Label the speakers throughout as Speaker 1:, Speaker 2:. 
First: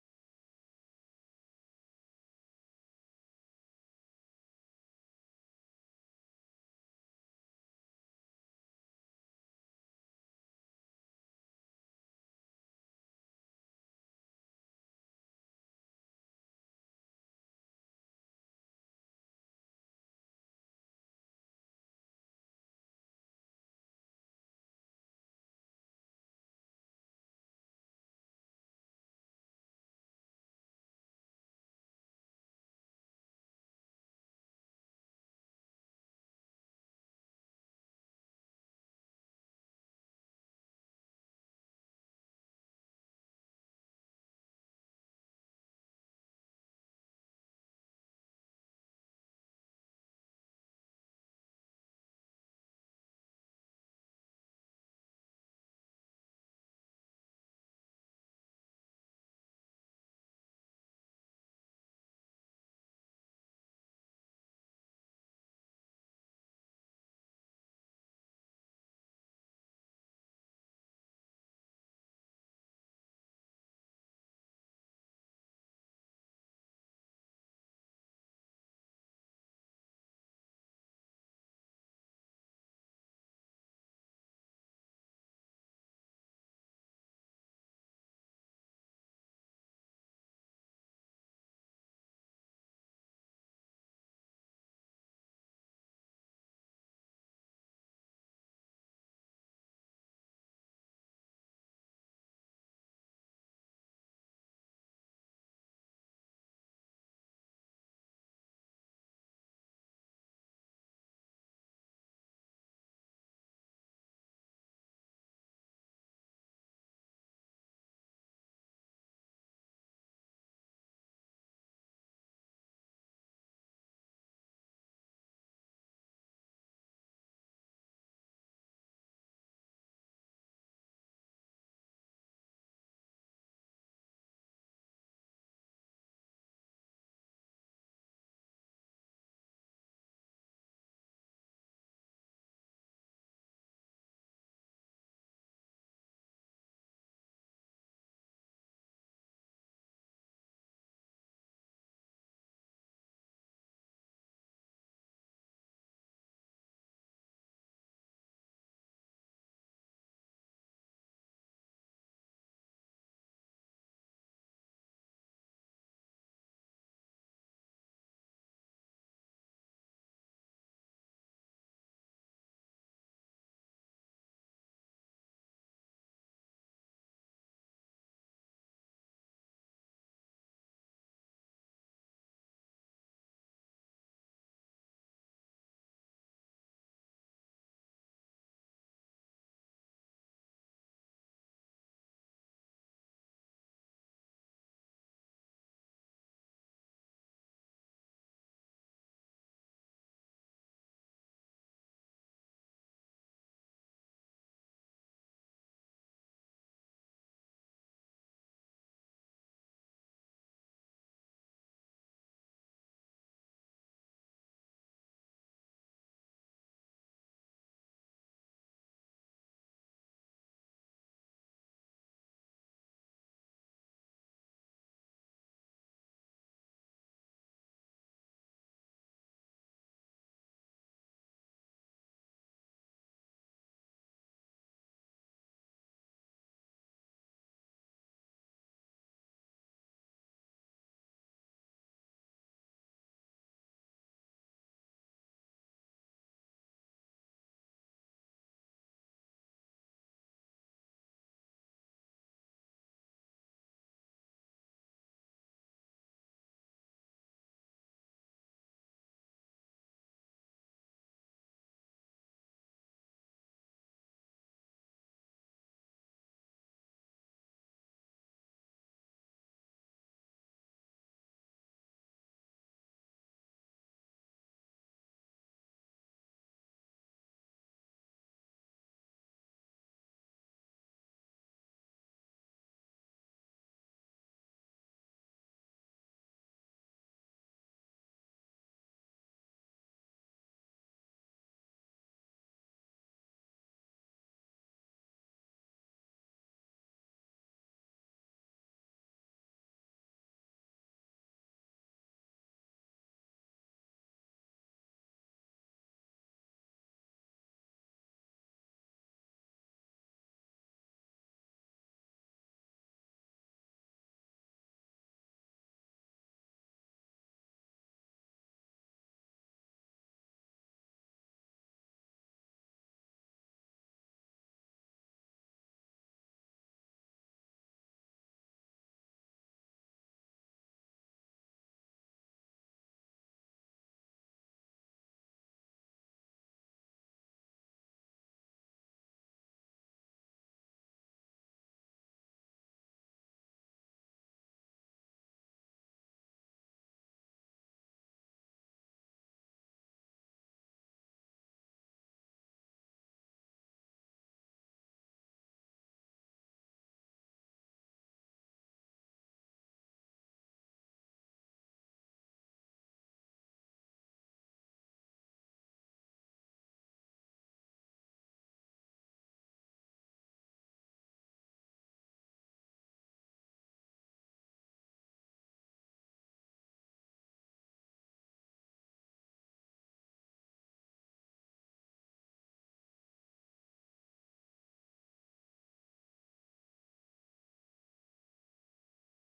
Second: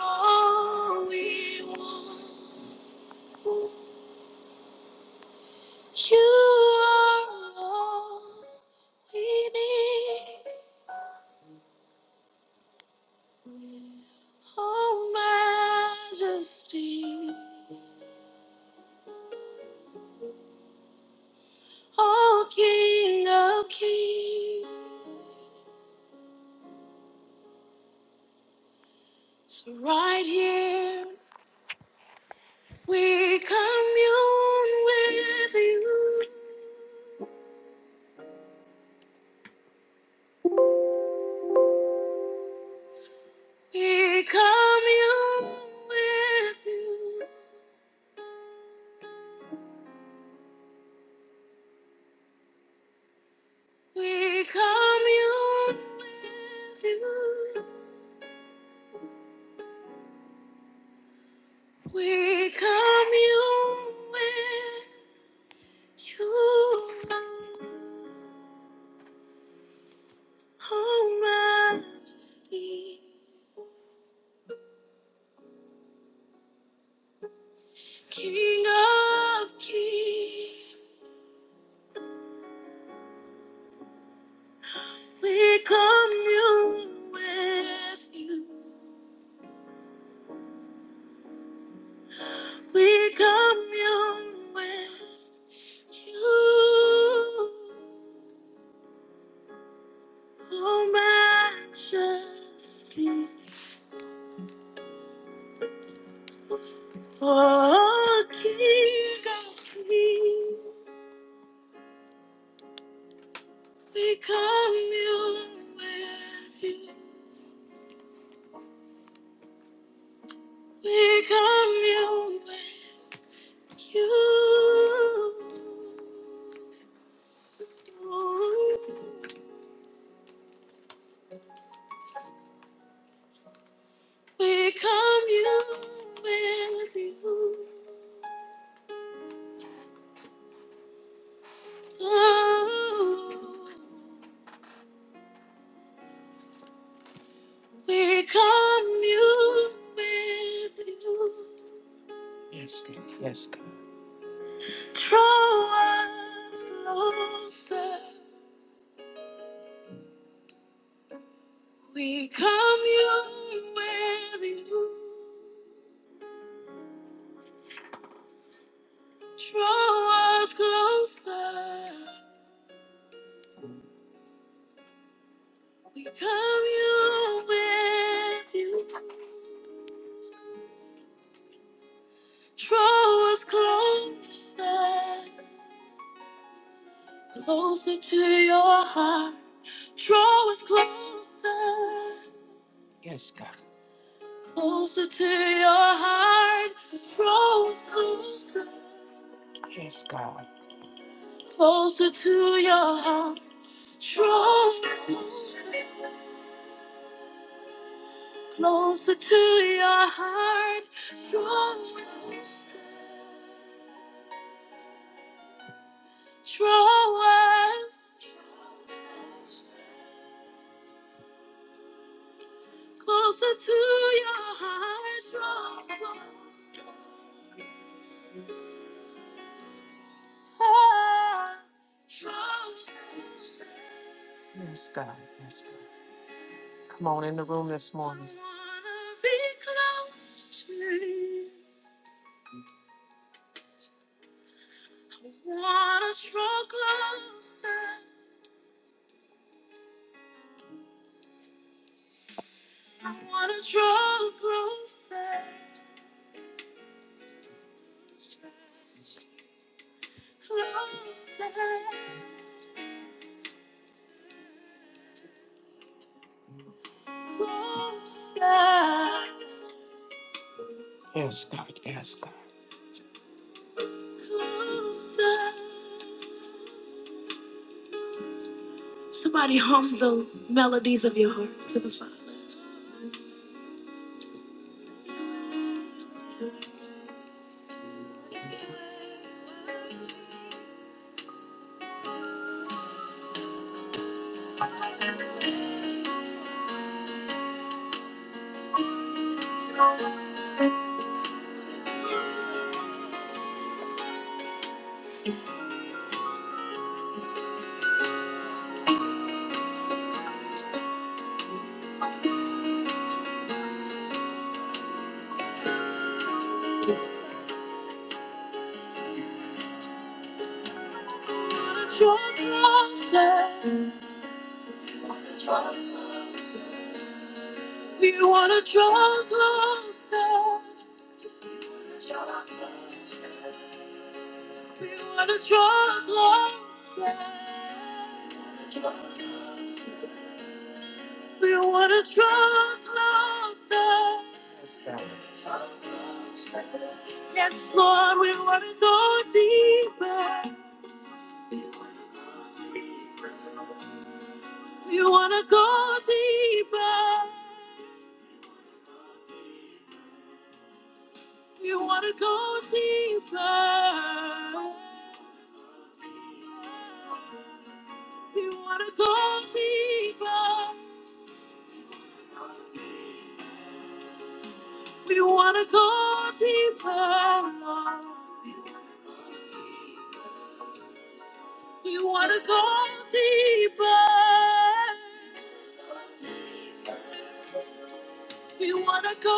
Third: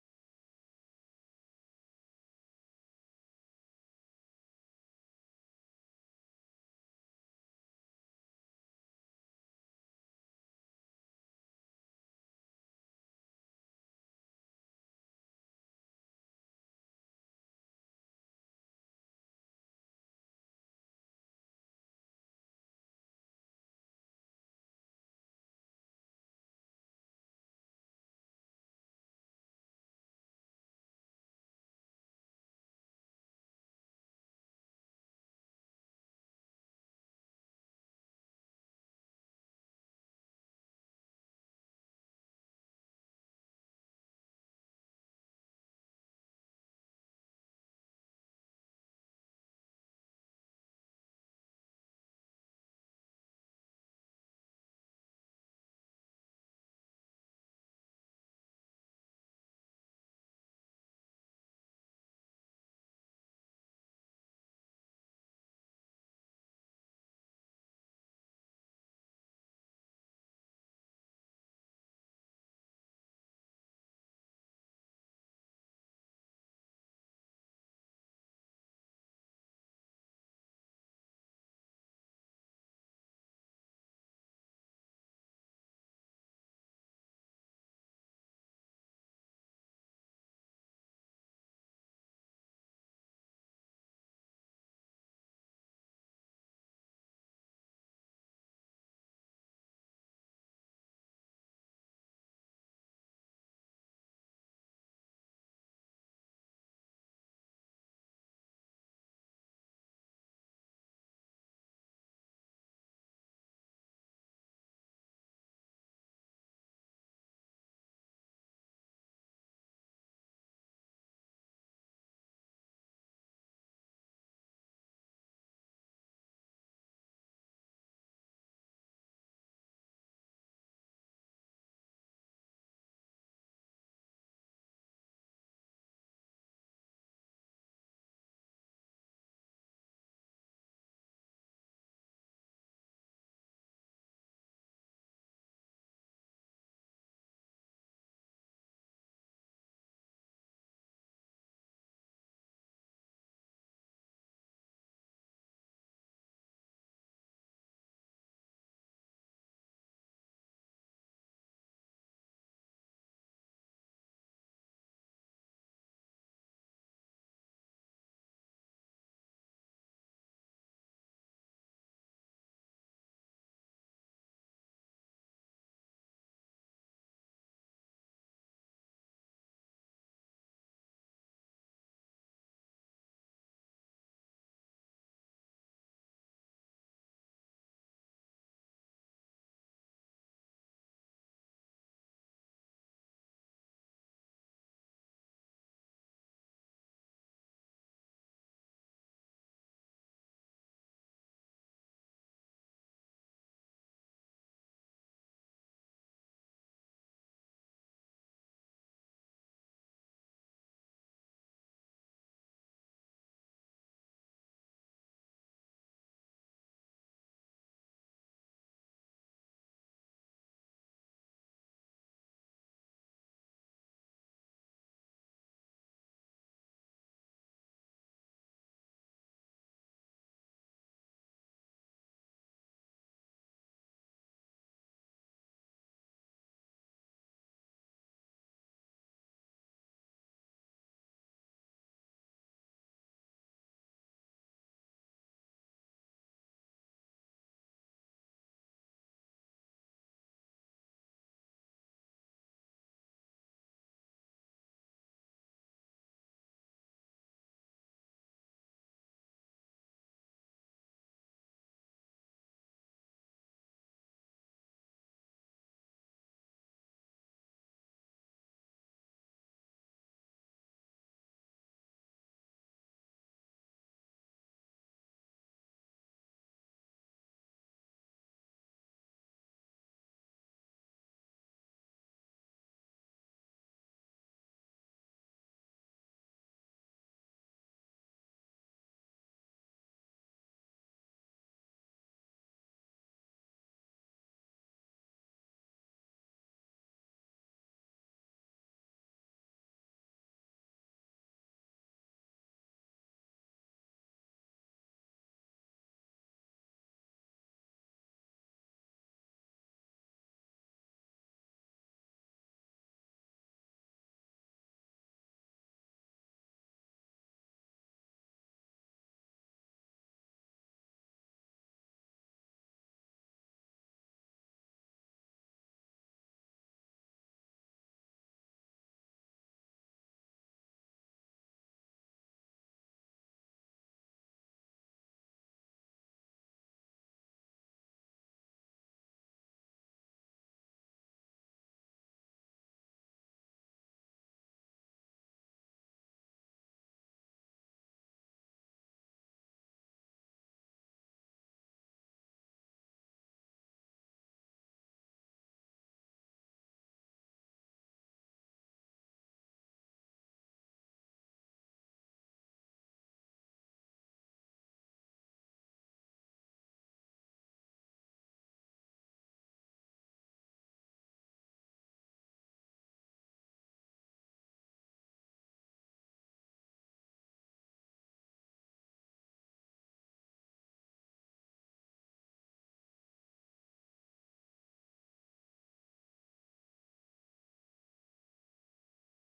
Speaker 1: all we want. You are all we need. Oh, majesty, oh, king of kings. So right here, we commune with you. We commune with you. We commune with you. We commune with you, O Majesty, King of Kings. We commune with you. We commune with you, O Majesty, O King of Kings. We commune with you. We commune with you. We commune with you. Oh, we commune with you. Yes, God. Yes, God. Draw us closer. We commune with you. Draw us closer. We commune with you. Draw us closer. Closer to your heart. Draw us closer. Yes, God. Closer to your heart. Draw us closer. Yes, God. Closer to your heart. Draw us closer. Closer to your heart, draw us, draw us. Closer to your heart, draw us, draw us. Yes, God. Yes, God. Come on in the room this morning. I wanna be close to you. I wanna draw closer. I wanna draw closer, closer, closer. Yes, God. Yes, God. Closer. Somebody hum the melodies of your heart to the Father. Wanna draw closer. wanna draw closer. We wanna draw closer. We wanna draw closer. We wanna Yes, Draw closer. Yes, Lord, we wanna go deeper. We wanna go deeper. You want to go deeper. We want to go deeper. We want to go deeper, Lord. We want to go deeper. We want to go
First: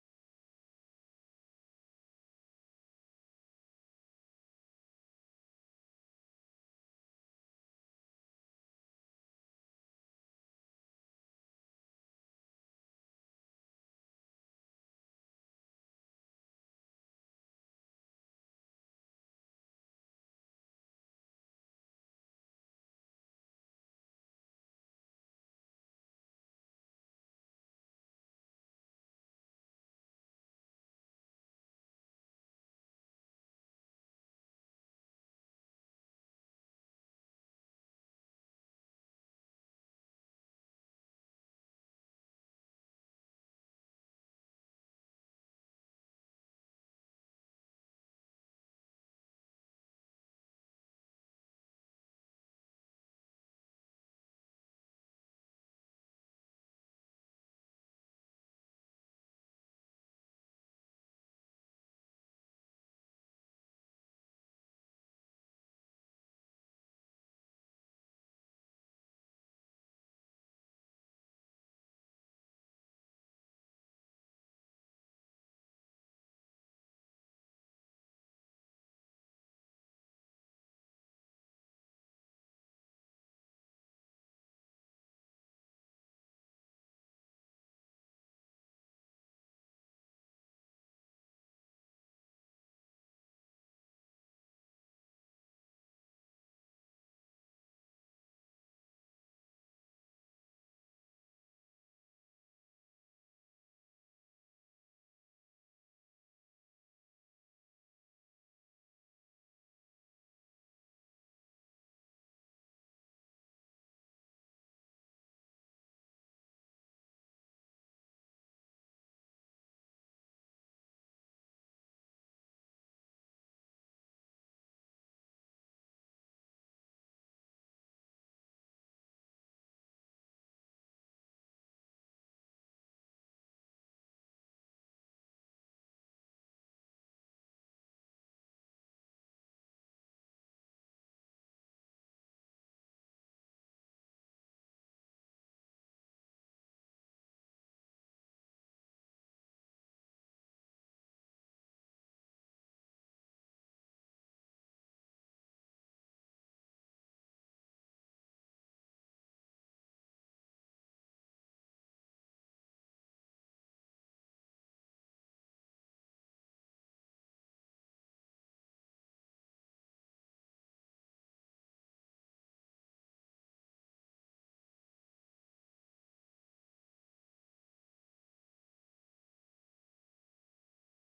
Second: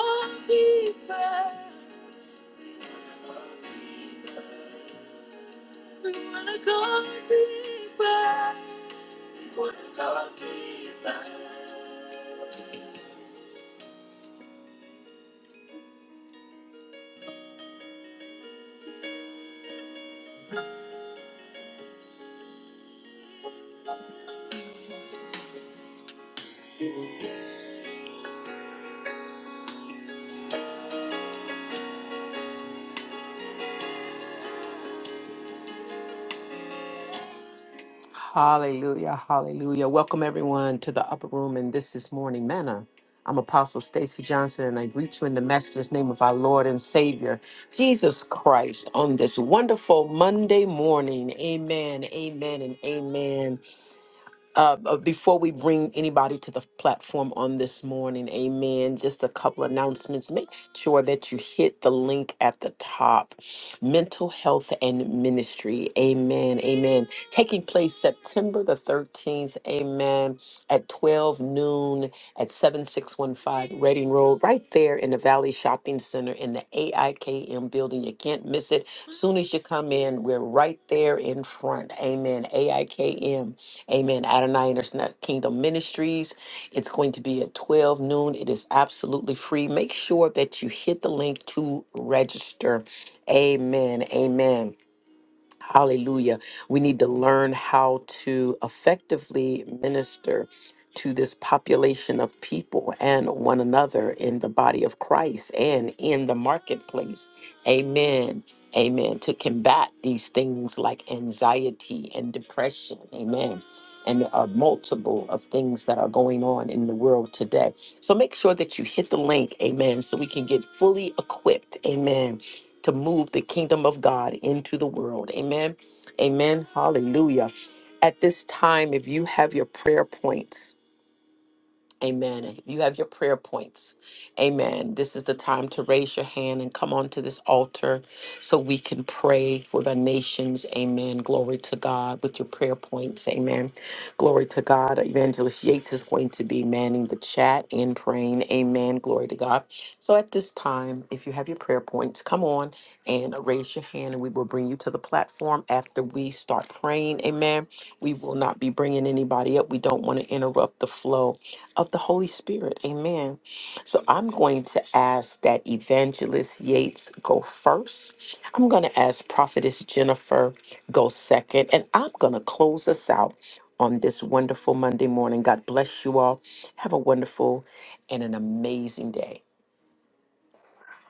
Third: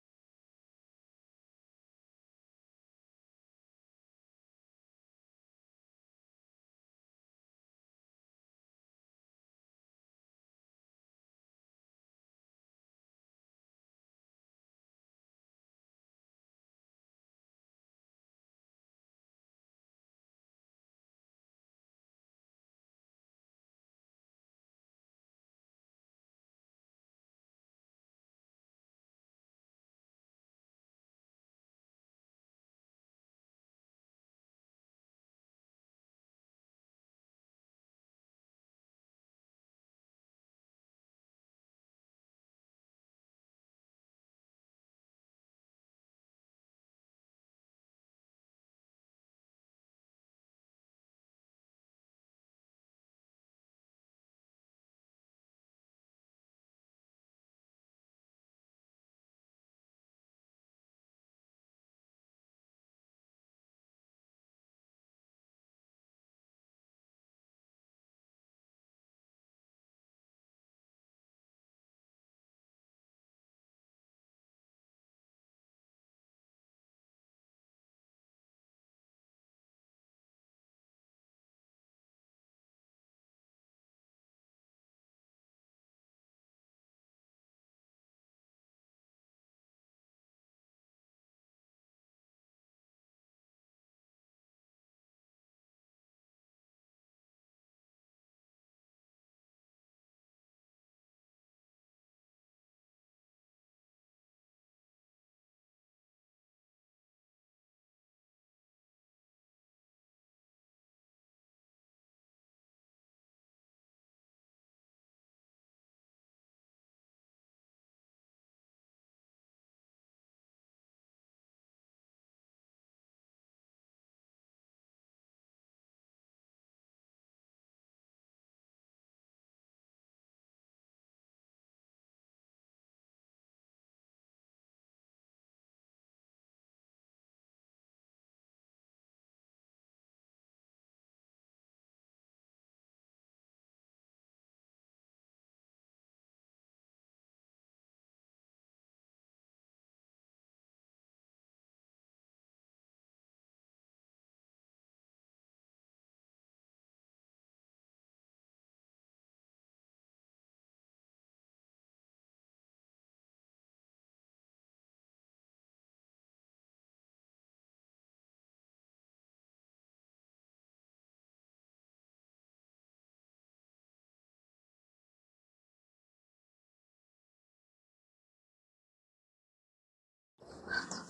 Speaker 1: deeper. We wanna go deeper. wanna go deeper. Hallelujah, hallelujah. Welcome everyone to the upper room and this is Morning Manna. I'm Apostle Stacy Johnson and I greet you in the matchless name of our Lord and Savior, Jesus Christ, on this wonderful Monday morning. Amen, amen, and amen. uh, uh, before we bring anybody to the platform on this morning, amen, just a couple announcements. Make sure that you hit the link at the top Mental Health and Ministry, amen, amen. Taking place September the 13th, amen, at 12 noon at 7615 Reading Road, right there in the Valley Shopping Center in the AIKM building. You can't miss it. Soon as you come in, we're right there in front, amen, AIKM. Amen. Adonai International Kingdom Ministries. It's going to be at 12 noon. It is absolutely free. Make sure that you hit the link to register. Amen. Amen. Hallelujah. We need to learn how to effectively minister to this population of people and one another in the body of Christ and in the marketplace. Amen. Amen. To combat these things like anxiety and depression. Amen. And a multiple of things that are going on in the world today. So make sure that you hit the link, amen, so we can get fully equipped, amen, to move the kingdom of God into the world. Amen. Amen. Hallelujah. At this time, if you have your prayer points, Amen. You have your prayer points. Amen. This is the time to raise your hand and come onto this altar so we can pray for the nations. Amen. Glory to God with your prayer points. Amen. Glory to God. Evangelist Yates is going to be manning the chat and praying. Amen. Glory to God. So at this time, if you have your prayer points, come on and raise your hand and we will bring you to the platform after we start praying. Amen. We will not be bringing anybody up. We don't want to interrupt the flow of the Holy Spirit. Amen. So I'm going to ask that Evangelist Yates go first. I'm going to ask Prophetess Jennifer go second. And I'm going to close us out on this wonderful Monday morning. God bless you all. Have a wonderful and an amazing day.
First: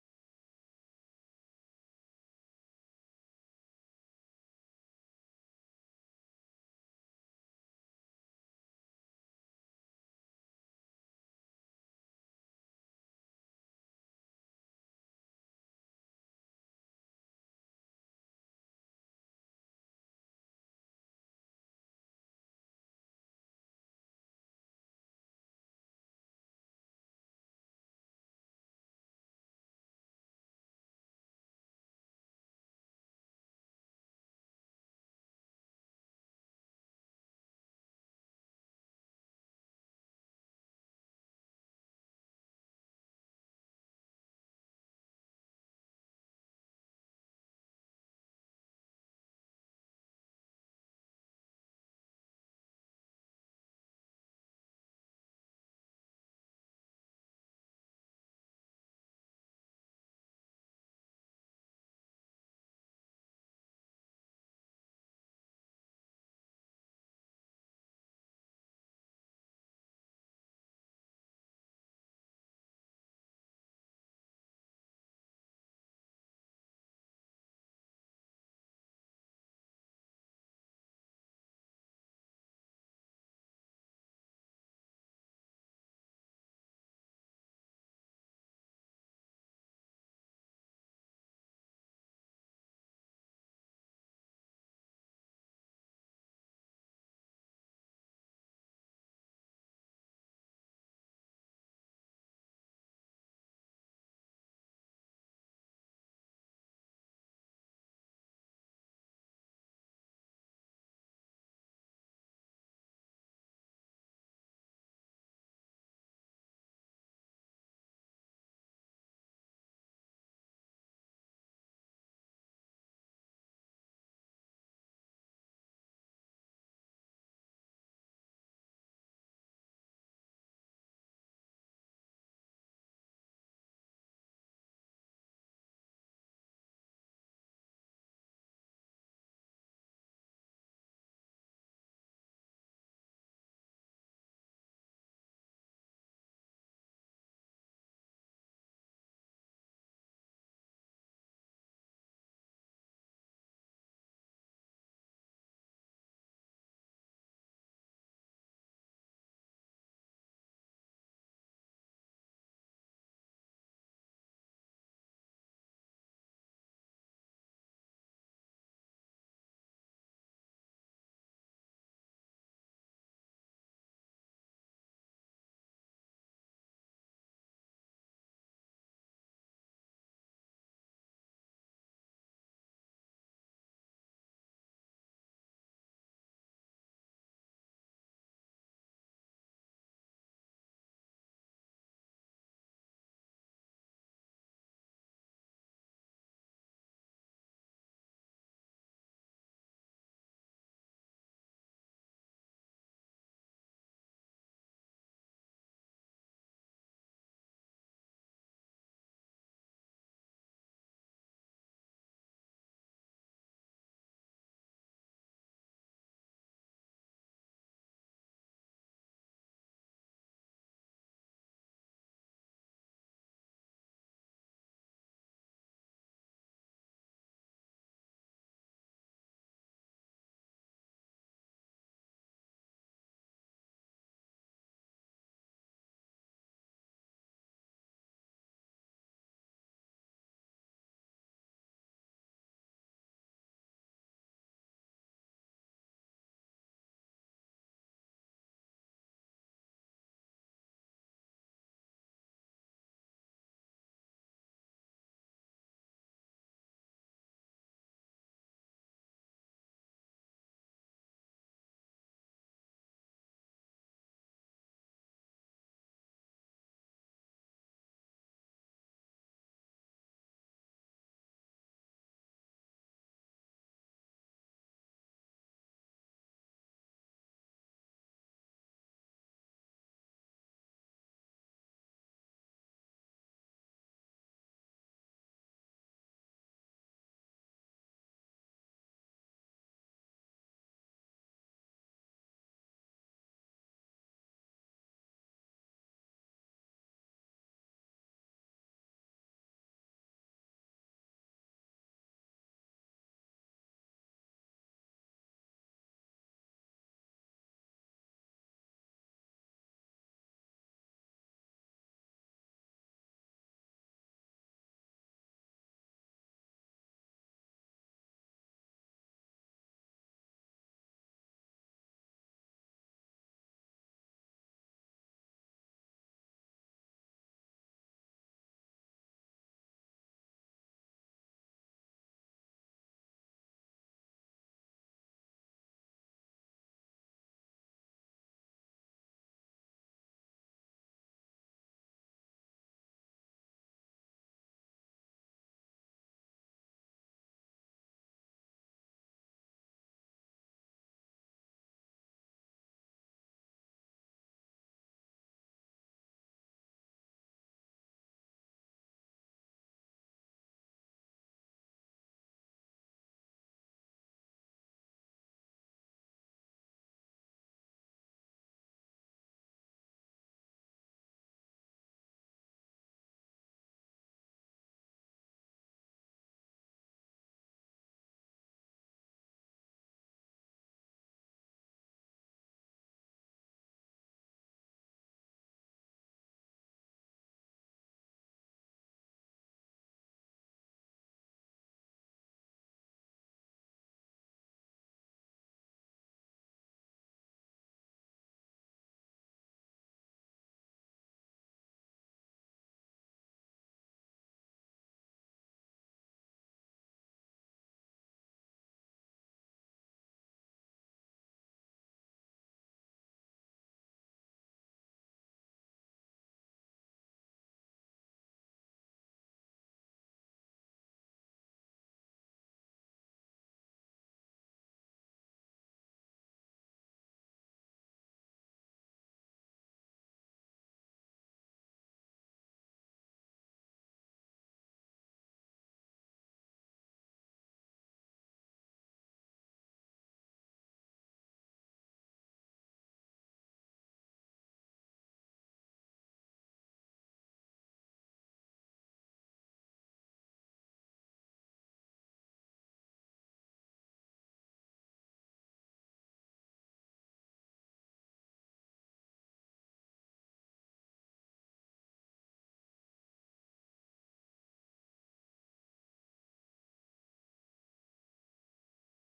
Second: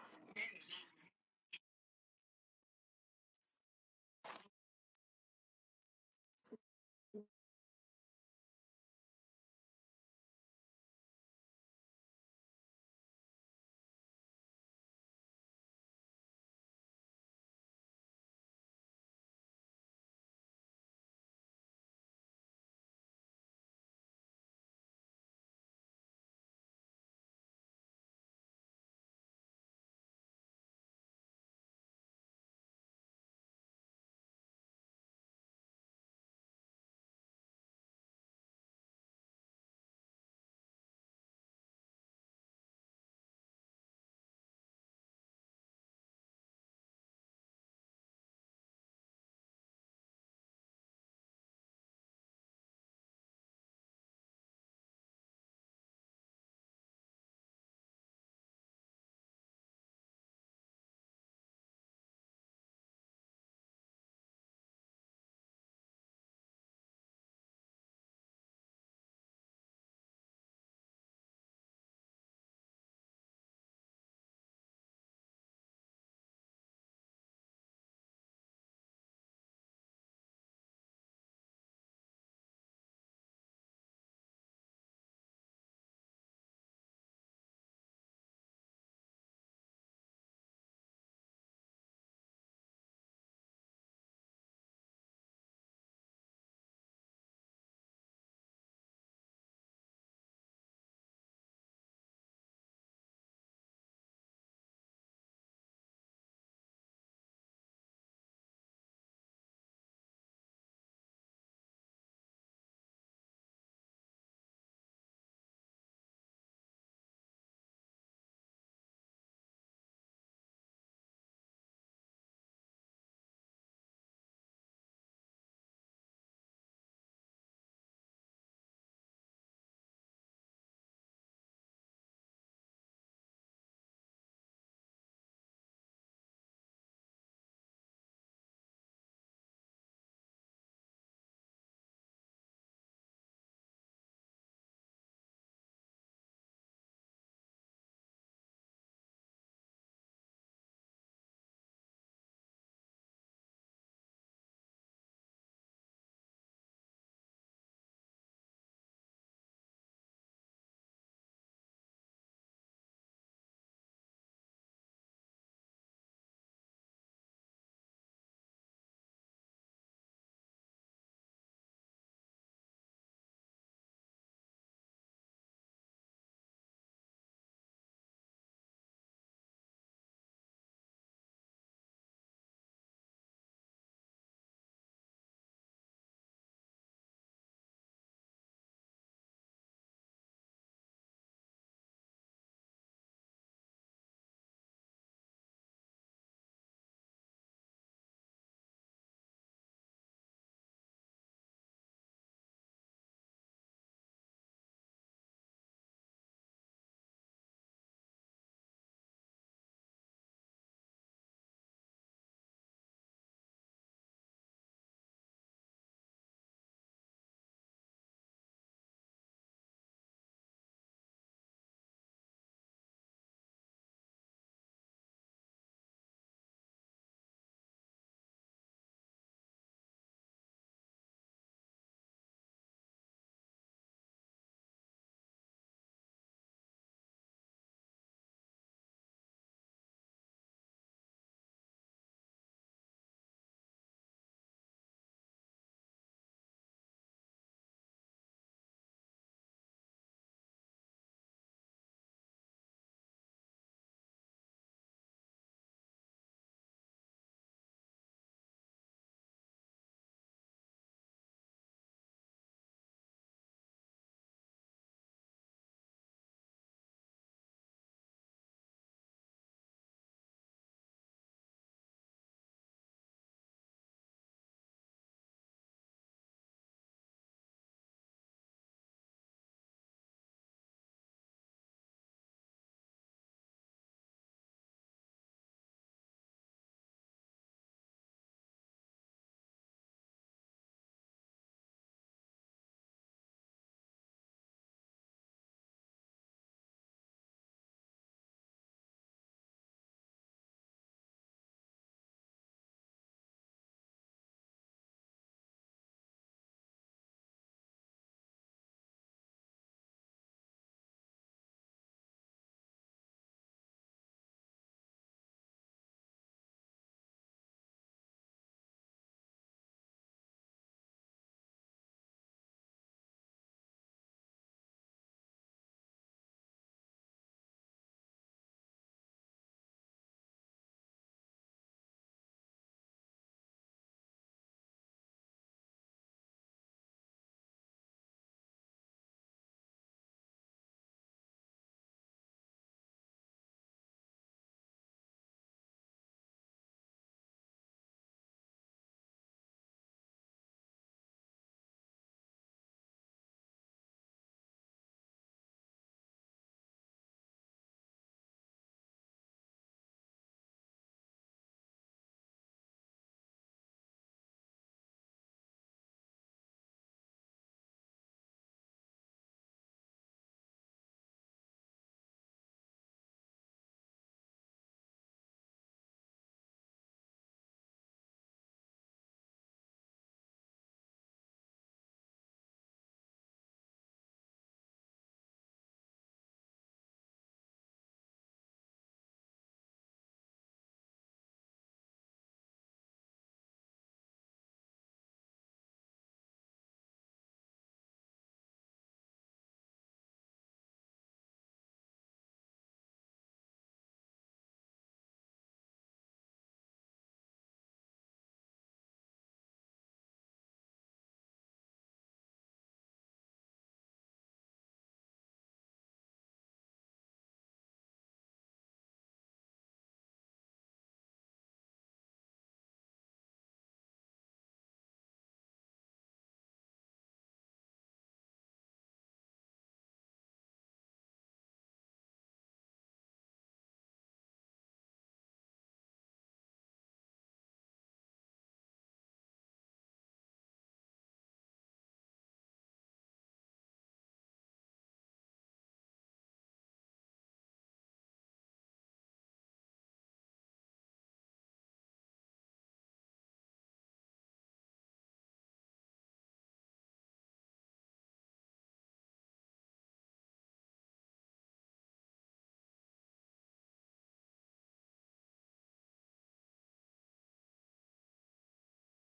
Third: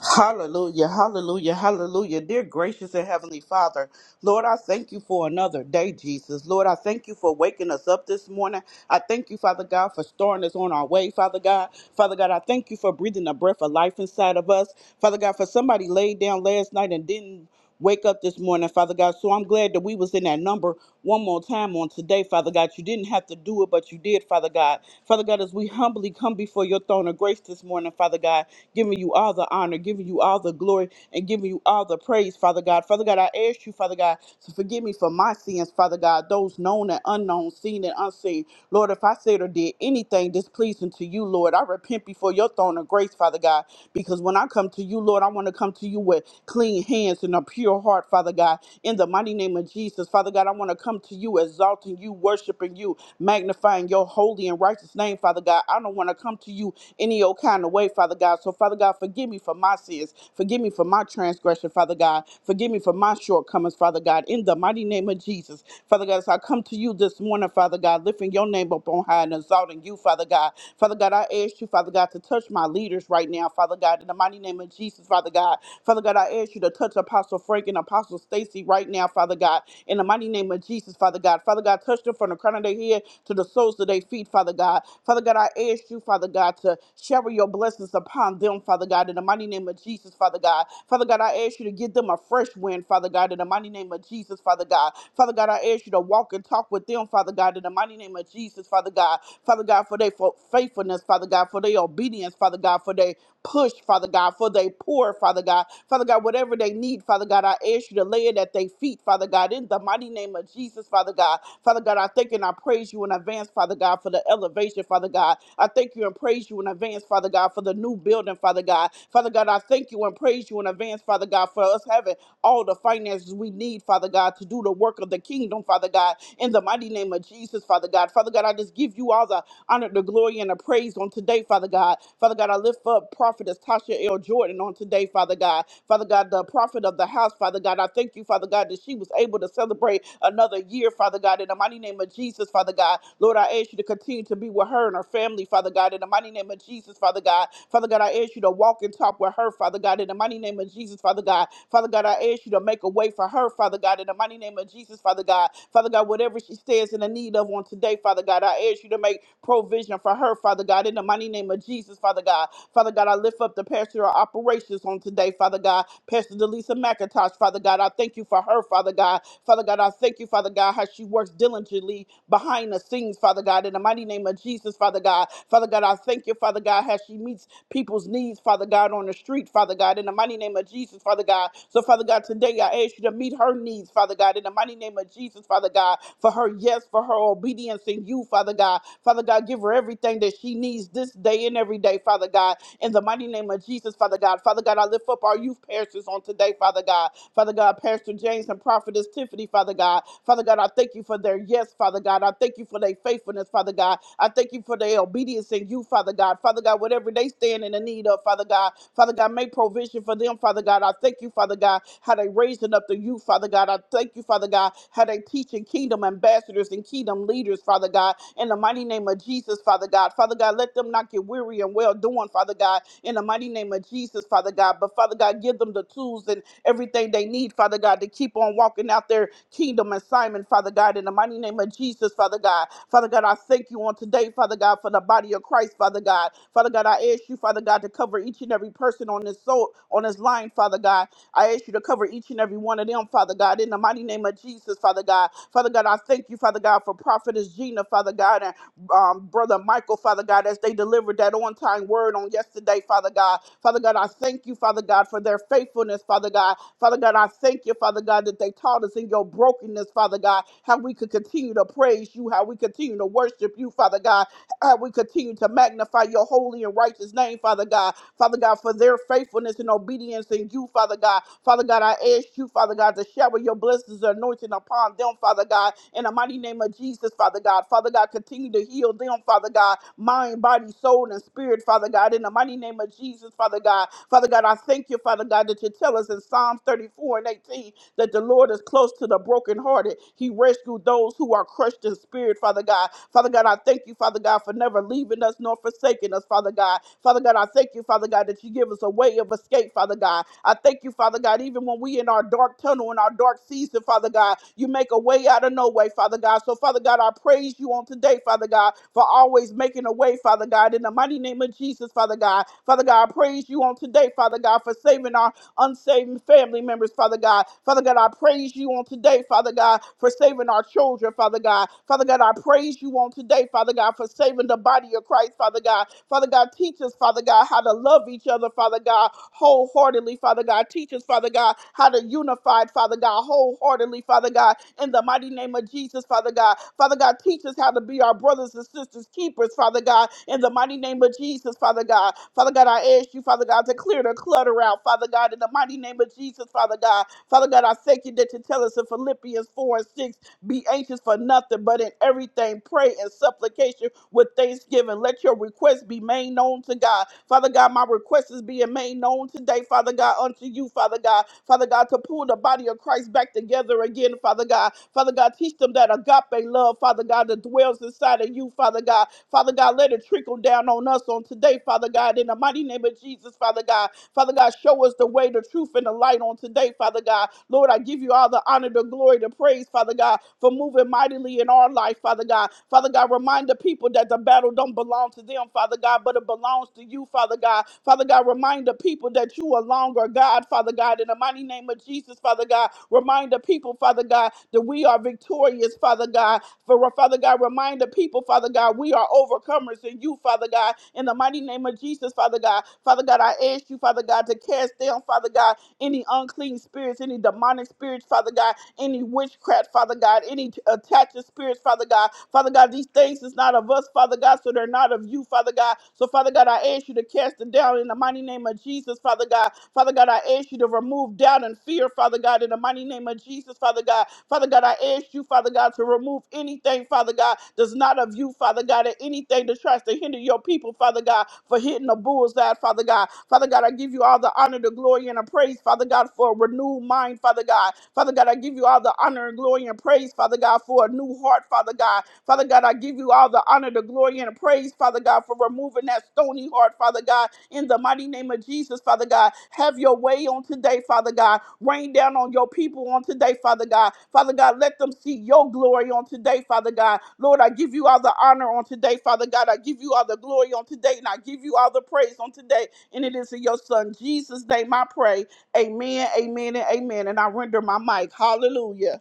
Speaker 2: Hallelujah, hallelujah, hallelujah. Dear gracious and heavenly Father, Lord, I thank you for another day, Jesus. Lord, I thank you for waking us up this morning. I thank you, Father God, for storing us on our way, Father God. Father God, I thank you for breathing the breath of life inside of us. Father God, for somebody laid down last night and didn't wake up this morning, Father God. So I'm glad that we was in that number one more time on today, Father God. You didn't have to do it, but you did, Father God. Father God, as we humbly come before your throne of grace this morning, Father God, giving you all the honor, giving you all the glory, and giving you all the praise, Father God. Father God, I ask you, Father God, to forgive me for my sins, Father God, those known and unknown, seen and unseen thing. Lord, if I said or did anything displeasing to you, Lord, I repent before your throne of grace, Father God, because when I come to you, Lord, I want to come to you with clean hands and a pure heart, Father God, in the mighty name of Jesus. Father God, I want to come to you, exalting you, worshiping you, magnifying your holy and righteous name, Father God. I don't want to come to you any old kind of way, Father God. So, Father God, God, forgive me for my sins. Forgive me for my transgression, Father God. Forgive me for my shortcomings, Father God. In the mighty name of Jesus, Father God, as I come to you this morning, Father God, lifting your name up on high and exalting you, Father God. Father God, I ask you, Father God, to touch my leaders right now, Father God. In the mighty name of Jesus, Father God. Father God, I ask you to touch Apostle Frank and Apostle Stacy right now, Father God. In the mighty name of Jesus, Father God. Father God, touch them from the crown of their head to the soles of their feet, Father God. Father God, I ask you, Father God, to shower your blessings upon them, Father God, in the mighty name of Jesus, Father God. Father God, I ask you to give them a fresh wind, Father God, in the mighty name of Jesus, Father God. Father God, I ask you to walk and talk with them, Father God, in the mighty name of Jesus, Father God. Father God, for their fo- faithfulness, Father God, for their obedience, Father God, for their push, Father God, for they poor, Father God. Father God, whatever they need, Father God, I ask you to lay it at their feet, Father God, in the mighty name of Jesus, Father God. Father God, I thank and I praise you in advance, Father God, for the elevation, Father God. I thank you and praise you in advance, Father God, for the new building, Father God. Father God, I thank you and praise you in advance, Father God, for us having all the finances we need, Father God, to do the work of the kingdom, Father God, in the mighty name of Jesus, Father God. Father God, I just give you all the honor, the glory, and the praise on today, Father God. Father God, I lift up Prophetess Tasha L. Jordan on today, Father God. Father God, the prophet of the house, Father God, I thank you, Father God, that she was able to celebrate another year, Father God, in the mighty name of Jesus, Father God. Lord, I ask you to continue to be with her and her family, Father God, in the the mighty name of Jesus, Father God. Father God, I ask you to walk and talk with her, Father God, in the mighty name of Jesus, Father God. Father God, I ask you to make a way for her, Father God, in the mighty name of Jesus, Father God. Father God, whatever she stands in the need of on today, Father God, I ask you to make provision for her, Father God, in the mighty name of Jesus, Father God. Father God, I lift up the pastor of operations on today, Father God. Pastor Delisa McIntosh, Father God, I thank you for her, Father God. Father God, I thank you, Father God, how she works diligently behind the scenes, Father God, in the mighty name of Jesus, Father God. Father God, I thank you, Father God, how she meets people's needs, Father God, on the street, Father God, in the mighty name of Jesus, Father God. So, Father God, today I ask you to meet her needs, Father God, in the mighty name of Jesus, Father God, for her yes, for her obedience in you, Father God. Father God, give her everything that she needs this day and every day, Father God, in the mighty name of Jesus, Father God. Father God, I lift up our youth pastors on today, Father God. Father God, Pastor James and Prophetess Tiffany, Father God. Father God, I thank you for their yes, Father. God. I thank you for their faithfulness, Father God. I thank you for their obedience in you, Father God. Father God, whatever they stand in the need of, Father God. Father God, make provision for them, Father God. I thank you, Father God, how they raising up the youth, Father God. I thank you, Father God, how they teaching kingdom ambassadors and kingdom leaders, Father God. In the mighty name of Jesus, Father God. Father God, let them not get weary and well doing, Father God. In the mighty name of Jesus, Father God. But Father God, give them the tools and everything they need, Father God, to keep on walking out their kingdom assignment, Father God, in the mighty name of Jesus, Father God. Father God, I thank you on today, Father God, for the body of Christ, Father God. Father God, I ask you, Father God, to cover each and every person on this soul, on this line, Father God. I ask you to cover each and every one of them, Father God, in the mighty name of Jesus, Father God. Father God, I thank you, Father God, for Prophetess Gina, Father God, and um, Brother Michael, Father God, as they delivered that on time word on yesterday, Father God. Father God, I thank you, Father God, for their faithfulness, Father God. Father God, I thank you, Father God, that they taught us in your brokenness, Father God, how we could continue to praise you, how we continue to worship you, Father God, how we continue to magnify your holy and righteous name, Father God. Father God, for their faithfulness and obedience in you, Father God. Father God, I ask you, Father God, to shower your blessings and anointing upon them, Father God, in the mighty name of Jesus, Father God. Father God, continue to heal them, Father God, mind, body, soul, and spirit, Father God, in the mighty name of Jesus, Father God. Father God, I thank you, Father God, that you tell us in Psalms 34 and 18 that the Lord is close to the brokenhearted. He rescued those who are crushed in spirit, Father God. Father God, I thank you, Father God, for never leaving us nor forsaking us, Father God. Father God, I thank you, Father God, that you give us a way of escape, Father God. I thank you, Father God, even when we in our dark tunnel, in our dark season, Father God, you make a way out of no way, Father God. So, Father God, I praise you on today, Father God, for always making a way, Father God, in the mighty name of Jesus, Father God. Father God, I praise you on today, Father God, for saving our unsaved family members, Father God. Father God, I praise you on today, Father God, for saving our children, Father God. Father God, I praise you on today, Father God, for saving the body of Christ, Father God. Father God, teach us, Father God, how to love each other, Father God, wholeheartedly, Father God. Teach us, Father God, how to unify, Father God, wholeheartedly, Father God in the mighty name of Jesus, Father God. Father God, teach us how to be our brothers and sisters, keepers, Father God, in the mighty name of Jesus, Father God. Father God, I ask you, Father God, to clear the clutter out, Father God, in the mighty name of Jesus, Father God. Father God, I thank you that you tell us in Philippians 4 and 6, be anxious for nothing, but in everything, pray and supplication with thanksgiving. Let your request be made known to God. Father God, my request is being made known today, Father God, unto you, Father God. Father God, to pull the body of Christ back together again, Father God. Father God, teach them that agape love, Father God, that dwells inside of you, Father God. Father God, let it trickle down on us on today, Father God, in the mighty name of Jesus, Father God. Father God, show us the way, the truth, and the light on today, Father God. Lord, I give you all the honor, the glory, the praise, Father God, for moving mightily in our life, Father God. Father God, remind the people that the battle don't belong to them, Father God, but it belongs to you, Father God. Father God, remind the people that you alone are God, Father God, in the mighty name of Jesus, Father God. Remind the people, Father God, that we are victorious, Father God. For Father God, remind the people, Father God, we are overcomers in you, Father God, in the mighty name of Jesus, Father God. Father God, I ask you, Father God, to cast down, Father God, any unclean spirits, any demonic spirits, Father God, any witchcraft, Father God, any t- attaching spirits, Father God. Father God, these things is not of us, Father God, so they're not of you, Father God. So, Father God, I ask you to cast them down in the mighty name of Jesus, Father God. Father God, I ask you to remove doubt and fear, Father God, in the mighty name of Jesus, Father God. Father God, I ask you, Father God, to remove anything, Father God, that's not of you, Father God, and anything that tries to hinder your people, Father God, for hitting the bullseye, Father God. Father God, I give you all the honor, the glory, and the praise, Father God, for a renewed mind, Father God. Father God, I give you all the honor and glory and praise, Father God, for a new heart, Father God. Father God, I give you all the honor, the glory, and the praise, praise, Father God, for removing that stony heart, Father God, in the mighty name of Jesus, Father God. Have your way on today, Father God. Rain down on your people on today, Father God. Father God, let them see your glory on today, Father God. Lord, I give you all the honor on today, Father God. I give you all the glory on today, and I give you all the praise on today. And it is in your Son, Jesus' name, I pray. Amen, amen, and amen. And I render my mic. Hallelujah.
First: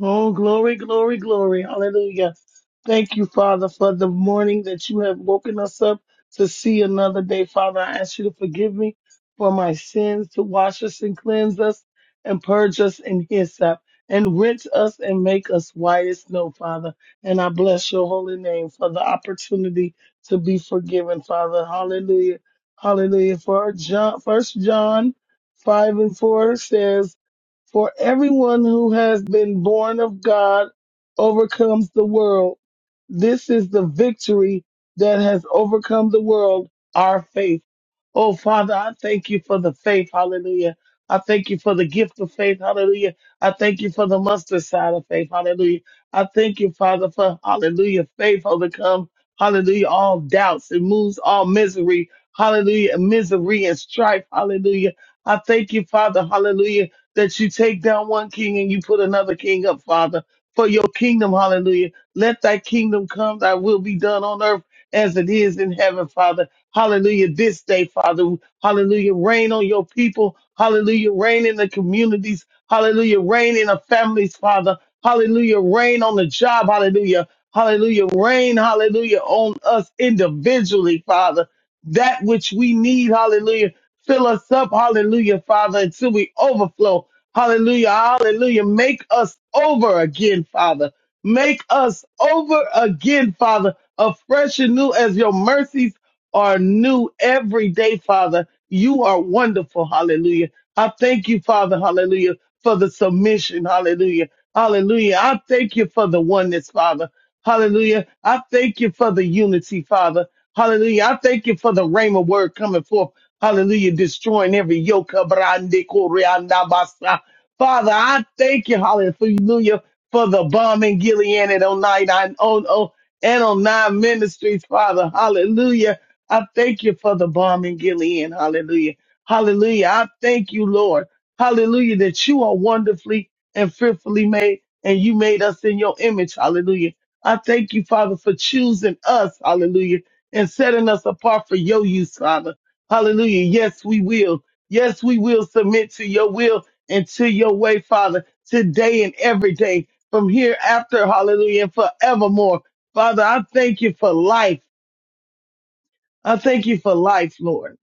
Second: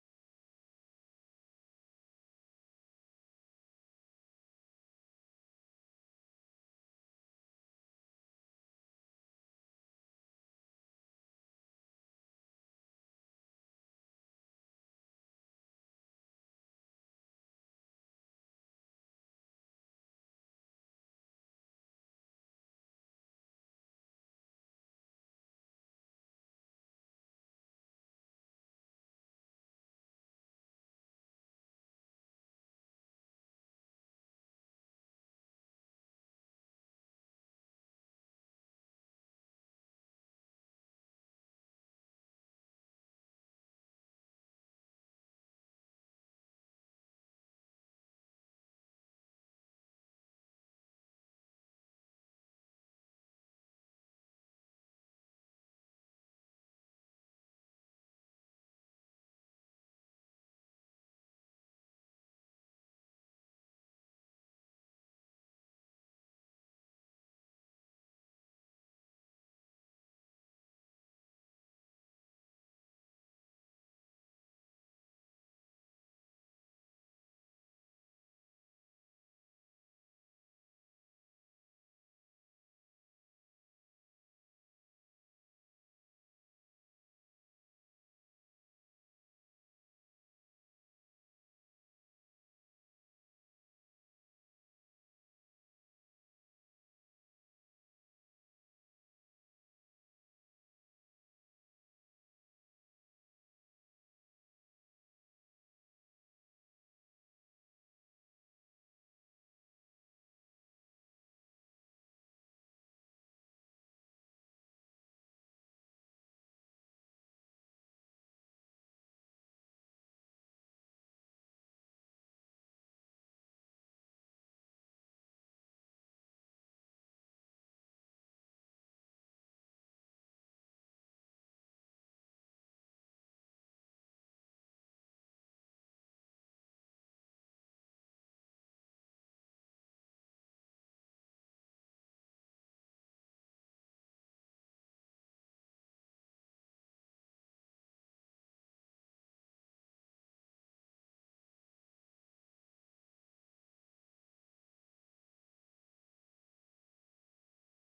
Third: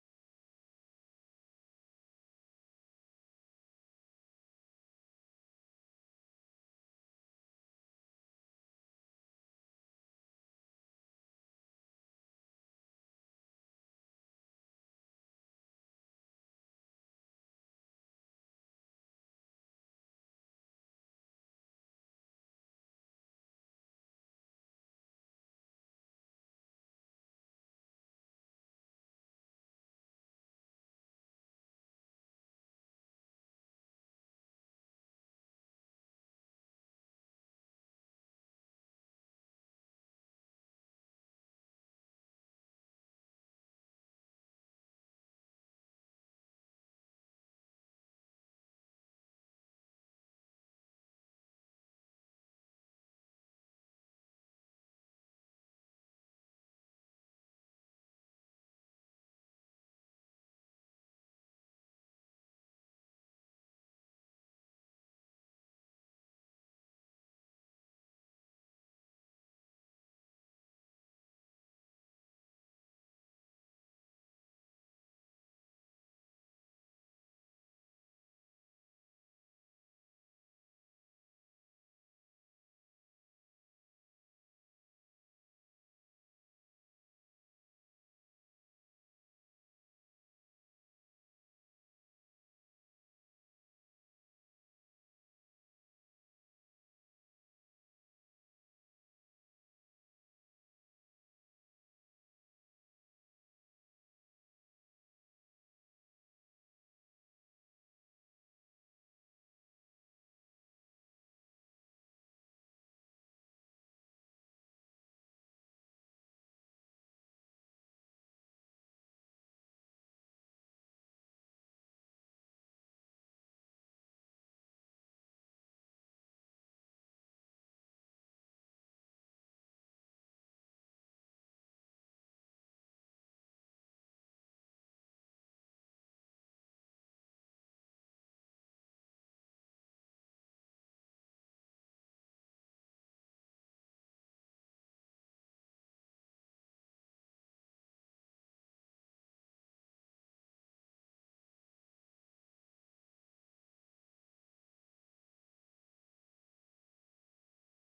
Speaker 3: Oh, glory, glory, glory. Hallelujah. Thank you, Father, for the morning that you have woken us up to see another day. Father, I ask you to forgive me for my sins, to wash us and cleanse us and purge us in hyssop and rinse us and make us white as snow, Father. And I bless your holy name for the opportunity to be forgiven, Father. Hallelujah. Hallelujah. For John, first John 5 and 4 says, for everyone who has been born of God overcomes the world. This is the victory that has overcome the world, our faith. Oh, Father, I thank you for the faith. Hallelujah. I thank you for the gift of faith. Hallelujah. I thank you for the mustard side of faith. Hallelujah. I thank you, Father, for hallelujah. Faith overcomes, hallelujah, all doubts. It moves all misery. Hallelujah. Misery and strife. Hallelujah. I thank you, Father. Hallelujah that you take down one king and you put another king up, Father, for your kingdom. Hallelujah. Let thy kingdom come, thy will be done on earth as it is in heaven, Father. Hallelujah. This day, Father. Hallelujah. Reign on your people. Hallelujah. Reign in the communities. Hallelujah. Reign in the families, Father. Hallelujah. Reign on the job. Hallelujah. Hallelujah. Reign, hallelujah, on us individually, Father. That which we need, hallelujah. Fill us up, hallelujah, Father, until we overflow. Hallelujah. Hallelujah. Make us over again, Father. Make us over again, Father, afresh and new as your mercies are new every day, Father. You are wonderful. Hallelujah. I thank you, Father. Hallelujah. For the submission. Hallelujah. Hallelujah. I thank you for the oneness, Father. Hallelujah. I thank you for the unity, Father. Hallelujah. I thank you for the rhema word coming forth. Hallelujah. Destroying every yoke. Father, I thank you, hallelujah, for the bomb in Gilead and on nine and on oh, and on nine ministries, Father, hallelujah. I thank you for the bomb in Gilead, hallelujah, hallelujah. I thank you, Lord, hallelujah, that you are wonderfully and fearfully made, and you made us in your image, hallelujah. I thank you, Father, for choosing us, hallelujah, and setting us apart for your use, Father, hallelujah. Yes, we will. Yes, we will submit to your will into your way, Father, today and every day, from hereafter, hallelujah, and forevermore. Father, I thank you for life. I thank you for life, Lord.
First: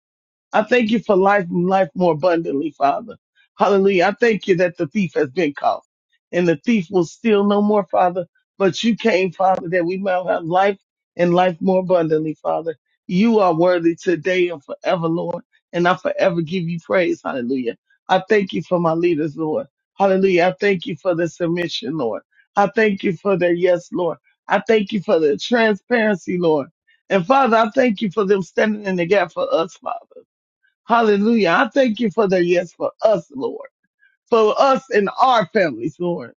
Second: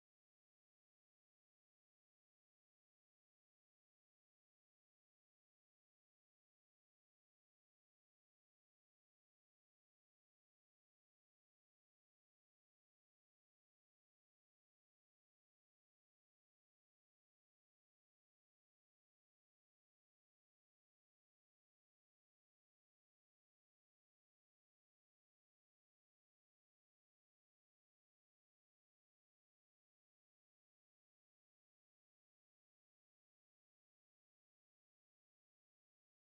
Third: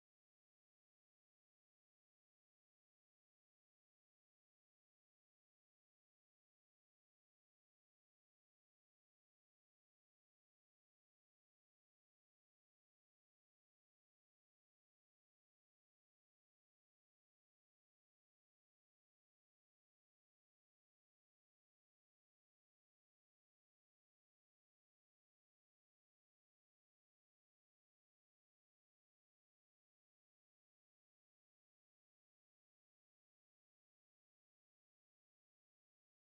Speaker 3: I thank you for life and life more abundantly, Father. Hallelujah. I thank you that the thief has been caught and the thief will steal no more, Father. But you came, Father, that we might have life and life more abundantly, Father. You are worthy today and forever, Lord, and I forever give you praise. Hallelujah. I thank you for my leaders, Lord. Hallelujah. I thank you for the submission, Lord. I thank you for their yes, Lord. I thank you for the transparency, Lord. And Father, I thank you for them standing in the gap for us, Father. Hallelujah. I thank you for the yes for us, Lord for us and our families, Lord,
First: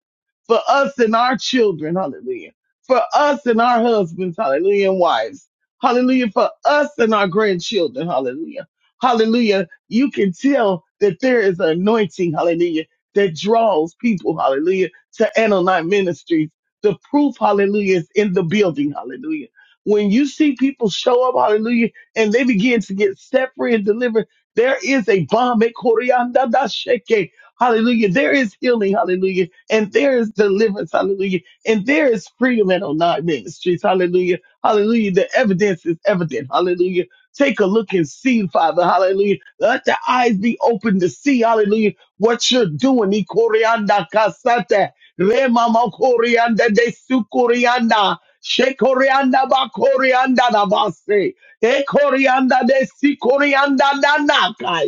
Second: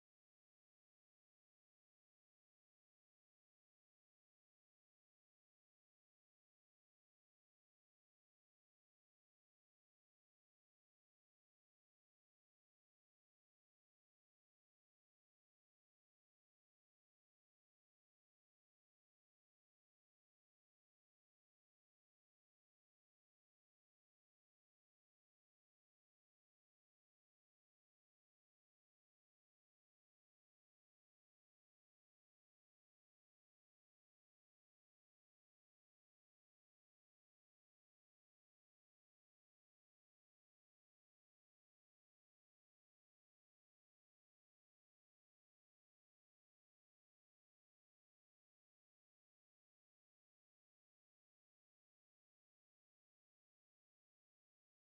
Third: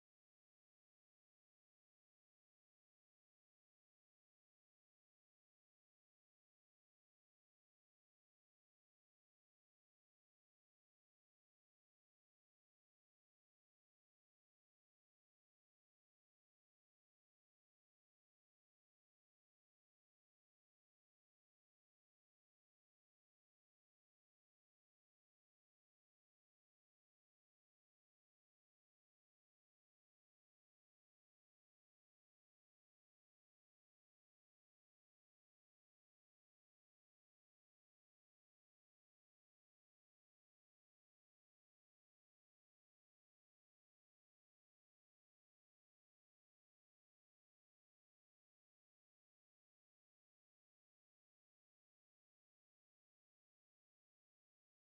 Speaker 3: for us and our children, hallelujah, for us and our husbands, hallelujah, and wives, hallelujah, for us and our grandchildren, hallelujah, hallelujah. You can tell that there is an anointing, hallelujah, that draws people, hallelujah, to Anonite Ministries. The proof, hallelujah, is in the building, hallelujah. When you see people show up, hallelujah, and they begin to get set free and delivered, there is a bomb Hallelujah. There is healing. Hallelujah. And there is deliverance. Hallelujah. And there is freedom at Onan Ministries. Hallelujah. Hallelujah. The evidence is evident. Hallelujah. Take a look and see, Father. Hallelujah. Let the eyes be open to see. Hallelujah. What you're doing. Ikorianda kasata. Remama korianda de sukorianda. Shekorianda ba korianda na base. E korianda de si korianda na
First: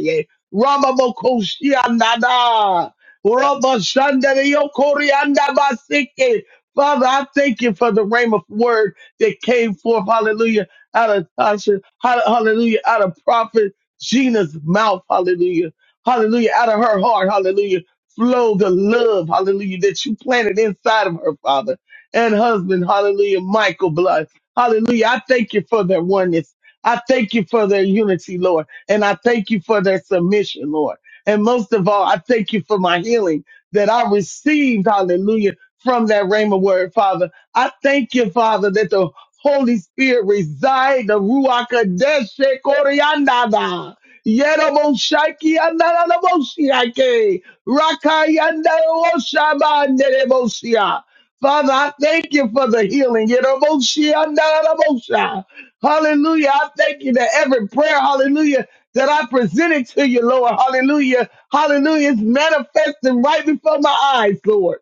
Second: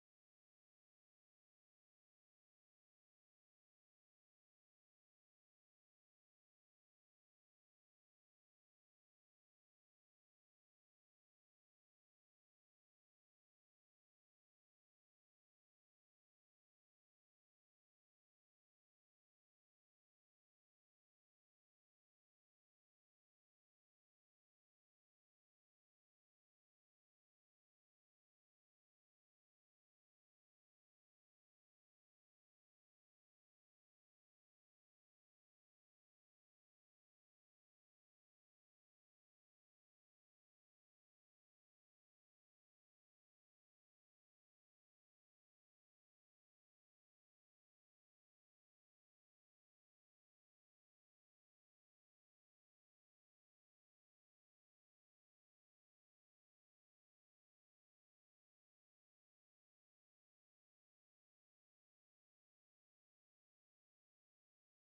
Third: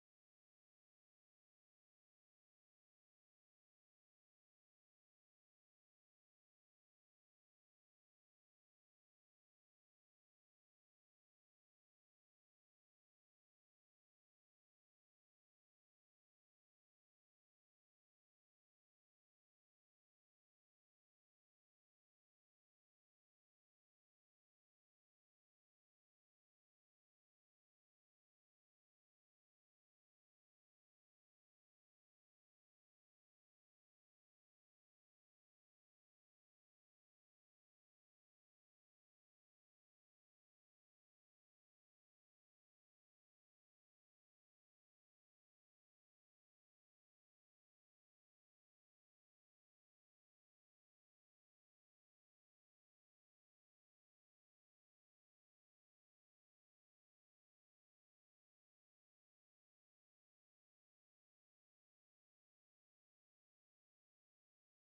Speaker 3: Ramamokoshiandada. Rabashandariyokoriandabasike. Father, I thank you for the rhema word that came forth, hallelujah, out of Tasha, hall- hallelujah, out of prophet Gina's mouth, hallelujah, hallelujah, out of her heart, hallelujah, flow the love, hallelujah, that you planted inside of her, Father, and husband, hallelujah, Michael Blood, hallelujah. I thank you for their oneness. I thank you for their unity, Lord. And I thank you for their submission, Lord. And most of all, I thank you for my healing that I received, hallelujah, from that Rhema word, Father. I thank you, Father, that the Holy Spirit reside, the Ruach Kodesh, Koriandaba, Yeroboshaiki, Andaraboshiake, Rakayandaraboshabanderebosia. Father, I thank you for the healing. Yeroboshi, Andarabosha. Hallelujah. I thank you that every prayer, hallelujah, that I presented to you, Lord. Hallelujah. Hallelujah. It's manifesting right before my eyes, Lord.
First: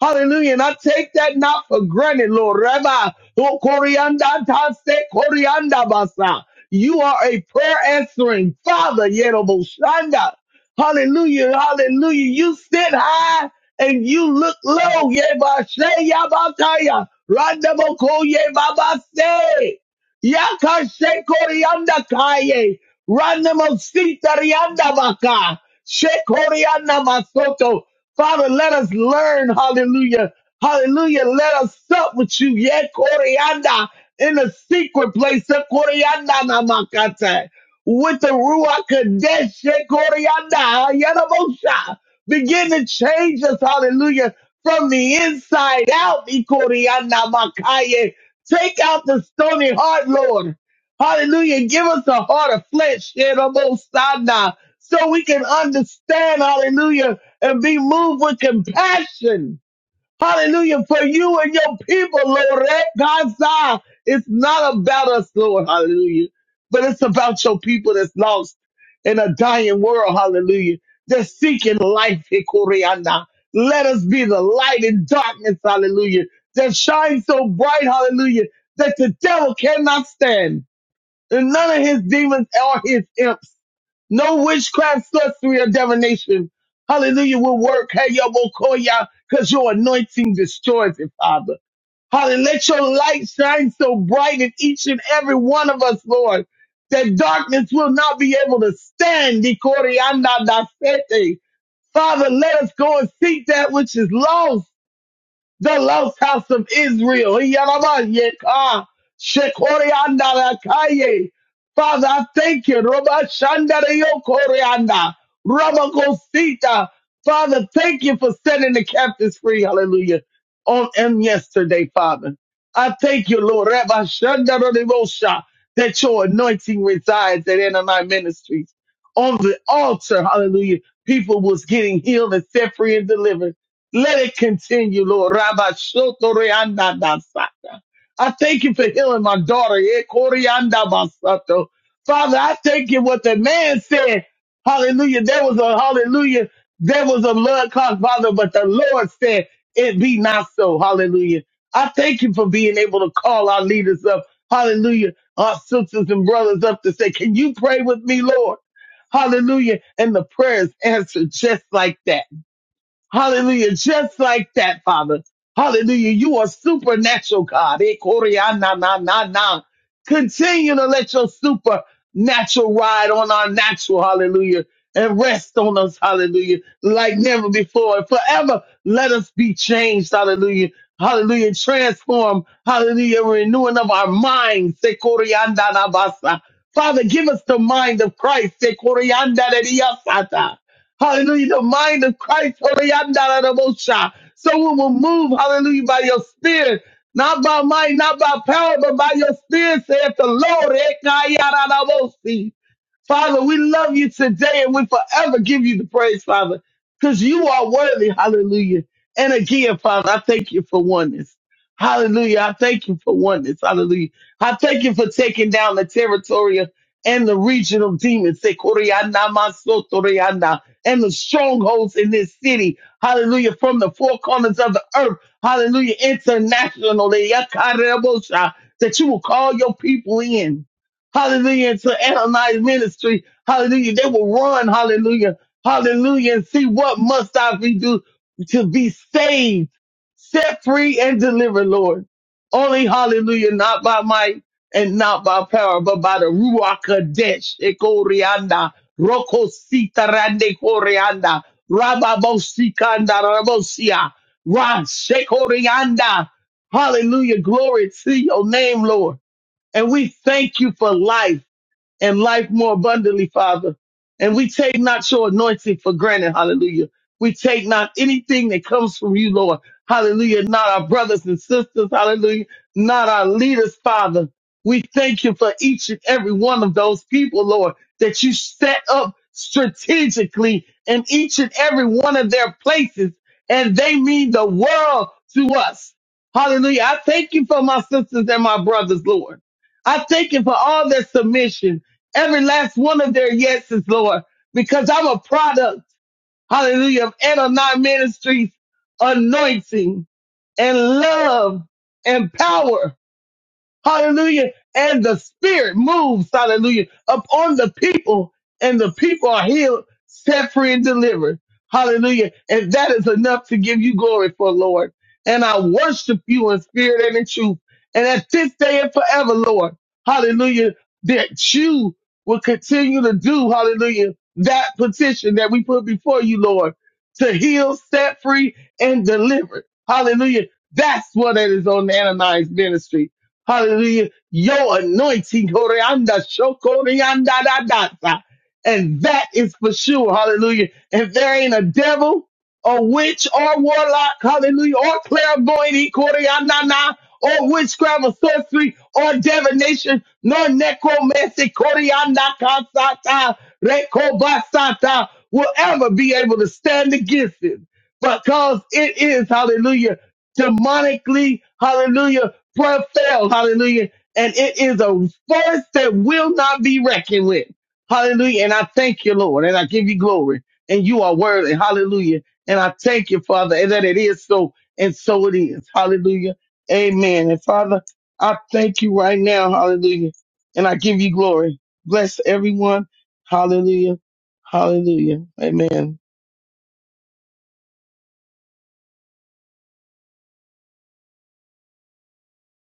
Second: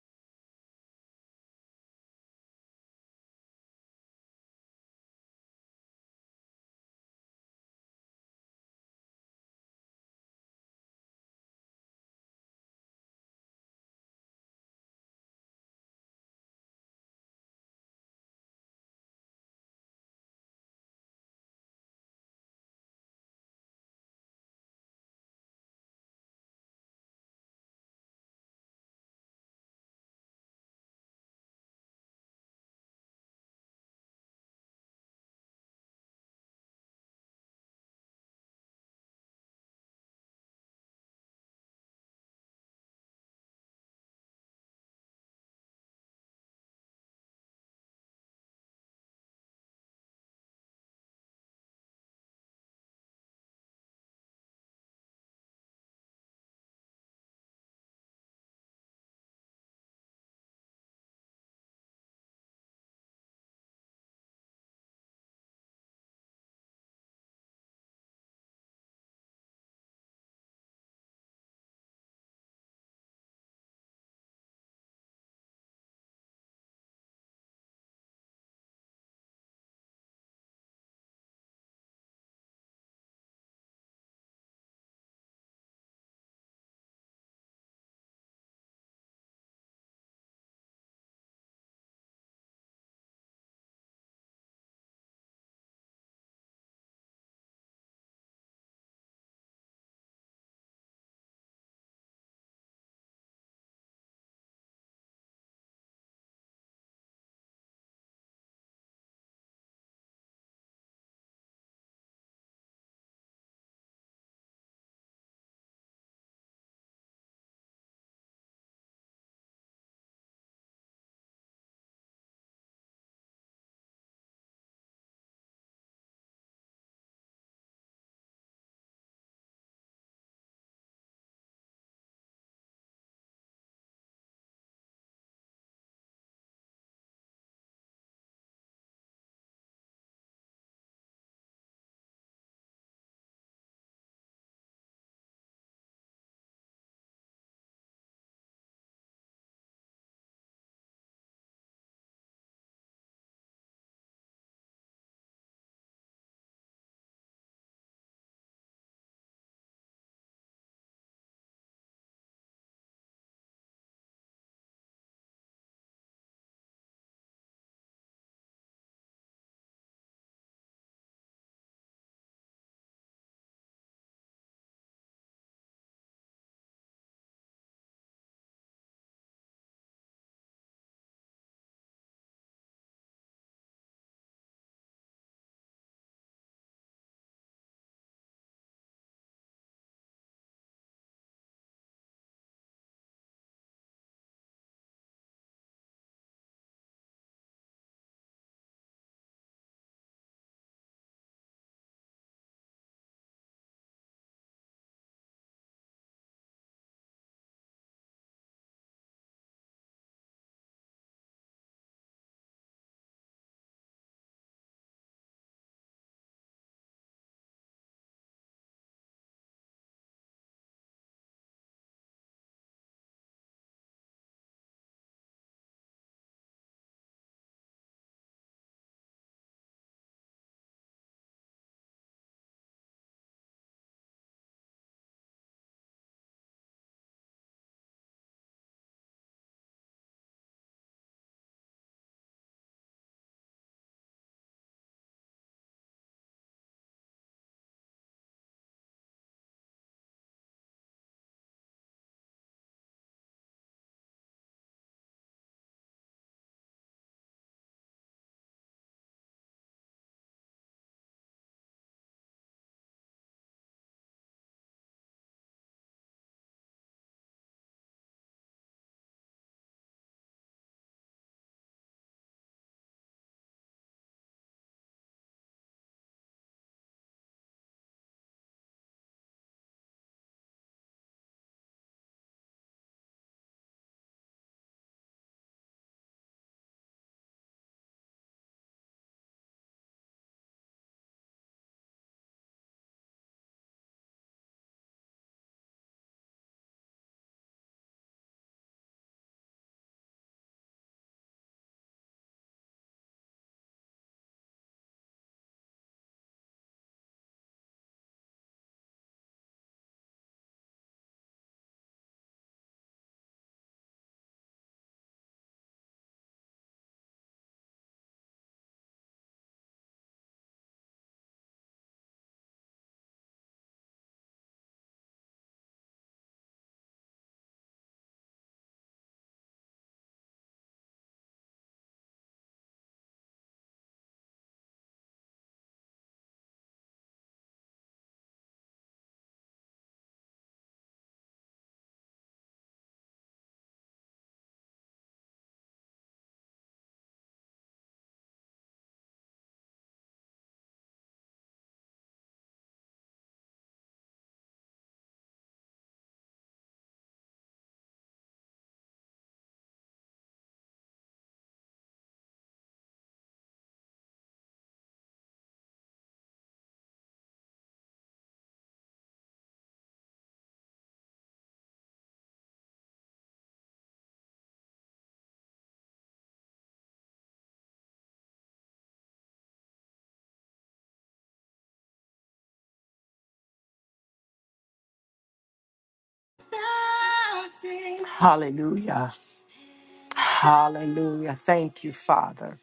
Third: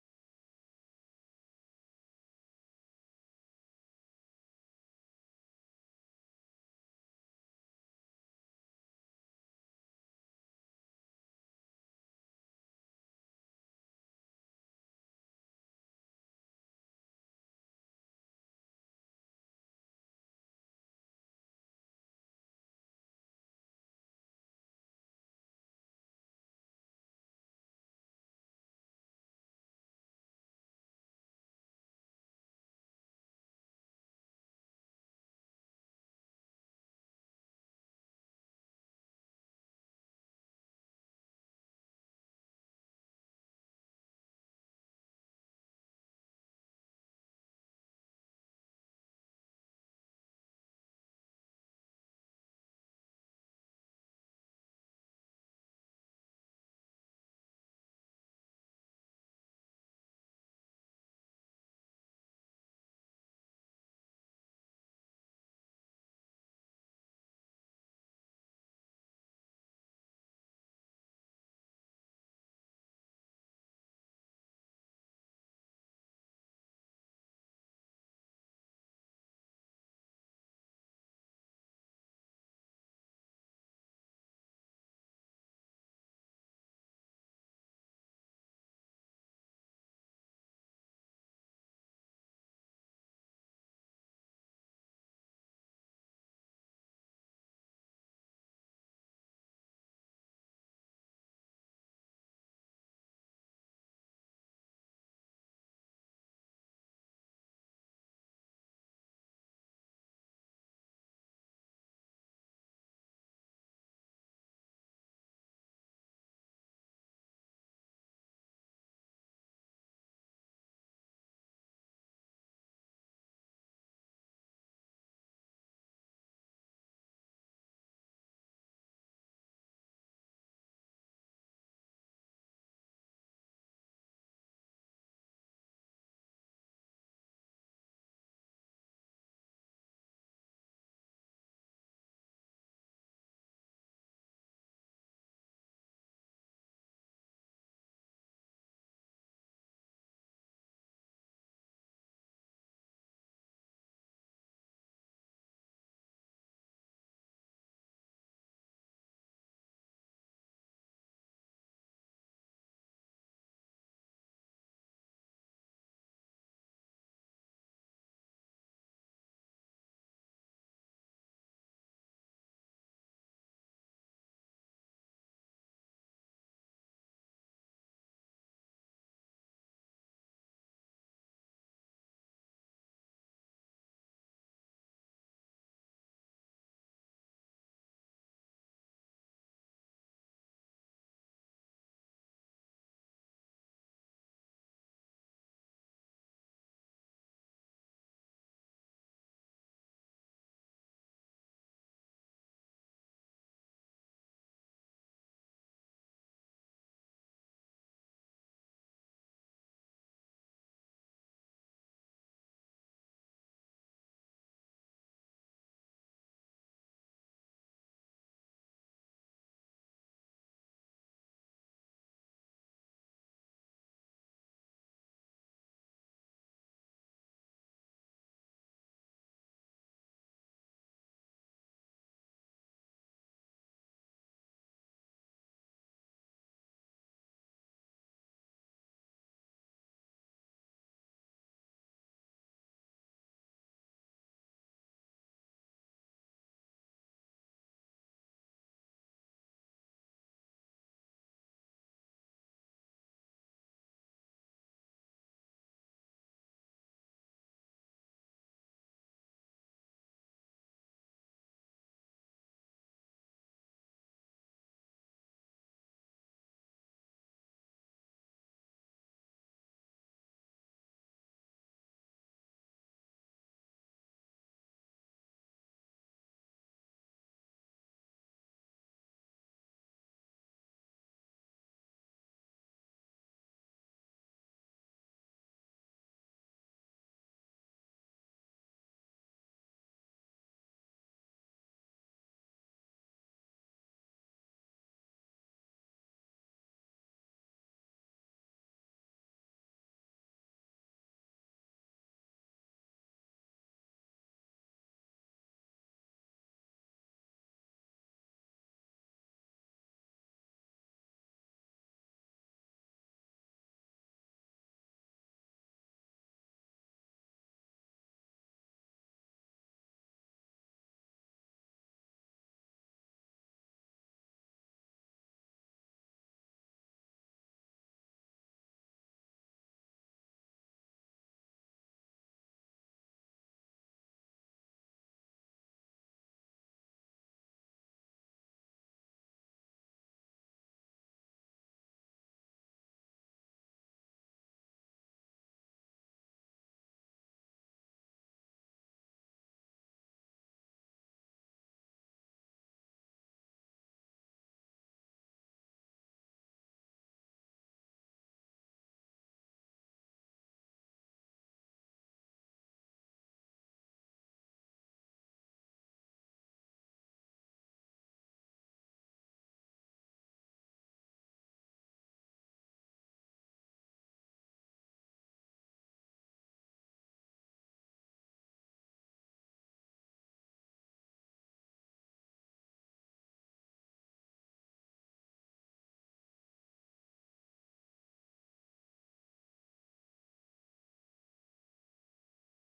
Speaker 3: Hallelujah. And I take that not for granted, Lord. Rabbi, oh, Corianda, Tase, Corianda, Basa. You are a prayer answering Father, Yeroboshanda. Hallelujah. Hallelujah. You sit high and you look low. Yebashe, Yabataya. Randaboko, Yebabase. Yakashe, Corianda, Kaye. Randamosita, Rianda, Baka. Shekorianda, Masoto. Father, let us learn, hallelujah, hallelujah, let us sup with you, yet, Koreanda, in the secret place, eh, Koreanda namakata, with the Ruach Kadesh, eh, Koreanda, Yarabosha. begin to change us, hallelujah, from the inside out, eh, Koreanda makaye. take out the stony heart, Lord. Hallelujah. Give us a heart of flesh, eh, Rabosana, so we can understand, hallelujah, and be moved with compassion. Hallelujah. For you and your people, Lord. Eh, God's eye. It's not about us, Lord. Hallelujah. But it's about your people that's lost in a dying world. Hallelujah. They're seeking life. Eh, Koreana. Let us be the light in darkness. Hallelujah. That shines so bright. Hallelujah. That the devil cannot stand. And none of his demons are his imps. No witchcraft, sorcery, or divination. Hallelujah will work. Hey, yo, Bokoya, because your anointing destroys it, Father. Hallelujah. Let your light shine so bright in each and every one of us, Lord, that darkness will not be able to stand. Ikorianda dasete. Father, let us go and seek that which is lost the lost house of Israel. Yarabasheka, Shekoriandalakaye. Father, I thank you. Robashandarayokorianda, Robakosita. Father, thank you for setting the captives free. Hallelujah. On and yesterday, Father. I thank you, Lord. Rabashandarayosha, That your anointing resides at end of my ministries. On the altar, hallelujah. People was getting healed and set free and delivered. Let it continue, Lord. Rabba Shoto Reanda Basata. I thank you for healing my daughter. Eh, Corianda Basato. Father, I thank you what the man said. Hallelujah. There was a hallelujah. There was a blood clot, Father, but the Lord said it be not so. Hallelujah. I thank you for being able to call our leaders up. Hallelujah. Our sisters and brothers up to say, can you pray with me, Lord? Hallelujah. And the prayers answered just like that. Hallelujah. Just like that, Father. Hallelujah. You are supernatural God. Eh, Korea, na, na, na, na. Continue to let your supernatural ride on our natural. Hallelujah. And rest on us. Hallelujah. Like never before. And forever let us be changed. Hallelujah. Hallelujah. Transform. Hallelujah. Renewing of our minds. Eh, Korea, na, na, basa. Father, give us the mind of Christ. Eh, Korea, na, na, na, na, na. Hallelujah. The mind of Christ. Hallelujah. Someone will move. Hallelujah. By your spirit. Not by might, not by power, but by your spirit, saith the Lord. Ekayaradabosi. Father, we love you today and we forever give you the praise, Father, because you are worthy. Hallelujah. And again, Father, I thank you for oneness. Hallelujah. I thank you for oneness. Hallelujah. I thank you for taking down the territorial and the regional demons. Sekoriana masotoriana and the strongholds in this city. Hallelujah. From the four corners of the earth. Hallelujah. Internationally. Yakarebosha. That you will call your people in. Hallelujah. And To Ananias ministry. Hallelujah. They will run. Hallelujah. Hallelujah. And see what must I be do to be saved, set free and delivered, Lord. Only hallelujah, not by might and not by power, but by the Ruach Kadesh, Roko sita rande koreanda. Raba bosikanda rabosia. Ra shekorianda. Hallelujah. Glory to your name, Lord. And we thank you for life and life more abundantly, Father. And we take not your anointing for granted. Hallelujah. We take not anything that comes from you, Lord. Hallelujah. Not our brothers and sisters. Hallelujah. Not our leaders, Father. We thank you for each and every one of those people, Lord, that you set up strategically in each and every one of their places. And they mean the world to us. Hallelujah. I thank you for my sisters and my brothers, Lord. I thank you for all their submission every last one of their yeses, Lord, because I'm a product, hallelujah, of Adonai Ministries anointing and love and power Hallelujah. And the spirit moves, hallelujah, upon the people and the people are healed, set free and delivered. Hallelujah. And that is enough to give you glory for Lord. And I worship you in spirit and in truth. And at this day and forever, Lord, hallelujah, that you will continue to do, hallelujah, that petition that we put before you, Lord, to heal, set free and deliver. Hallelujah. That's what it is on Ananias ministry. Hallelujah. Your anointing, Koreanda, Shokorianda, da, da, da. and that is for sure. Hallelujah. If there ain't a devil, or witch, or warlock, hallelujah, or clairvoyant, Koreanda, na, or witchcraft, or sorcery, or divination, nor necromancy, Koreanda, kasata, rekobasata, will ever be able to stand against it because it is, hallelujah, demonically, hallelujah prayer fails. Hallelujah. And it is a force that will not be reckoned with. Hallelujah. And I thank you, Lord, and I give you glory. And you are worthy. Hallelujah. And I thank you, Father, and that it is so, and so it is. Hallelujah. Amen. And Father, I thank you right now. Hallelujah. And I give you glory. Bless everyone. Hallelujah. Hallelujah. Amen.
Speaker 1: Hallelujah. Hallelujah. Thank you, Father.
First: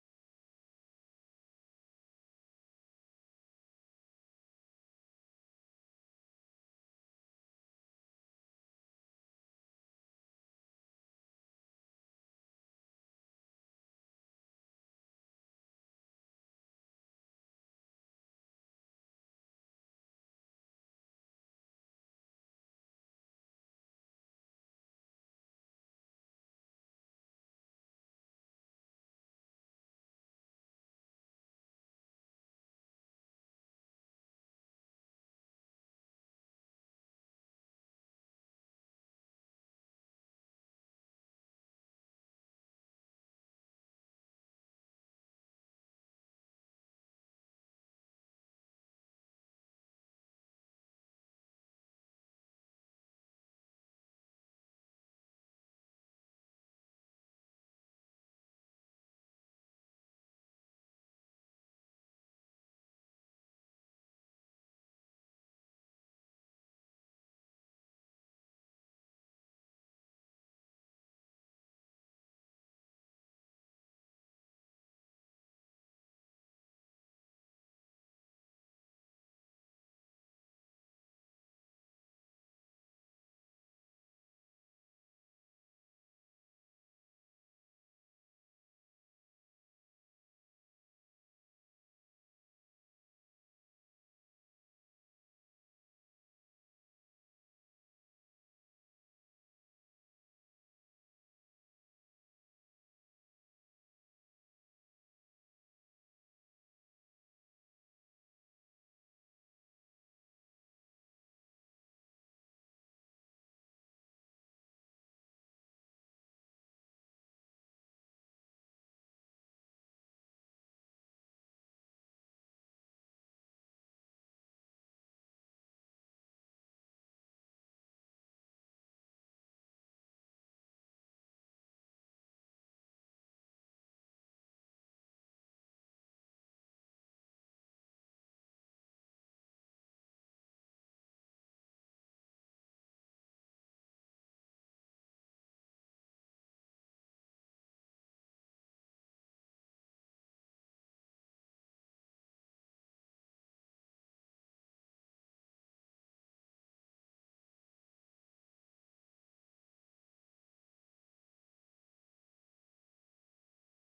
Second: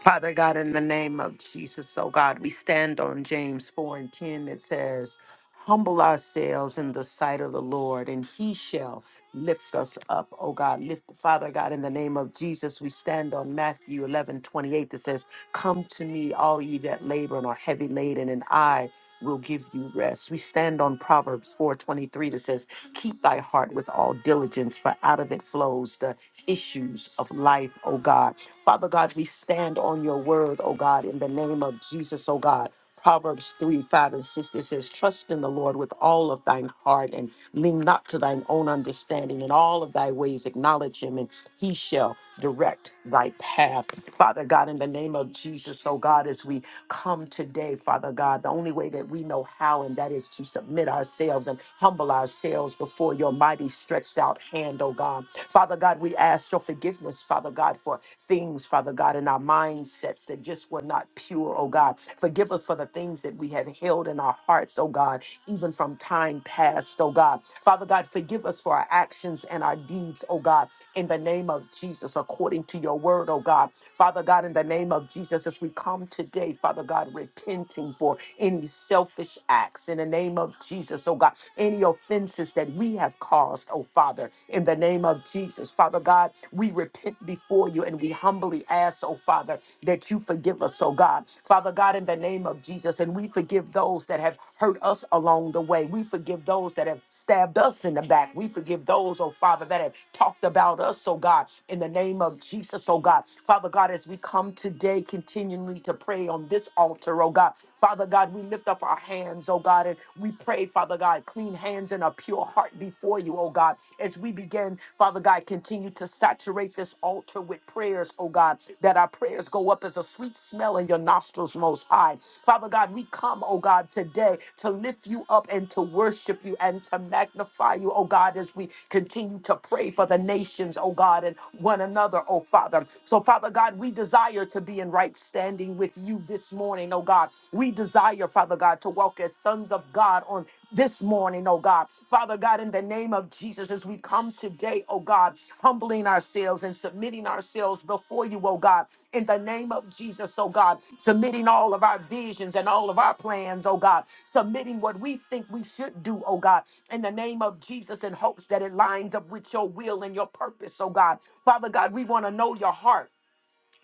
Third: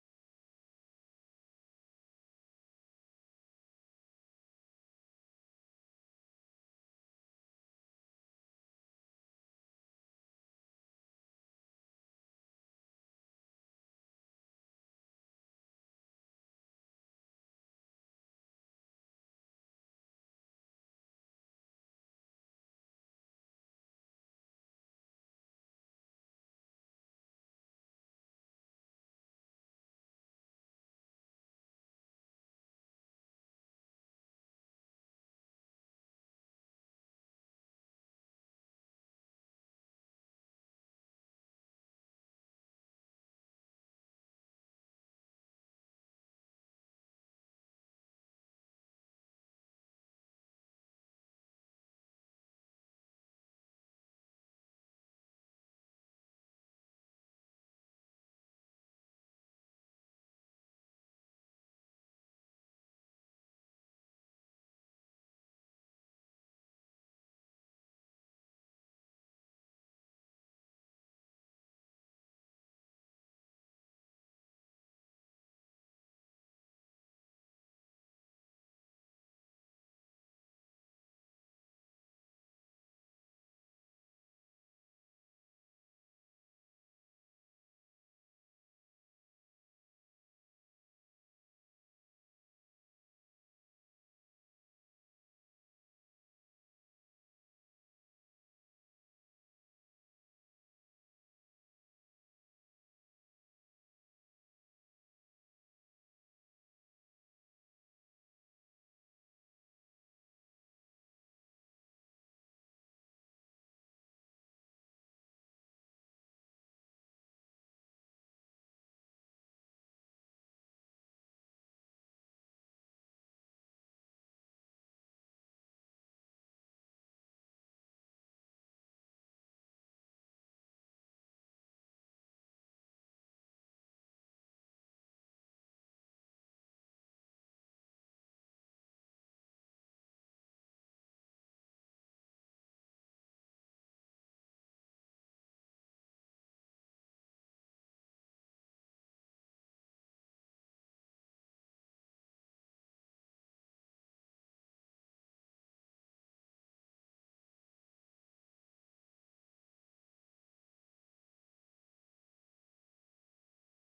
Speaker 1: Father God, in the name of Jesus, oh God, we stand on James 4 and 10 that says, Humble ourselves in the sight of the Lord, and he shall lift us up, oh God. Lift, Father God, in the name of Jesus, we stand on Matthew 11 28 that says, Come to me, all ye that labor and are heavy laden, and I will give you rest. We stand on Proverbs 4:23 that says, "Keep thy heart with all diligence, for out of it flows the issues of life, O God." Father God, we stand on your word, oh God, in the name of Jesus, oh God. Proverbs 3, 5, and 6 it says, Trust in the Lord with all of thine heart and lean not to thine own understanding. In all of thy ways acknowledge him, and he shall direct thy path. Father God, in the name of Jesus, oh God, as we come today, Father God, the only way that we know how, and that is to submit ourselves and humble ourselves before your mighty stretched out hand, oh God. Father God, we ask your forgiveness, Father God, for things, Father God, in our mindsets that just were not pure, oh God. Forgive us for the things that we have held in our hearts, oh God, even from time past, oh God. Father God, forgive us for our actions and our deeds, oh God in the name of Jesus, according to your word, oh God. Father God, in the name of Jesus, as we come today, Father God, repenting for any selfish acts in the name of Jesus, oh God, any offenses that we have caused, oh Father, in the name of Jesus, Father God, we repent before you and we humbly ask, oh Father, that you forgive us, oh God. Father God, in the name of Jesus, and we forgive those that have hurt us along the way. We forgive those that have stabbed us in the back. We forgive those, oh Father, that have talked about us, oh God, in the name of Jesus, oh God. Father God, as we come today continually to pray on this altar, oh God. Father God, we lift up our hands, oh God, and we pray, Father God, clean hands and a pure heart before you, oh God, as we begin, Father. Father God, continue to saturate this altar with prayers, oh God, that our prayers go up as a sweet smell in your nostrils most high. Father God, we come, oh God, today to lift you up and to worship you and to magnify you, oh God, as we continue to pray for the nations, oh God, and one another, oh Father. So, Father God, we desire to be in right standing with you this morning, oh God. We desire, Father God, to walk as sons of God on this morning, oh God. Father God, in the name of Jesus, as we come today, oh God, humbling ourselves and submitting ourselves before you, oh God, in the name of Jesus, oh God, submitting all of our visions and all of our plans, oh God, submitting what we think we should do, oh God, in the name of Jesus, in hopes that it lines up with your will and your purpose, oh God. Father God, we want to know your heart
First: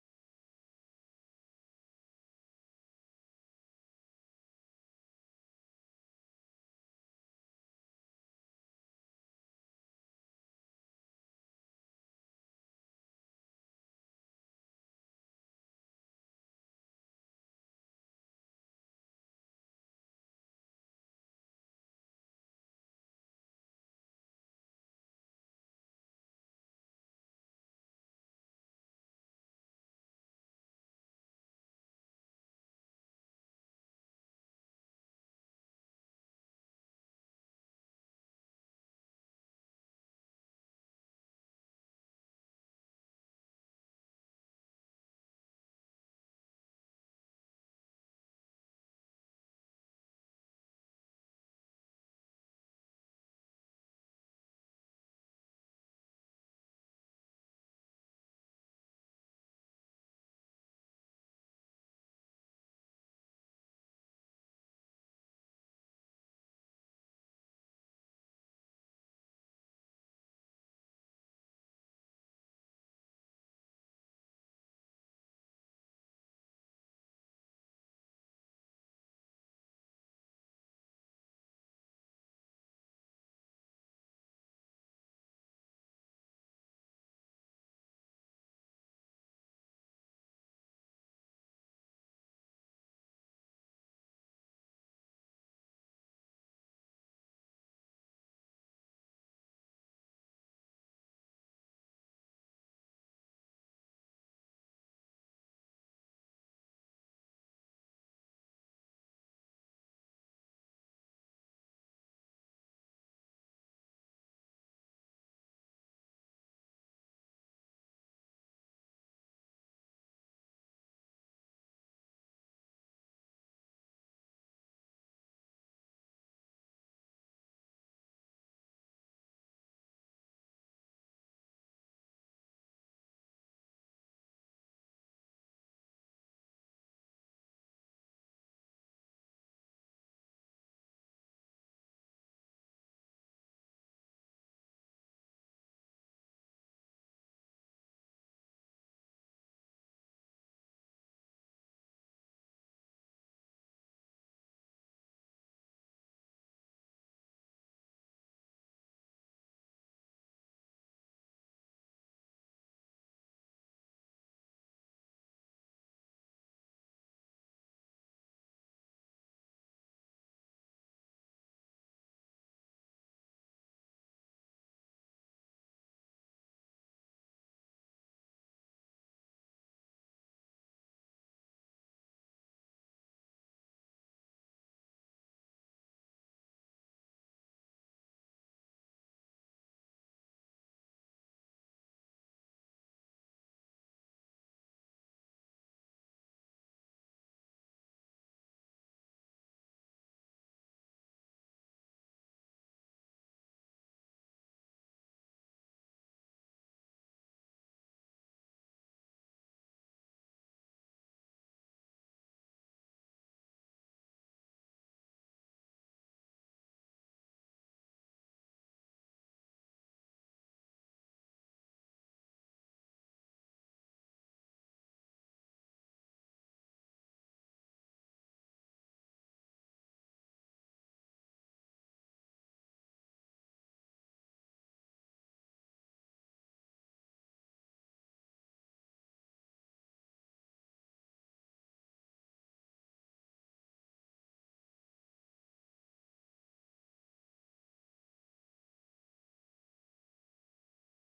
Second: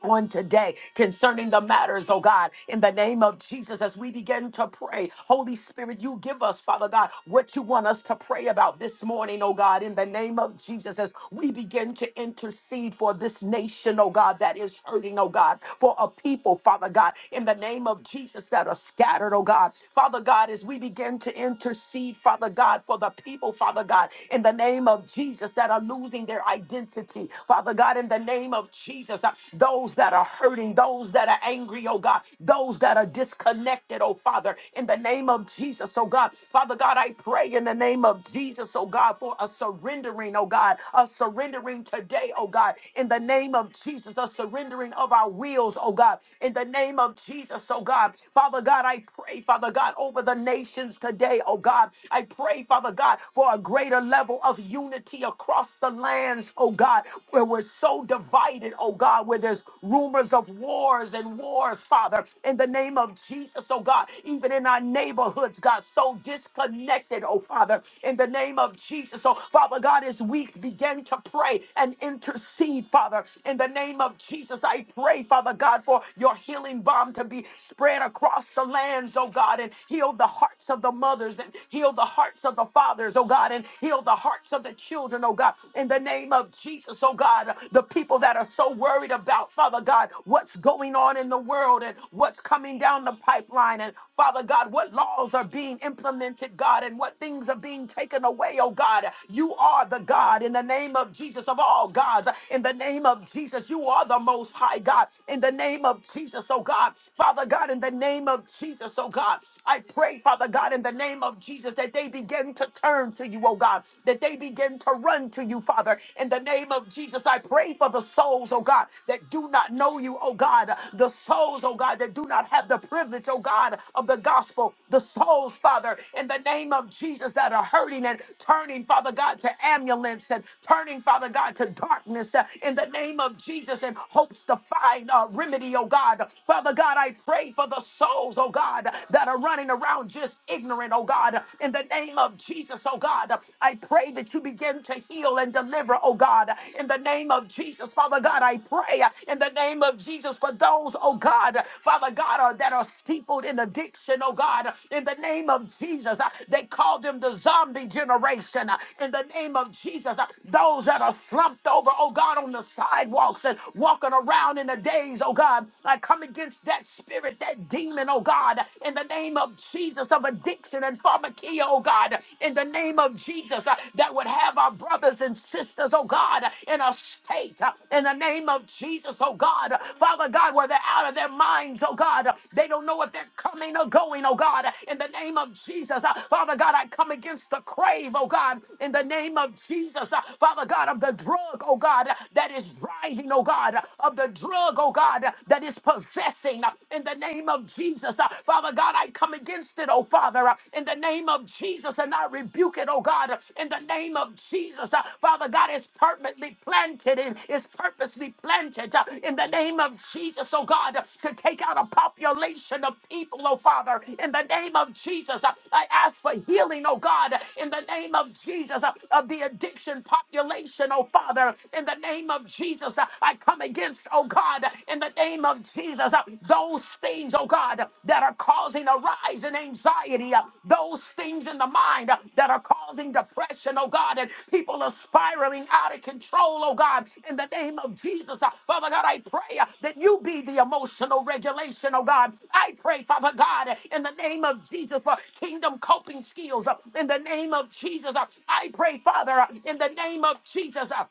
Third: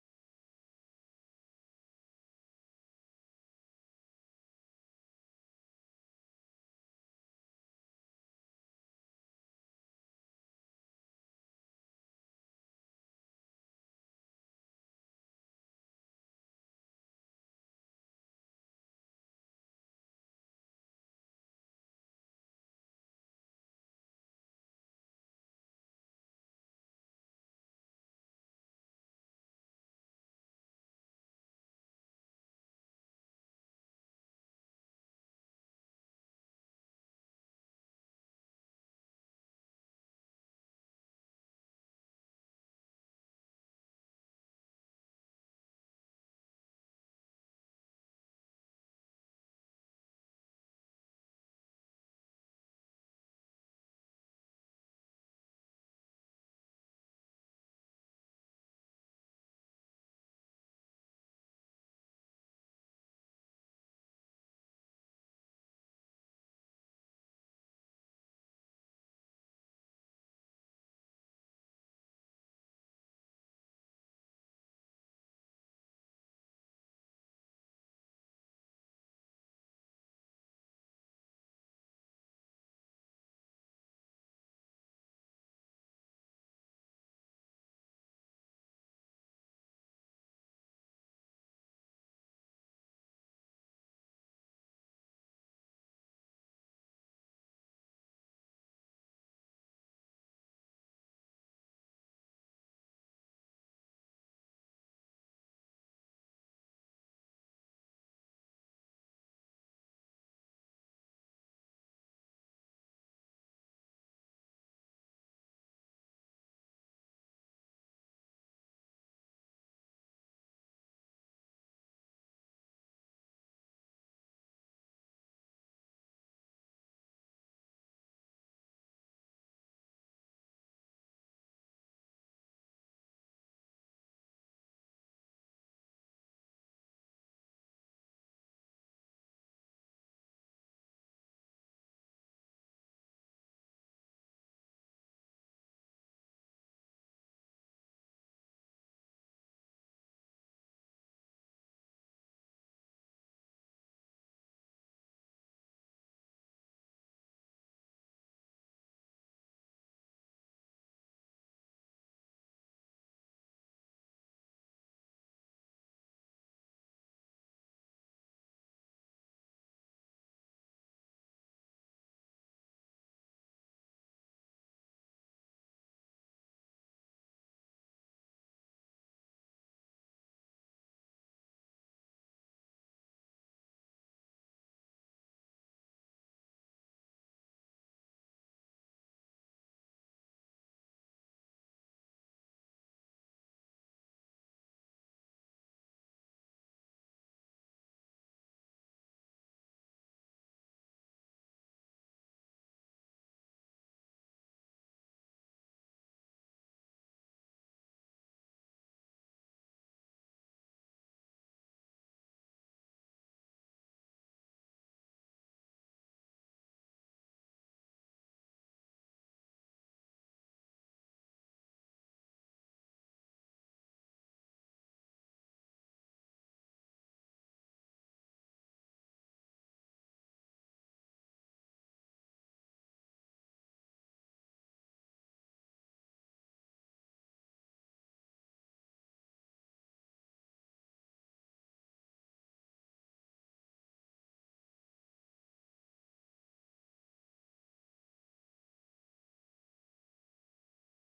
Speaker 1: on today concerning the matters, oh God, in the name of Jesus, as we begin to pray, Holy Spirit, you give us, Father God, what you want us to pray about this morning, oh God, in the name of Jesus, as we begin to intercede for this nation, oh God, that is hurting, oh God, for a people, Father God, in the name of Jesus, that are scattered, oh God, Father God, as we begin to intercede, Father God, for the people, Father God, in the name of Jesus, that are losing their identity, Father God. God, in the name of Jesus. Uh, Those that are hurting, those that are angry, oh God, those that are disconnected, oh Father, in the name of Jesus, oh God. Father God, I pray in the name of Jesus, oh God, for a surrendering, oh God, a surrendering today, oh God, in the name of Jesus, a surrendering of our wills, oh God, in the name of Jesus, oh God. Father God, I pray, Father God, over the nations today, oh God. I pray, Father God, for a greater level of unity across the lands, oh God, where we're so divided, oh God, where there's rumors of wars and wars, Father, in the name of Jesus, oh God, even in our neighborhoods, God, so disconnected, oh Father, in the name of Jesus. So, Father God, as we begin to pray and intercede, Father, in the name of Jesus, I pray, Father God, for your healing balm to be spread across the lands, oh God, and heal the hearts of the mothers and heal the hearts of the fathers, oh God, and Heal the hearts of the children, oh God, in the name of Jesus, oh God. The people that are so worried about, Father God, what's going on in the world and what's coming down the pipeline, and Father God, what laws are being implemented, God, and what things are being taken away, oh God. You are the God in the name of Jesus of all gods. In the name of Jesus, you are the most high God. In the name of Jesus, oh God. Father God, in the name of Jesus, oh God. I pray, Father God, in the name of Jesus. Jesus, that they begin to turn to you, oh God, that they begin to run to you, Father. In the name of Jesus, I pray for the souls, oh God, that do not know you, oh God, the souls, oh God, that do not have the privilege, oh God, of the gospel, the souls, Father, in the name of Jesus, that are hurting and turning, Father God, to ambulance and turning, Father God, to darkness uh, in the name of Jesus and hopes to find a remedy, oh God. Father God, I pray for the souls, oh God, that are running running around just ignorant, oh God. In the name of Jesus, oh God, I pray that you begin to heal and deliver, oh God. In the name of Jesus, Father God, I pray in the name of Jesus for those, oh God, Father God, are, that are steepled in addiction, oh God. In the name of Jesus, uh, they call them the zombie generation. Uh, In the name of Jesus, uh, those that are slumped over, oh God, on the sidewalks and walking around in the days, oh God, I come against that spirit that demon, oh God, in the name of Jesus of addiction and pharmakia, oh God, in the name of Jesus, uh, that would have our brothers and sisters, oh God, in a state, uh, in the name of Jesus, oh God, Father God, where they're out of their minds, oh God, they don't know if they're coming or going, oh God, in the name of Jesus, uh, Father God, I come against the crave, oh God, in the name of Jesus, uh, Father God, of the drug, oh God, that is driving, oh God, of the drug, oh God, uh, that is possessing uh, in the name of Jesus. Uh, Father God, I come against it, oh Father, uh, in the name of Jesus, and I rebuke it, oh God, uh, in the name of Jesus. Uh, Father God, it's permanently planted and it's purposely planted uh, in the name of Jesus, oh God, uh, to take out a population of people, oh Father, in the name of Jesus. Uh, I ask for healing, oh God, uh, in the name of Jesus, uh, of the addiction population, oh Father, in the name of Jesus. Uh, I come against, oh God, in the name of Jesus, uh, those things, oh God, that are causing a rise in anxiety, uh, those things in the mind uh, that are causing depression, oh God, and people are spiraling out of control, oh God, in the name of Jesus. uh, Father God, I pray uh, that you be the emotional regulation, oh God. I pray, Father God, uh, in the name of Jesus for kingdom coping skills, uh, in the name of Jesus. uh, I pray, Father, uh, in the name of Jesus. uh,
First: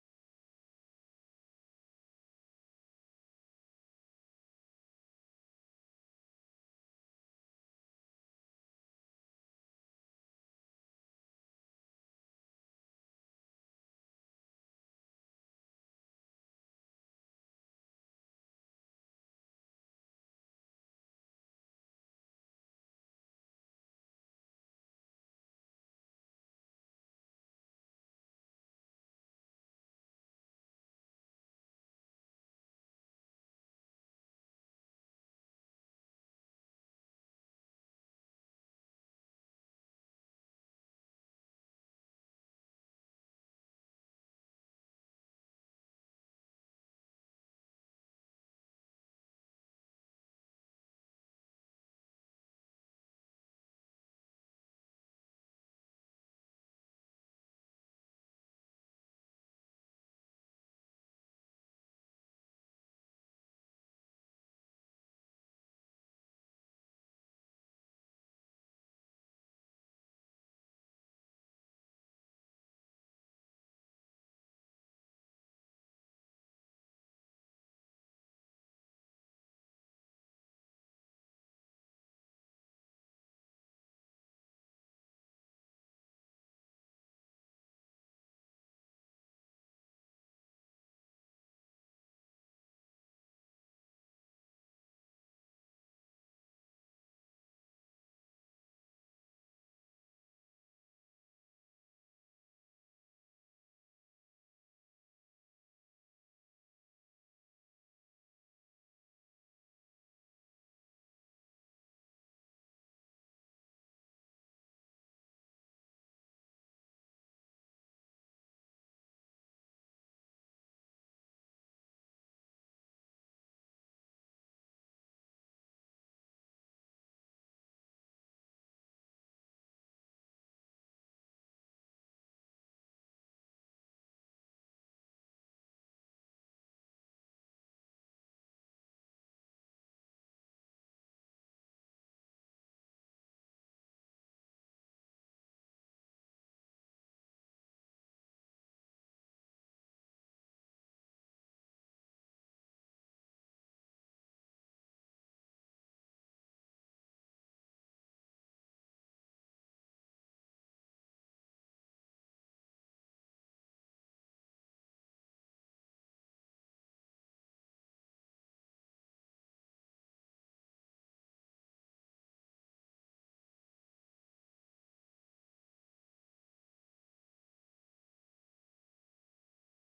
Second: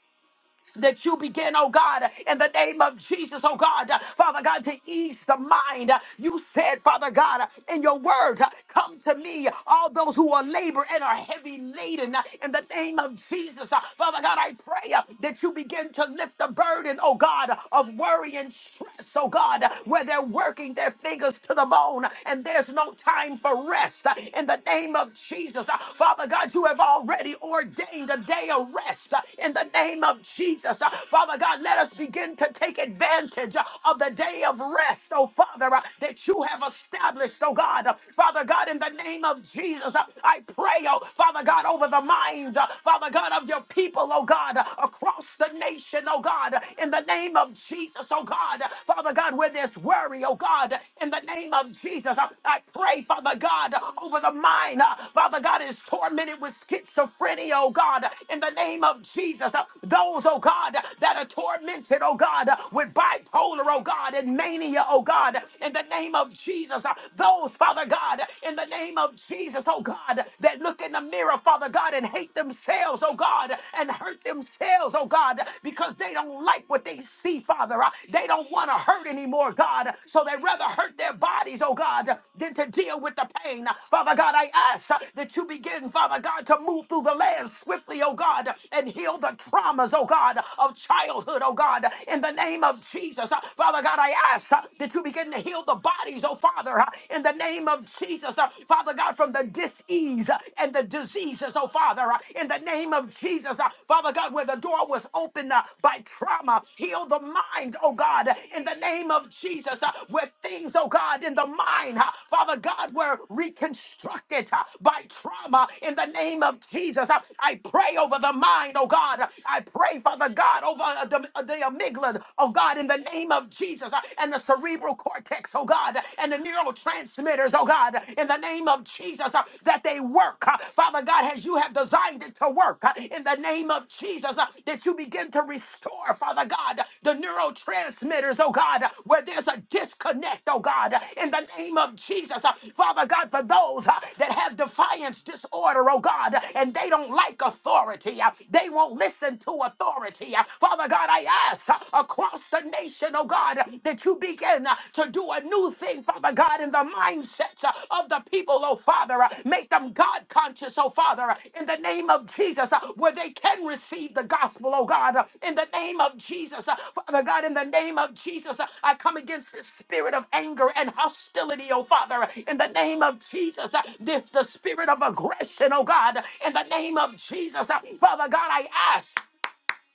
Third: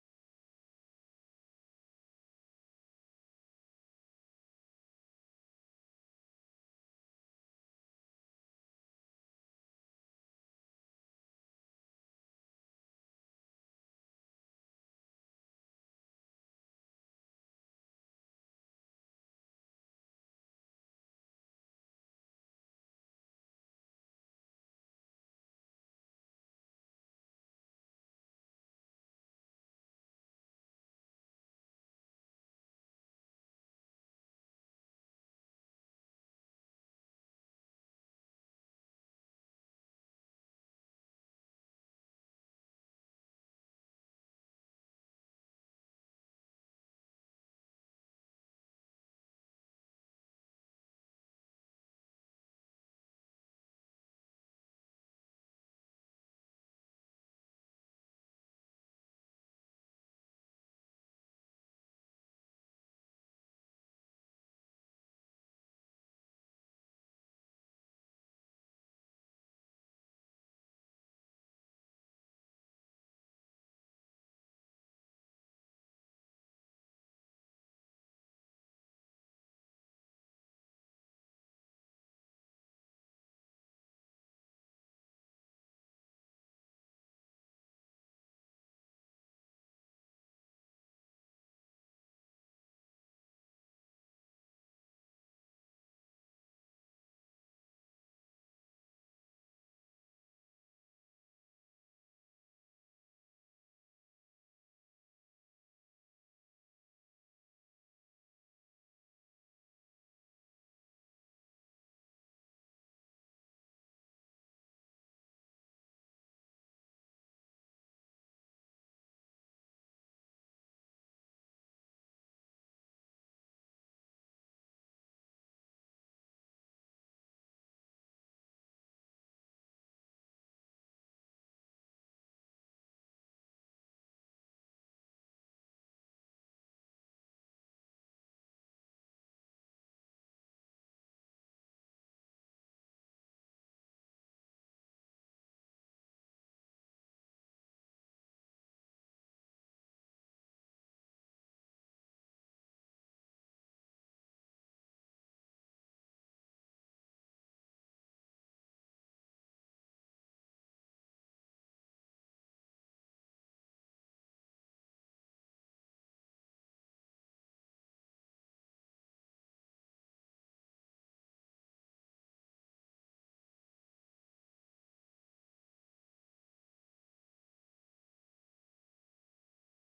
Speaker 1: that you begin, oh God, in the name of Jesus, oh God, Father God, to ease the mind. You said, Father God, in your word, come to me, all those who are labor and are heavy laden, in the name of Jesus. Father God, I pray that you begin to lift the burden, oh God, of worry and stress, oh God, where they're working their fingers to the bone and there's no time for rest, in the name of Jesus. Father God, you have already ordained a day of rest, in the name of Jesus. Jesus. Uh, Father God, let us begin to take advantage uh, of the day of rest, oh Father, uh, that you have established, oh God. Uh, Father God, in the name of Jesus, uh, I pray, oh Father God, over the minds, uh, Father God, of your people, oh God, uh, across the nation, oh God, uh, in the name of Jesus, oh God. Uh, Father God, where there's worry, oh God, uh, in the name of Jesus, uh, I pray, Father God, uh, over the mind, uh, Father God, is tormented with schizophrenia, oh God, uh, in the name of Jesus. Uh, Those, those, oh God, that are tormented, oh God, with bipolar, oh God, and mania, oh God, in the name of Jesus. Those, Father God, in the name of Jesus, oh God, that look in the mirror, Father God, and hate themselves, oh God, and hurt themselves, oh God, because they don't like what they see, Father. They don't want to hurt anymore, God, so they rather hurt their bodies, oh God, than to deal with the pain. Father God, I ask that you begin, Father God, to move through the land swiftly, oh God, and heal the traumas, remembrance, oh God, of childhood, oh God, in the name of Jesus. Uh, Father God, I ask uh, that you begin to heal the bodies, oh Father, uh, in the name of Jesus. Uh, Father God, from the disease uh, and the diseases, oh Father, uh, in the name of Jesus. Uh, Father God, where the door was opened uh, by trauma, heal the mind, oh God, in the name of Jesus, uh, where things, oh God, in the mind, uh, Father God, were reconstructed uh, by trauma, in the name of Jesus. Uh, I pray over the mind, oh God. I pray, Father God, over uh, the, uh, the amygdala, oh God, in the name of Jesus, uh, and the cerebral cortex, oh God, and the neurotransmitters, oh God, in the name of Jesus, uh, that they work, uh, Father God, as you have designed it to work, uh, in the name of Jesus, uh, that you begin to restore, Father God, the neurotransmitters, oh God, where there's a disconnect, oh God, in the name of Jesus, uh, Father God, for those uh, that have defiance disorder, oh God, and they don't like authority, uh, they won't listen to into authority. Uh, Father God, I ask uh, across the nation, oh God, uh, that you begin uh, to do a new thing, Father God, in the mindsets uh, of the people, oh Father. Uh, Make them God conscious, oh Father, uh, in the name of Jesus, uh, where they can receive the gospel, oh God, uh, in the name of Jesus. Uh, Father God, in the name of Jesus, uh, I come against the spirit of anger and hostility, oh Father, uh, in the name of Jesus. Uh, This the spirit of aggression, oh God, in the name of Jesus. Uh, Father God, I ask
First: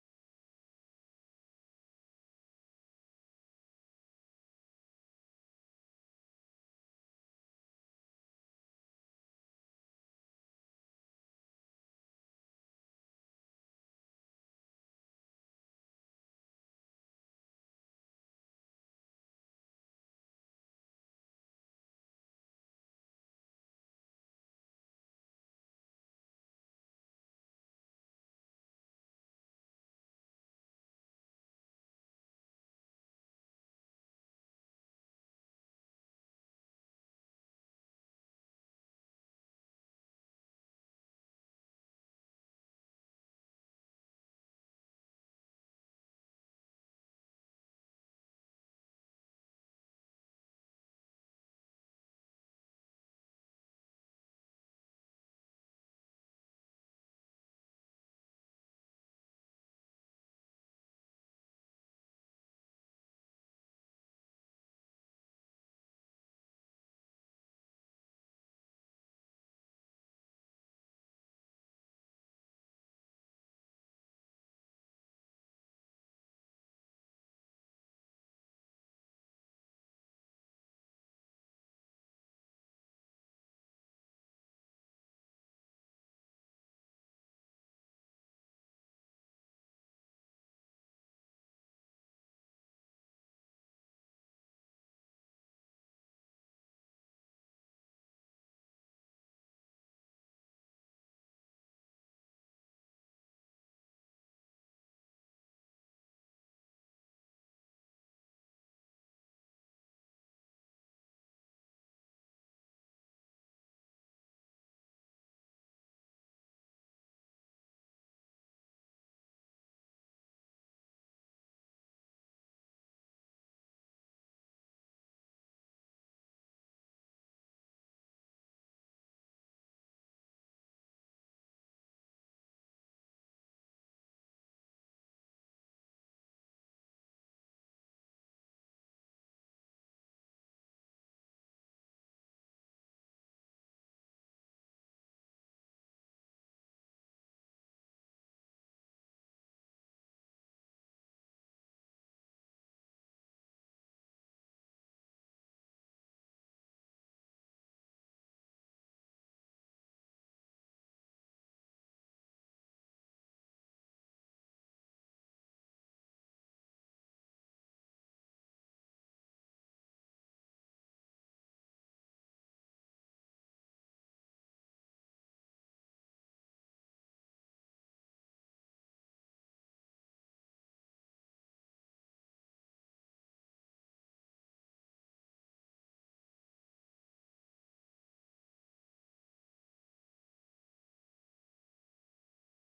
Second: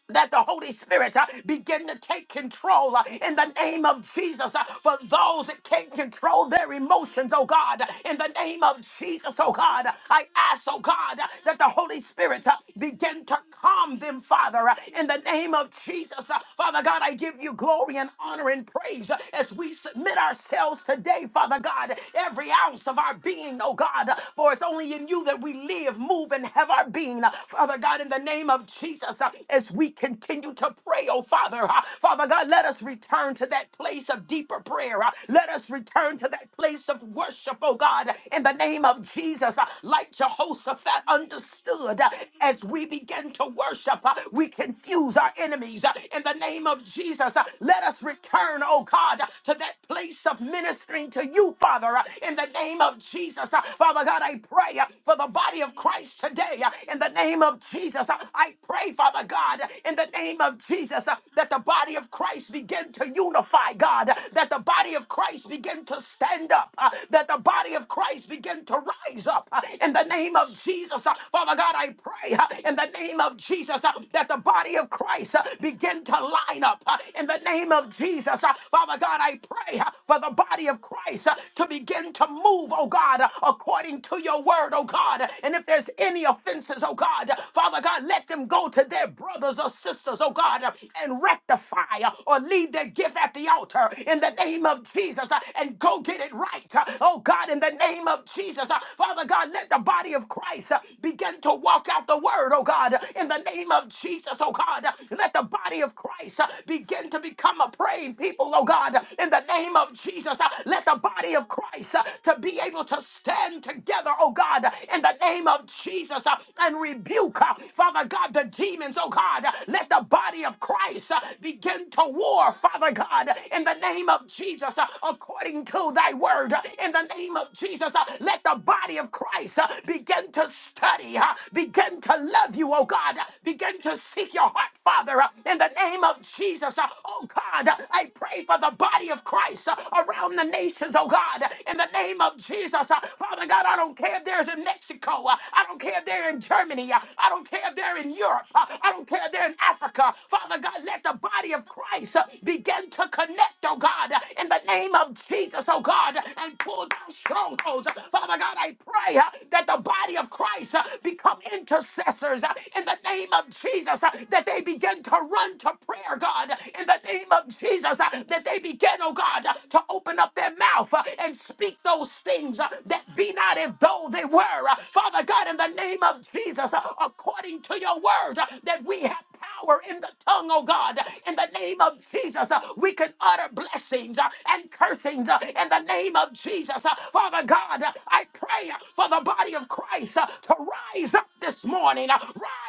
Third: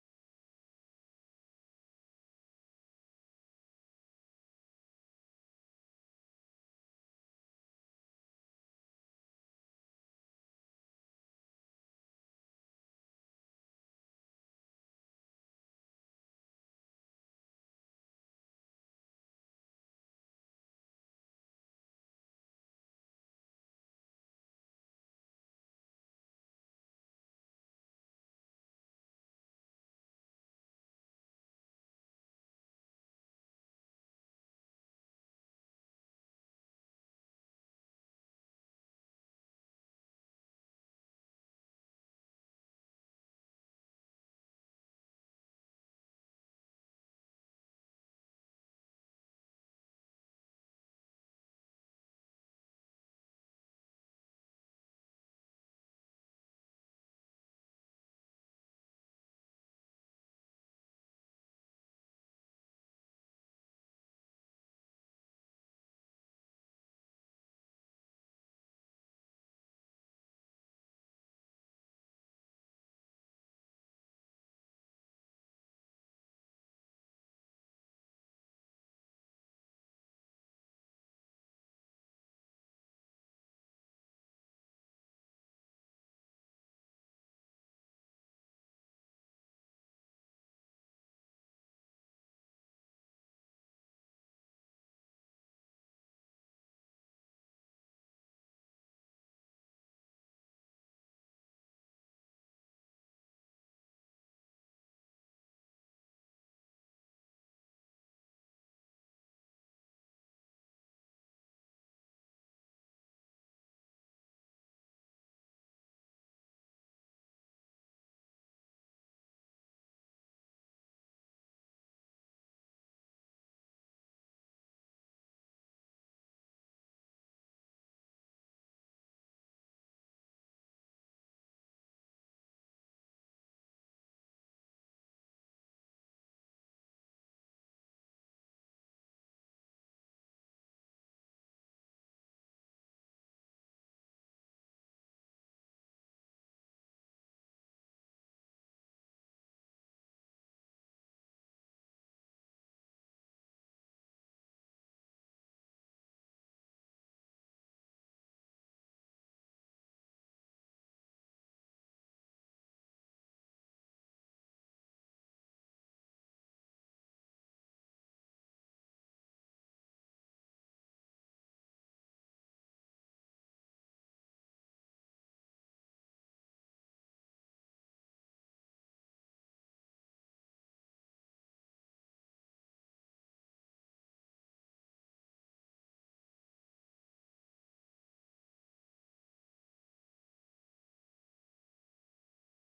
Speaker 1: that the Holy Spirit uh, begin to take control uh, in the name of Jesus uh, for those that can't control their emotions, oh God, in the name of Jesus, oh God. I ask, oh God, uh, that the Holy Spirit uh, begin to calm them, Father, uh, in the name of Jesus. Uh, Father God, I give you glory and honor and praise uh, as we submit ourselves today, Father God, every ounce of our being, oh God, uh, for it's only in you that we live, move, and have our being, uh, Father God, in the name of Jesus. Jesus as we continue to pray, oh Father. Uh, Father God, let us return to that place of deeper prayer. Uh, Let us return to that place of worship, oh God, in the name of Jesus. Uh, Like Jehoshaphat understood, uh, as we begin to worship, uh, we confuse our enemies. Uh, In the name of Jesus, uh, let us return, oh God, uh, to that place of ministering to you, Father, uh, in the name of Jesus. Uh, Father God, I pray uh, for the body of Christ today. uh, In the name of Jesus, Uh, I pray pray, Father God, in the name of Jesus, uh, that the body of Christ begin to unify, God, that the body of Christ begin to stand up, uh, that the body of Christ begin to rise up uh, in the name of Jesus. uh, Father God, I pray uh, in the name of Jesus uh, that the body of Christ uh, begin to line up uh, in the name of Jesus. uh, Father God, I pray uh, for the body of Christ uh, to begin to move, oh God, uh, according to your word, oh God. And if there's any offenses, oh God, Father God, let them let them go to their brothers or sisters, oh God, uh, and rectify uh, or leave their gift at the altar in the name of Jesus uh, and go get it right, uh, oh God, in the name of Jesus. uh, Father God, let the body of Christ uh, begin to walk out the word, oh God, uh, in the name of Jesus, oh God. uh, Let the body of Christ uh, begin to become a praying people, oh God, uh, in the name of Jesus. uh, Let the body of Christ uh, to be able to stand together, oh God, uh, in the name of Jesus uh, and rebuke. uh, Father God, the demons, oh God, let the body of Christ uh, begin to war, Father God, in the name of Jesus, uh, according to thy word, uh, in the name of Jesus, uh, let the body of Christ uh, begin to study, uh, begin to love you, oh God, begin to seek your heart, Father, uh, in the name of Jesus, uh, oh God, I pray for the body of Christ uh, around the nations, oh God, in the name of Jesus, uh, Father God, I don't care if there's in Mexico, uh, I don't care if they're in Germany, uh, I don't care if they're in Europe. Uh, I don't care if they're in Africa. Father God, let the body of Christ uh, begin to connect, oh God, uh, in the name of Jesus, oh God, uh, and pull down strongholds. Uh, Father God, I pray uh, that the body of Christ uh, become intercessors uh, in the name of Jesus, uh, that they begin to run to prayer, God, uh, in the name of Jesus, uh, that they begin, oh God, uh, to open up their mouth uh, and speak those things uh, that be not as though they were. Uh, Father God, in the name of Jesus, Jesus, uh, according to your word, uh, that we have power in the tongue, oh God. In the name of Jesus, uh, we can utter blessings uh, and cursings uh, in the name of Jesus. Uh, Father God, uh, I pray uh, for the body of Christ uh, to rise up this morning, uh,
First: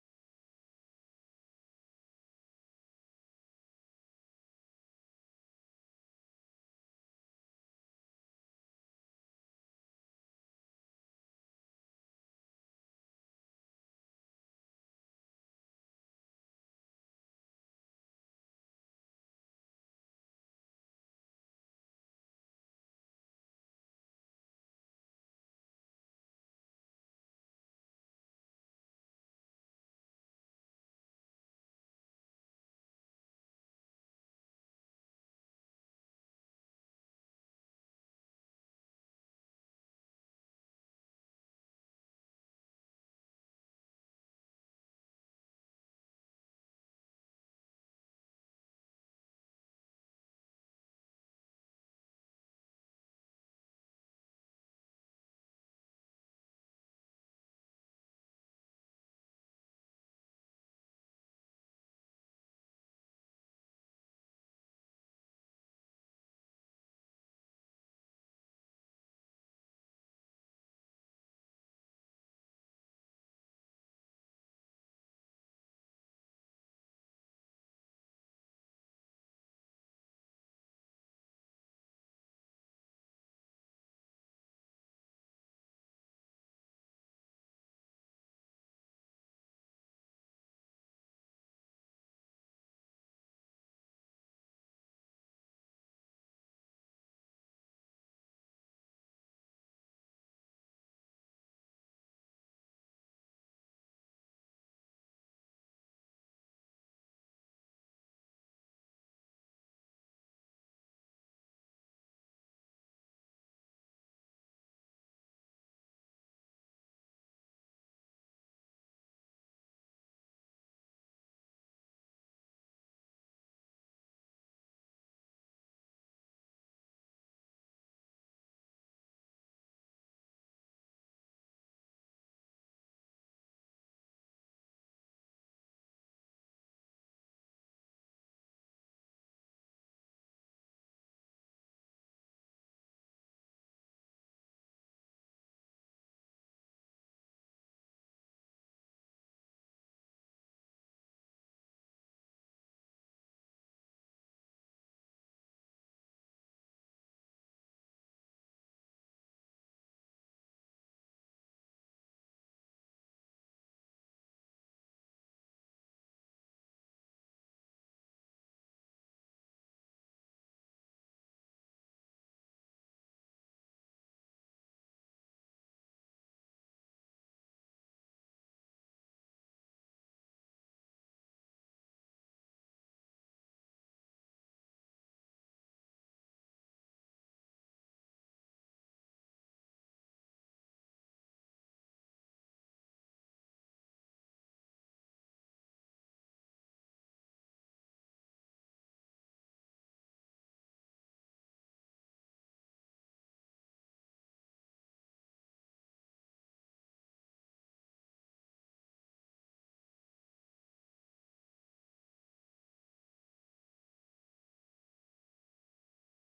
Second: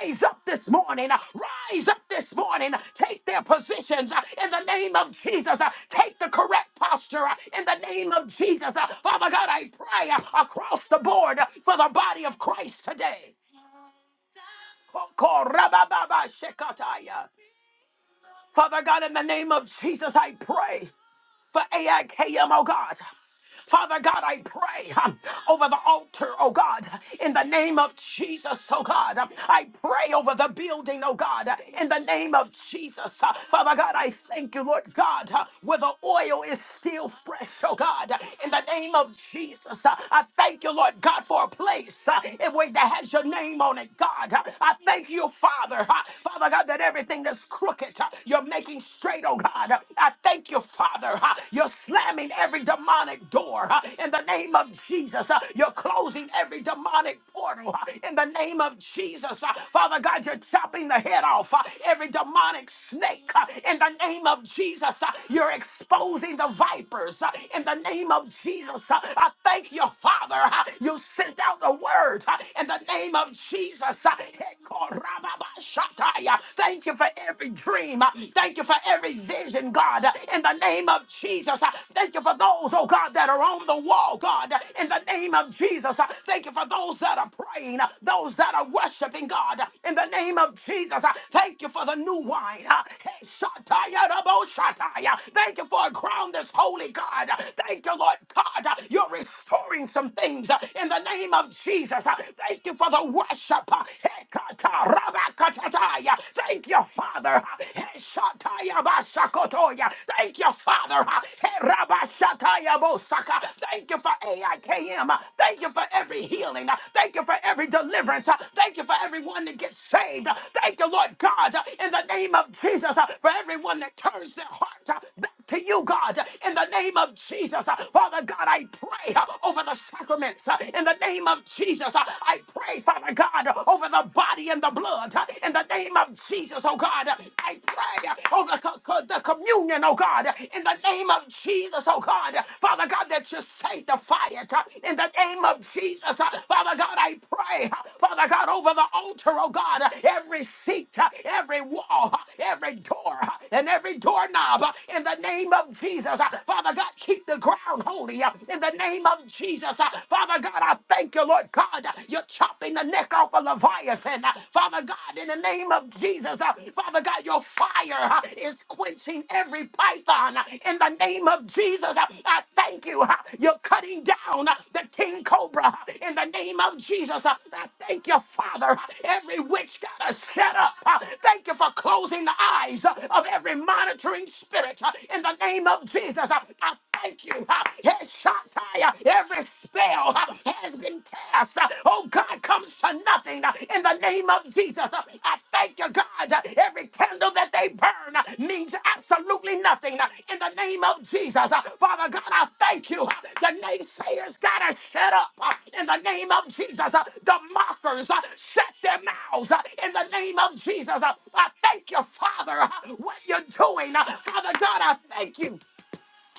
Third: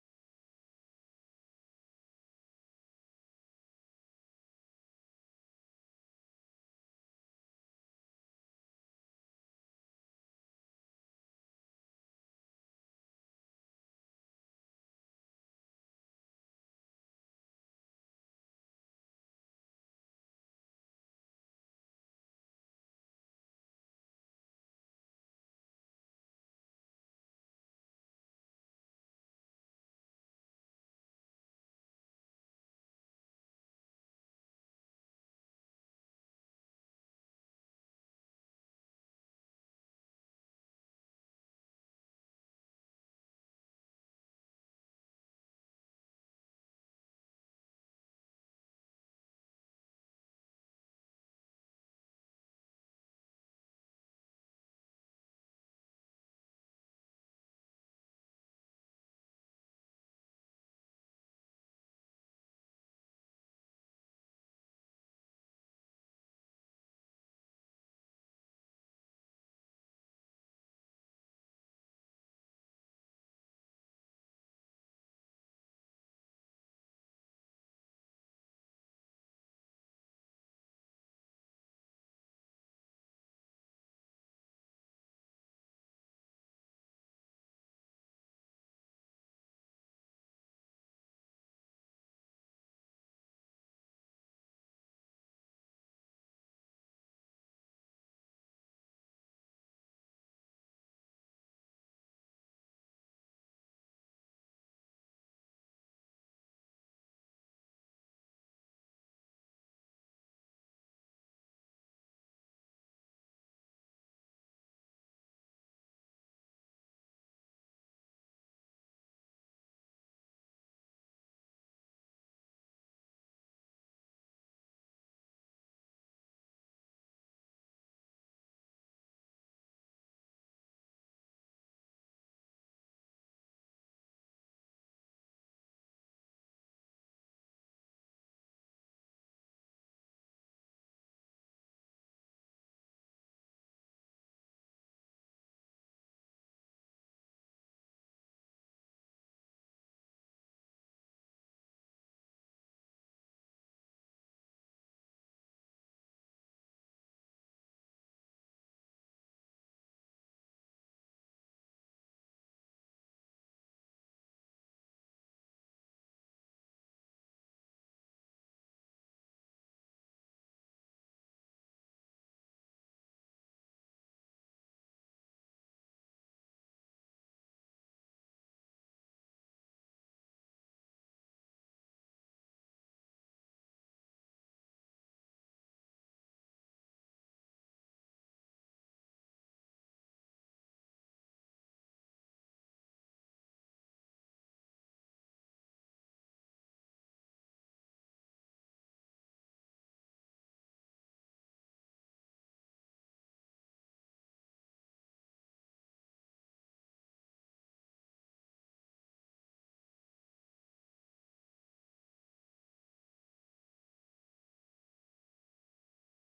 Speaker 1: rise up this morning, uh, rise up this morning, uh, take their positions uh, in the name of Jesus, uh, take the correct posture uh, in the name of Jesus. Uh, Father God, I pray uh, across the board uh, for the body of Christ today. Father God, in the name of Jesus, I pray for AIKM, oh God. Father God, I pray um, over the altar, oh God, in the name of Jesus, oh God. I pray over the building, oh God, in the name of Jesus. Uh, Father God, I thank you, Lord God, uh, where the oil is still fresh, oh God, in the name of Jesus. Uh, I thank you, Lord God, for a place uh, in which that has your name on it, God. Uh, I thank you, Father, uh, Father God, that everything that's crooked, uh, you're making straight, oh God. I thank you, Father together. huh? You're slamming every demonic door huh? in the name of Jesus. huh? You're closing every demonic portal huh? in the name of Jesus. huh? Father God, you're chopping the head off huh? every demonic snake huh? in the name of Jesus. huh? You're exposing the vipers huh? in the name of Jesus. huh? I thank you, Father. huh? You sent out the word huh? in the name of Jesus. huh? Thank you for every dream. Thank you for every vision, God, uh, in the name of Jesus. Uh, Thank you for those, oh God, that are on the wall, God, uh, in the name of Jesus. Uh, Thank you for those that are praying, uh, those that are worshiping, God, uh, in the name of Jesus. Uh, Thank you for the new wine. uh, hey, Shataya Rabo Shataya. Thank you for a crown that's holy, God. Uh, Thank you, Lord God. uh, You're restoring some things uh, in the name of Jesus. Uh, Thank you for the worship. uh, Shaddai. Thank you, Father. Shaddai Basakotoya. Thank you, Father. Herabashataya Bosaka. Thank you for AIKM. Thank you for every healing. Thank you for every deliverance. Thank you for everyone that gets saved. Thank you, Lord God, in the name of Jesus, for everyone that turns their heart to you, God, in the name of Jesus. Father God, I pray uh, over the sacraments uh, in the name of Jesus. Uh, I pray, Father God, over the body and the blood uh, in the name of Jesus, oh God. I pray uh, over co- co- the communion, oh God, in the name of Jesus, oh God. Father God, that you sanctify it uh, in the name of Jesus. Uh, Father God, I pray. Father God, over the altar, oh God, every seat, every wall, every door, and every doorknob, in the name of Jesus. Father God, keep the ground holy, in the name of Jesus. Father God, I thank you, Lord God, you're chopping the neck off a Leviathan. Father God, in the name of Jesus, Father God, your fire is quenching every python, in the name of Jesus, I thank you. You're cutting down the king cobra. In the name of Jesus, I thank you, Father. Every witch got to shut up. Thank you for closing the eyes of every monitoring spirit. In the name of Jesus, I thank you. Head shot, every spell has been cast. Oh God, comes tonight nothing uh, in the name of Jesus. Uh, I thank you, God. Uh, Every candle that they burn uh, means absolutely nothing uh, in the name of Jesus. Uh, Father God, I thank you. Uh, The naysayers got to shut up uh, in the name of Jesus. Uh, The mockers uh, shut their mouths uh, in the name of Jesus. Uh, I thank you, Father, uh, what you're doing. Uh, Father God, I thank you.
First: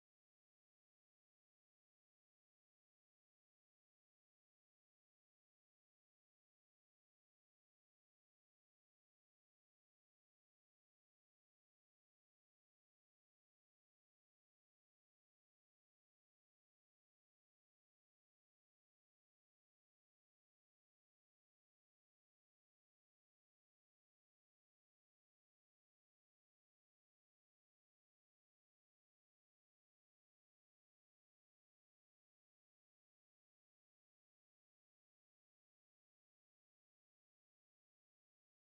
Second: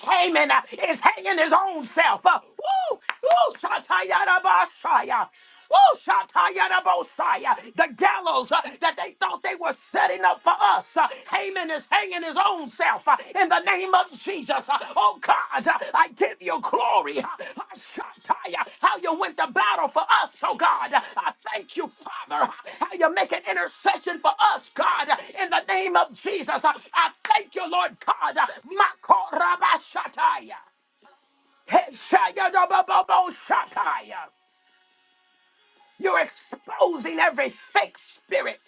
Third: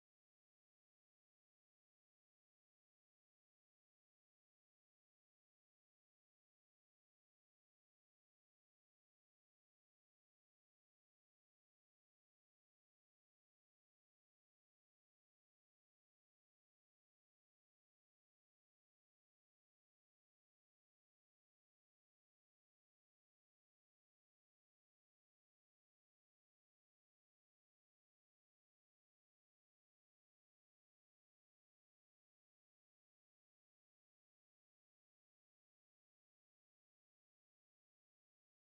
Speaker 1: Haman uh, is hanging his own self. Uh, woo, woo, shatayarabashaya. Woo, shatayarabosaya. The gallows uh, that they thought they were setting up for us. Uh, Haman is hanging his own self uh, in the name of Jesus. Uh, oh, God. I give you glory. Ashakaya, How you went to battle for us, oh God. I thank you, Father. How you make an intercession for us, God. In the name of Jesus, I thank you, Lord God. Makorabashataya. Heshayadabababoshataya. You're exposing every fake spirit.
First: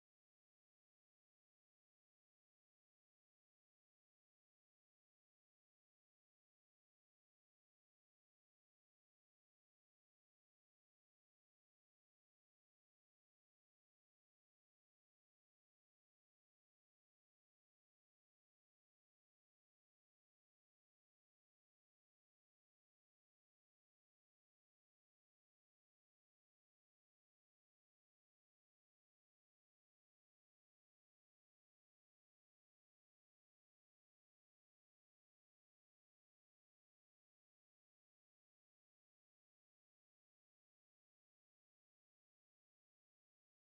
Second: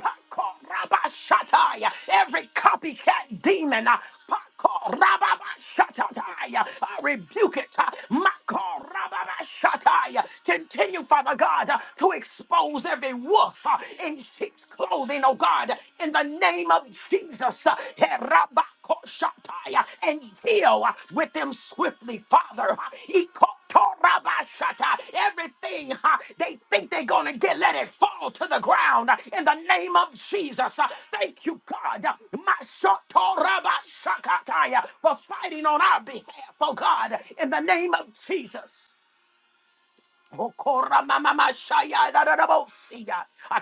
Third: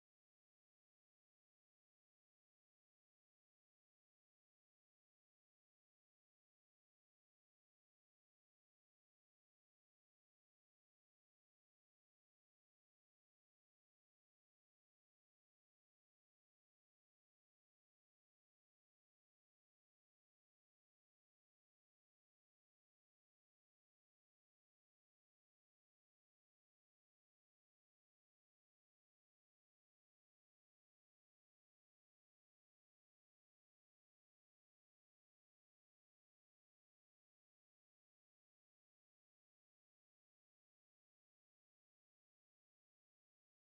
Speaker 1: Pako rabashataya. Every copycat demon. uh, Pako rababashatataya. I rebuke it. uh, Mako rababashataya. Continue, Father God, uh, to expose every wolf uh, in sheep's clothing, oh God, in the name of Jesus. uh, Herabakoshataya. And deal uh, with them swiftly, Father. uh, Torabashata. Everything huh, they think they're going to get, let it fall to the ground uh, in the name of Jesus. Uh, Thank you, God, uh, Mashotorabashakataya, for fighting on our behalf, oh God, in the name of Jesus. I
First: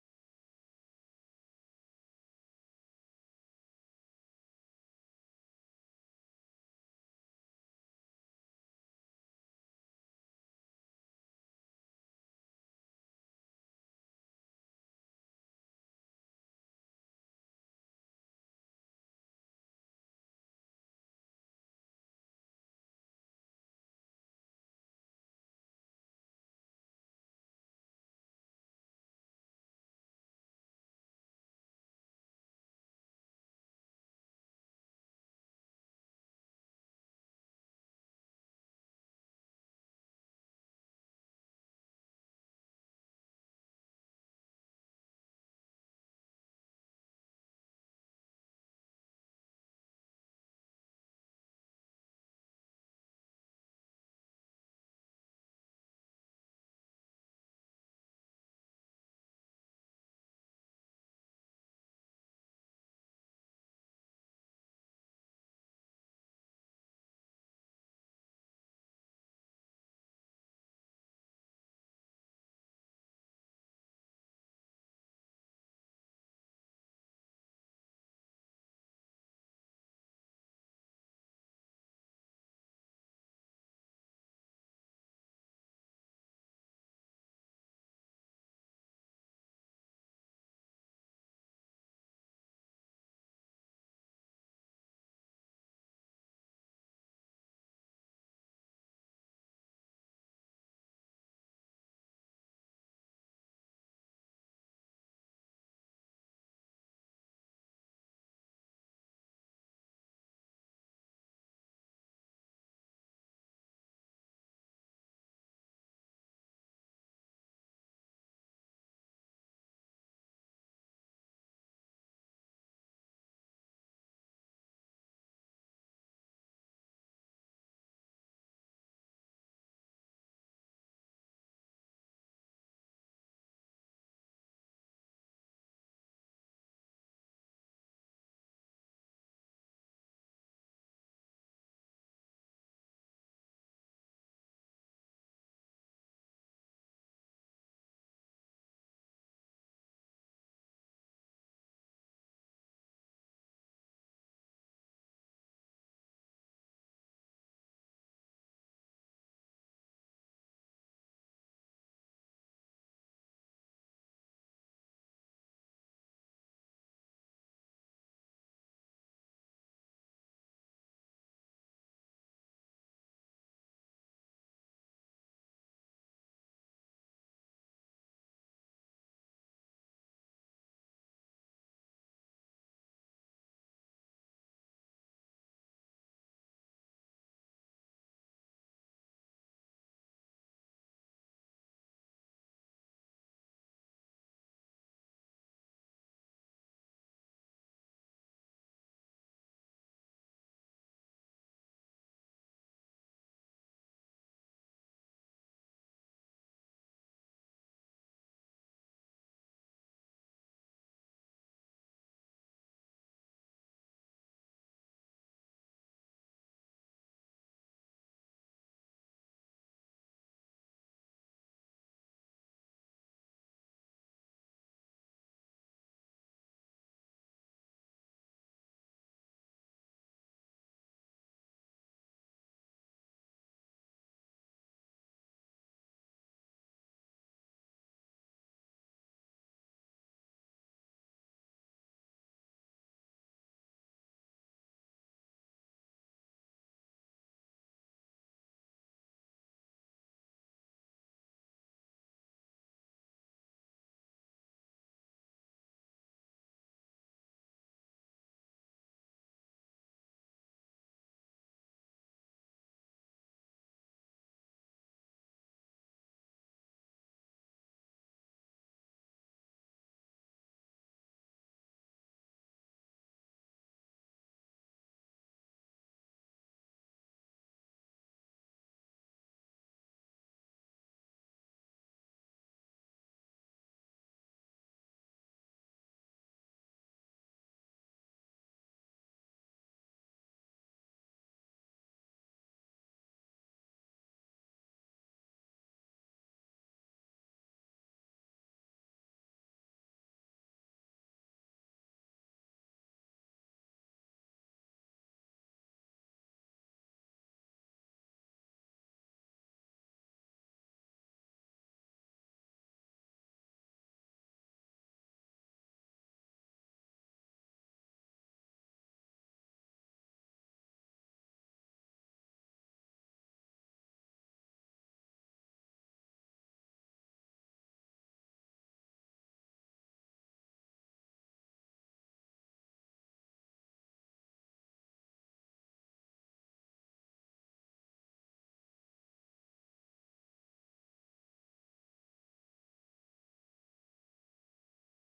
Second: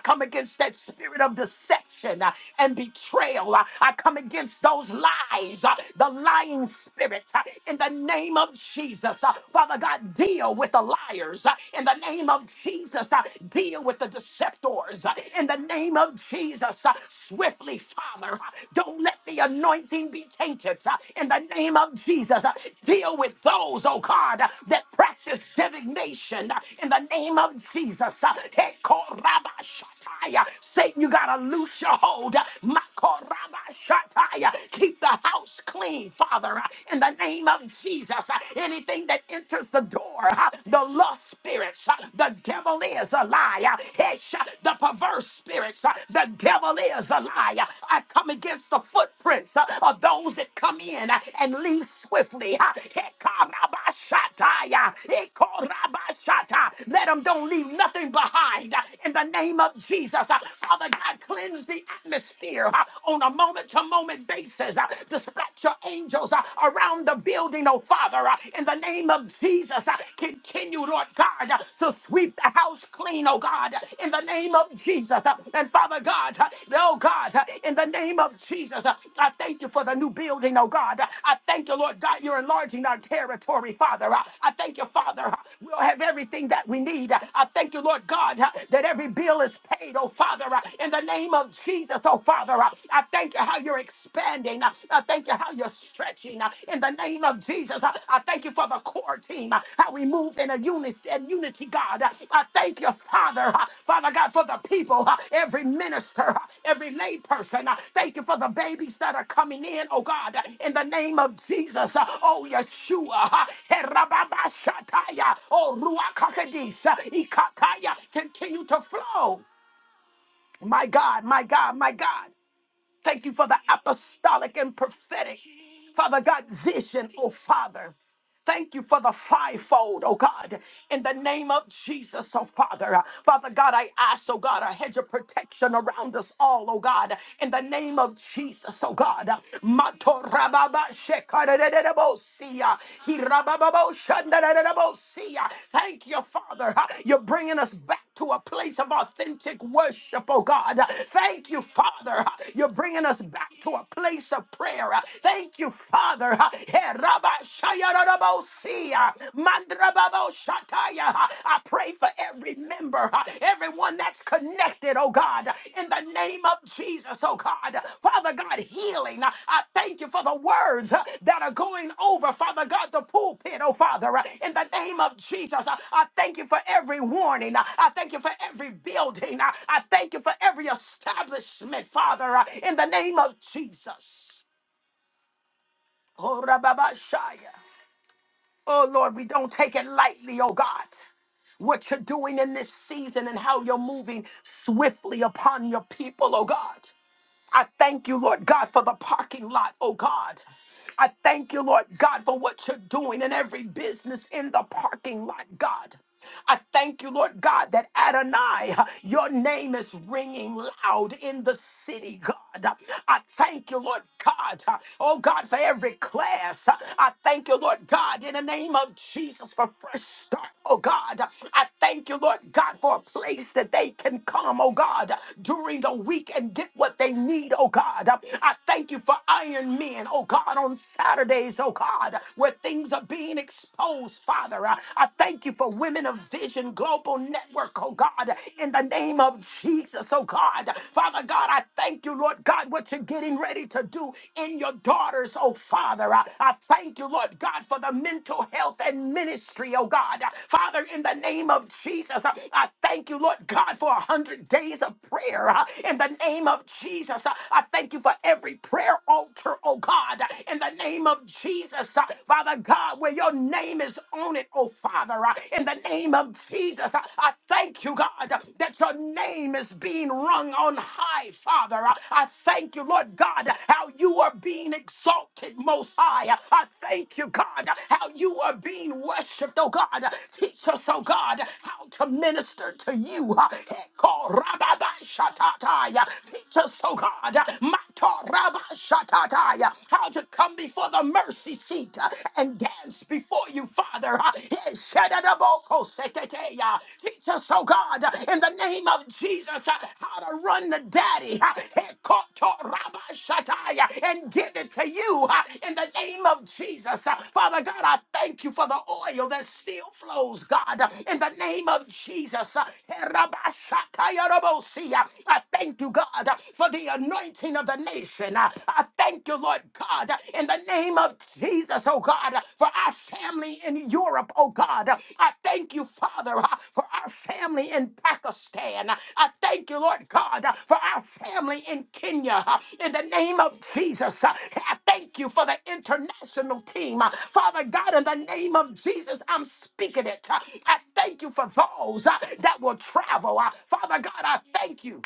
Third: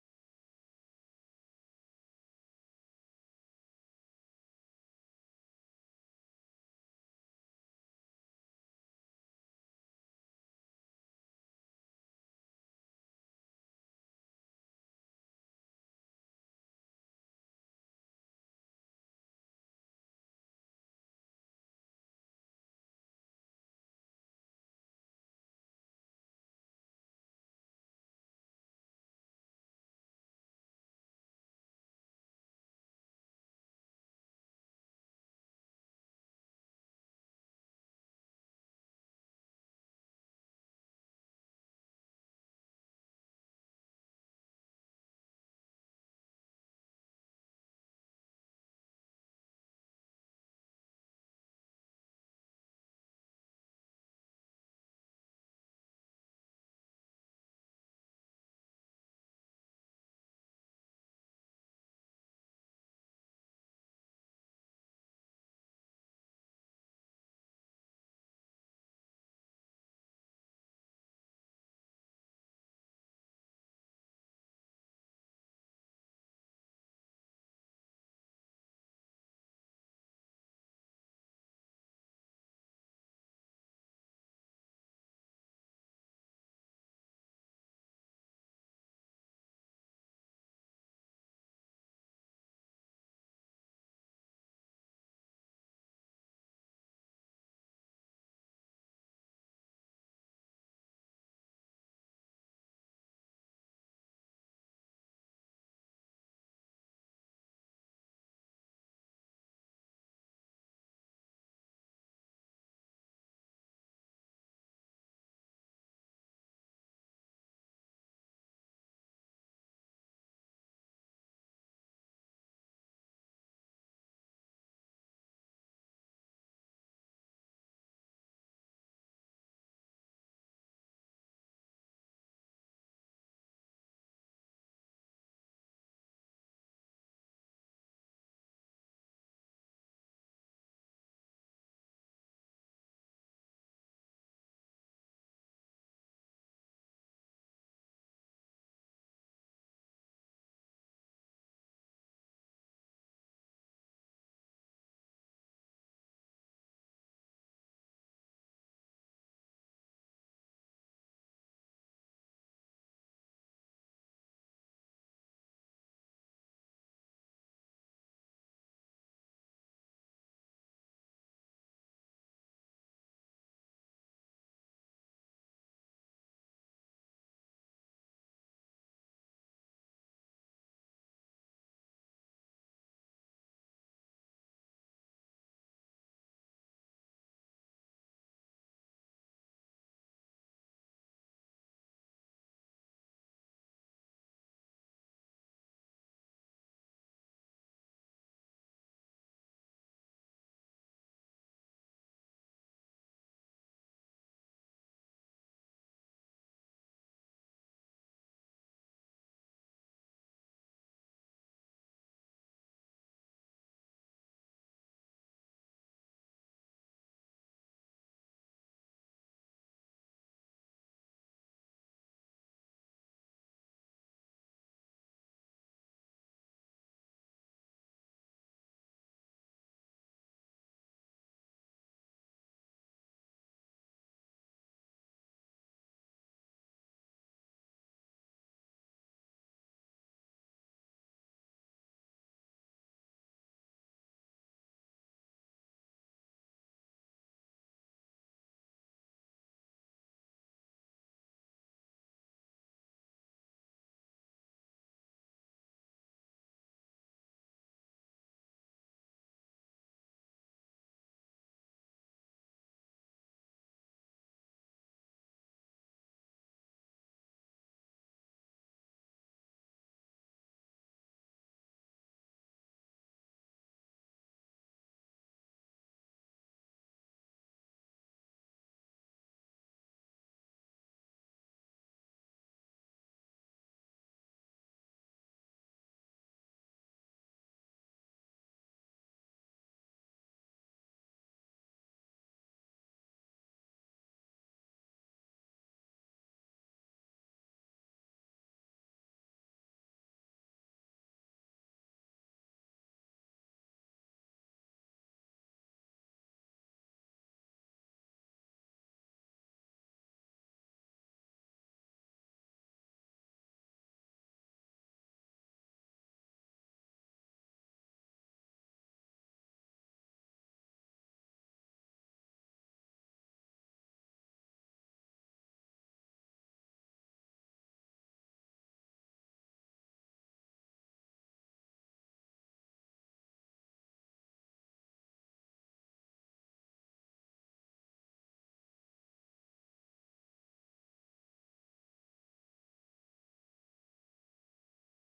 Speaker 1: come against that spirit of deception uh, and betrayal. Uh, I come against those lies, uh, the lying spirit, uh, in the name of Jesus. Uh, Father God, deal with the liars uh, in the name of Jesus. Uh, Deal with the deceptors uh, in the name of Jesus. Uh, Swiftly, Father, uh, don't let the anointing be tainted uh, in the name of Jesus. Uh, Deal with those, oh God, uh, that practice divination uh, in the name of Jesus. Uh, Hekorabashataya. Satan, you got to loose your hold. Uh, Makorabashataya. Keep the house clean, Father, uh, in the name of Jesus. Uh, Anything that enters the door, uh, the lust spirits, uh, the devil is a liar, Hesha, the perverse spirits footprints. Uh, The devil is a liar. I come against the footprints uh, of those that come in uh, and leave swiftly. Uh, Hekarabashataya, Hekorabashata. Let them don't leave nothing behind. uh, In the name of Jesus, Uh, Father God, cleanse the atmosphere uh, on a moment-to-moment basis. Uh, Dispatch your angels uh, around the building, oh Father. uh, In the name of Jesus, Uh, continue, Lord God, uh, to sweep the house clean, oh God, uh, in the name of Jesus. uh, And Father God, uh, oh God, uh, in the name of Jesus, uh, I thank you for the new building, oh God. Uh, I thank you, Lord God, you're enlarging our territory, Father. Uh, I thank you, Father, uh, we'll have everything that we need. Uh, I thank you, Lord God, uh, that every bill is paid, oh Father, uh, in the name of Jesus, oh Father. Uh, I thank you how you're expanding. I thank you how you're stretching uh, in the name of Jesus. Uh, I thank you for the core team, uh, how we move in a unity and unity, God. Uh, I thank you, Father, uh, Father God, for the people, uh, every minister, uh, every layperson. Uh, Thank you for the babies that are coming in, oh God, uh, in the name of Jesus. Uh, Oh, Yeshua, uh, Herababashataya, oh, Ruach HaKodesh, uh, Ikataya, continue to flow. My God, my God, my God. Thank you for the apostolic and prophetic, Father God, vision, oh Father. Thank you for the fivefold, oh God, in the name of Jesus, oh Father. Father God, I ask, oh God, a hedge of protection around us all, oh God, in the name of Jesus, oh God. Matorababa shekarererebosiya, hirabababo shandarererebosiya. Thank you, Father. You're bringing us back to a place of authentic worship, oh God. Thank you, Father. You're bringing us back to a place of prayer. Thank you, Father. Herabashayararabosia, mandrababoshataya. I pray for every member, uh, everyone that's connected, oh God, in the name of Jesus, oh God. Father God, healing. uh, I thank you for the words uh, that are going over, Father God, the pulpit, oh Father, uh, in the name of Jesus. Uh, I thank you for every warning. Uh, I thank you for every building. Uh, I thank you for every establishment, Father, uh, in the name of Jesus. Oh, Rababashaya. Oh Lord, we don't take it lightly, oh God. What you're doing in this season and how you're moving swiftly upon your people, oh God. I thank you, Lord God, for the parking lot, oh God. I thank you, Lord God, for what you're doing in every business in the parking lot, God. I thank you, Lord God, that Adonai, your name is ringing loud in the city, God. I thank you, Lord God, oh God, for every class. I thank you, Lord God, in the name of Jesus for fresh start, oh God. I thank you, Lord God, for a place that they can come, oh God, during the week and get what they need, oh God. I thank you for iron. Men men, oh God, on Saturdays, oh God, where things are being exposed, Father. I I thank you for Women of Vision Global Network, oh God, in the name of Jesus, oh God. Father God, I thank you, Lord God, what you're getting ready to do in your daughters, oh Father. I, I thank you, Lord God, for the mental health and ministry, oh God. Father, in the name of Jesus, I I thank you, Lord God, for a hundred days of prayer. uh, In the name of Jesus, I I thank you for every every prayer altar, oh God, in the name of Jesus, uh, Father God, where your name is on it, oh Father, uh, in the name of Jesus, uh, I thank you, God, uh, that your name is being rung on high, Father. Uh, I thank you, Lord God, uh, how you are being exalted, Most High. Uh, I thank you, God, uh, how you are being worshipped, oh God. Uh, Teach us, oh God, how to minister to you. uh, Teach us, oh God, Matarabashatataya. How to come before the mercy seat uh, and dance before you, Father. Uh, eh, Teach us, oh God, uh, in the name of Jesus, uh, how to run the daddy uh, eh, and give it to you uh, in the name of Jesus. Uh, Father God, I thank you for the oil that still flows, God, uh, in the name of Jesus. Uh, eh, rabashataya I thank you, God. God, uh, for the anointing of the nation. Uh, I thank you, Lord God, uh, in the name of Jesus, oh God, uh, for our family in Europe, oh God. Uh, I thank you, Father, uh, for our family in Pakistan. Uh, I thank you, Lord God, uh, for our family in Kenya. Uh, In the name of Jesus, uh, I thank you for the international team. Uh, Father God, in the name of Jesus, I'm speaking it. Uh, I thank you for those uh, that will travel. Uh, Father God, I thank you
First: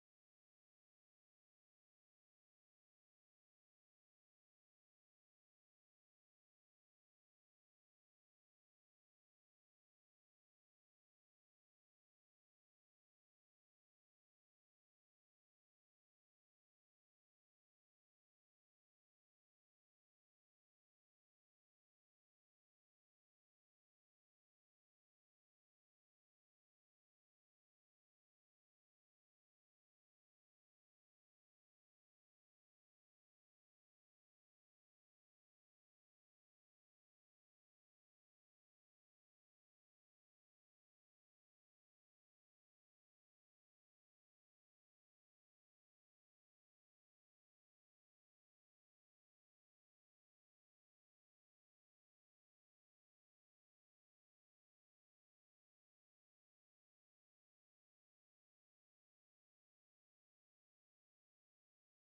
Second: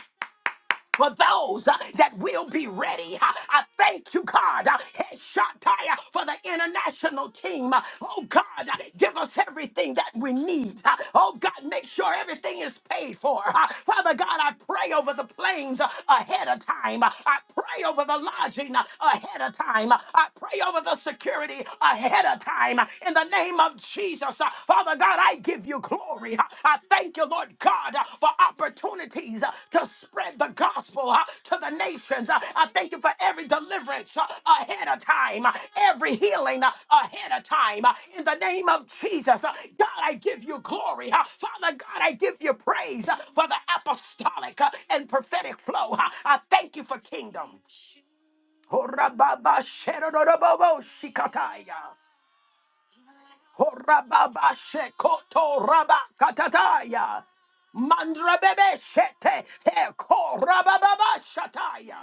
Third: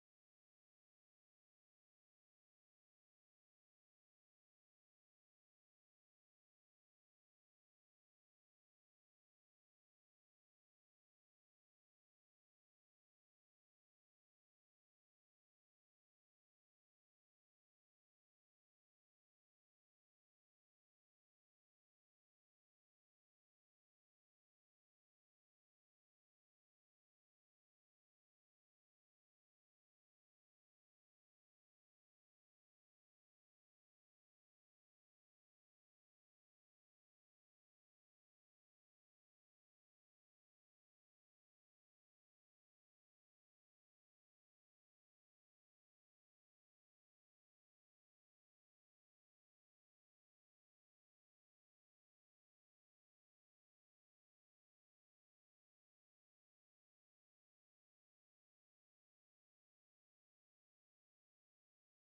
Speaker 1: for those uh, that will be ready. Uh, I thank you, God, uh, hey, Shaddai, uh, for the international team. Uh, Oh, God, uh, give us everything that we need. Uh, Oh, God, make sure everything is paid for. Uh, Father God, I pray over the planes uh, ahead of time. Uh, I pray over the lodging uh, ahead of time. Uh, I pray over the security ahead of time. Uh, In the name of Jesus, Father God, I give you glory. I thank you, Lord God, for opportunities to spread the gospel to the nations. I thank you for every deliverance ahead of time, every healing ahead of time. In the name of Jesus, God, I give you glory. Father God, I give you praise for the apostolic and prophetic flow. I thank you for kingdom. Horababa sherororobobo shikataya. Horababa shekoto raba katataya. Mandrabebe shete he korababa shataya.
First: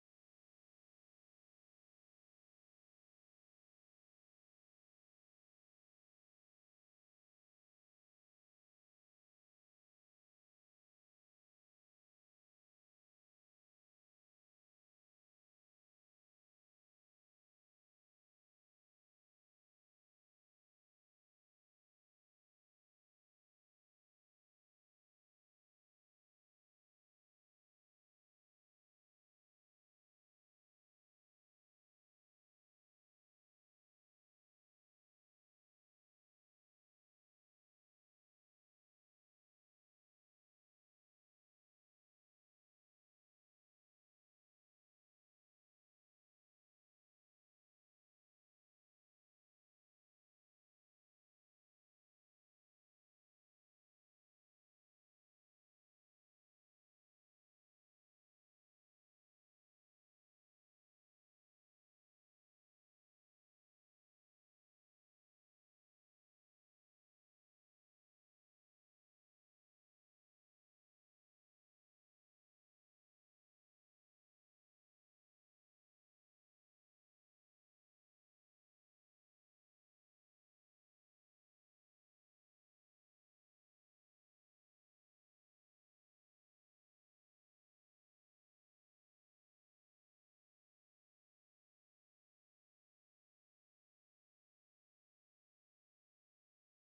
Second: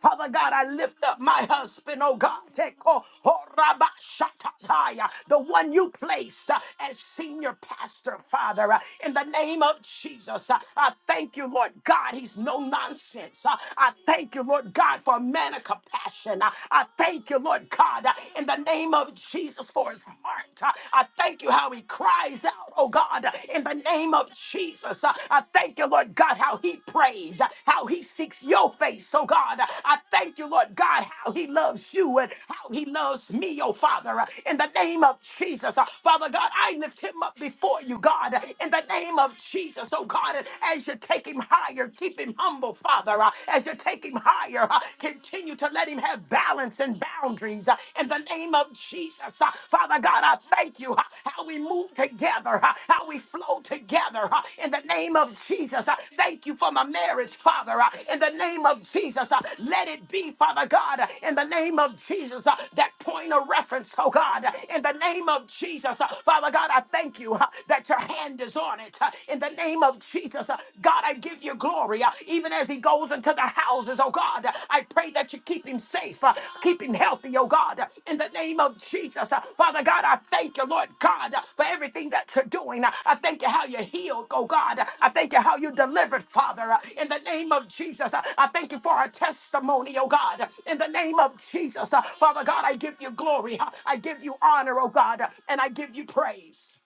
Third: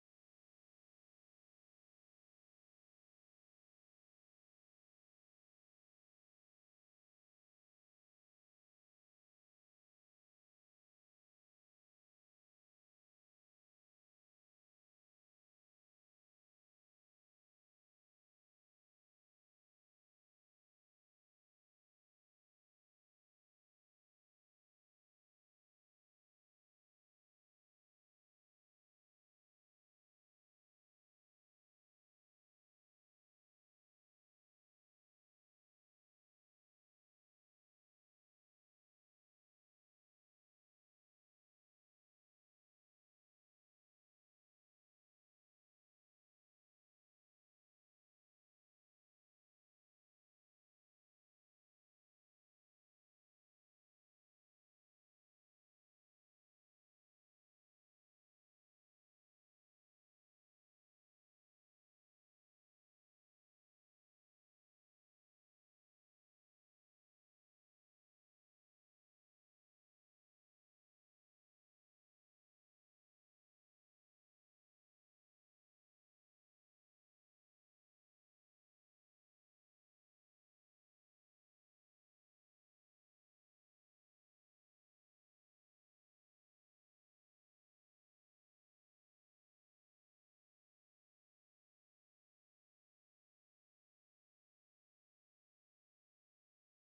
Speaker 1: Father God, I lift up my husband, oh God, Teko horabashatataya, the one you placed uh, as senior pastor, Father, uh, in the name of Jesus. uh, I thank you, Lord God, he's no nonsense. Uh, I thank you, Lord God, for a man of compassion. Uh, I thank you, Lord God, uh, in the name of Jesus for his heart. Uh, I thank you how he cries out, oh God, uh, in the name of name of Jesus. Uh, I thank you, Lord God, how he prays, uh, how he seeks your face. So, God, uh, I thank you, Lord God, how he loves you and how he loves me, oh Father, uh, in the name of Jesus. Uh, Father God, I lift him up before you, God, uh, in the name of Jesus. Oh God, and as you take him higher, keep him humble, Father. Uh, As you take him higher, uh, continue to let him have balance and boundaries uh, in the name name of Jesus. Uh, Father God, I thank you uh, how we move together, uh, how we flow together uh, in the name of Jesus. Uh, Thank you for my marriage, Father, uh, in the name of Jesus. Uh, Let it be, Father God, uh, in the name of Jesus, uh, that point of reference, oh God, uh, in the name of Jesus. Uh, Father God, I thank you uh, that your hand is on it uh, in the name of Jesus. Uh, God, I give you glory, uh, even as as he goes into the houses, oh God. I pray that you keep him safe, uh, keep him healthy, oh God, in the name of Jesus. Uh, Father God, I thank you, Lord God, uh, for everything that you're doing. Uh, I thank you how you healed, oh God. I thank you how you delivered, Father, uh, in the name of Jesus. Uh, I thank you for our testimony, oh God, in the name of Jesus. Uh, Father God, I give you glory, uh, I give you honor, oh God, uh, and I give you praise.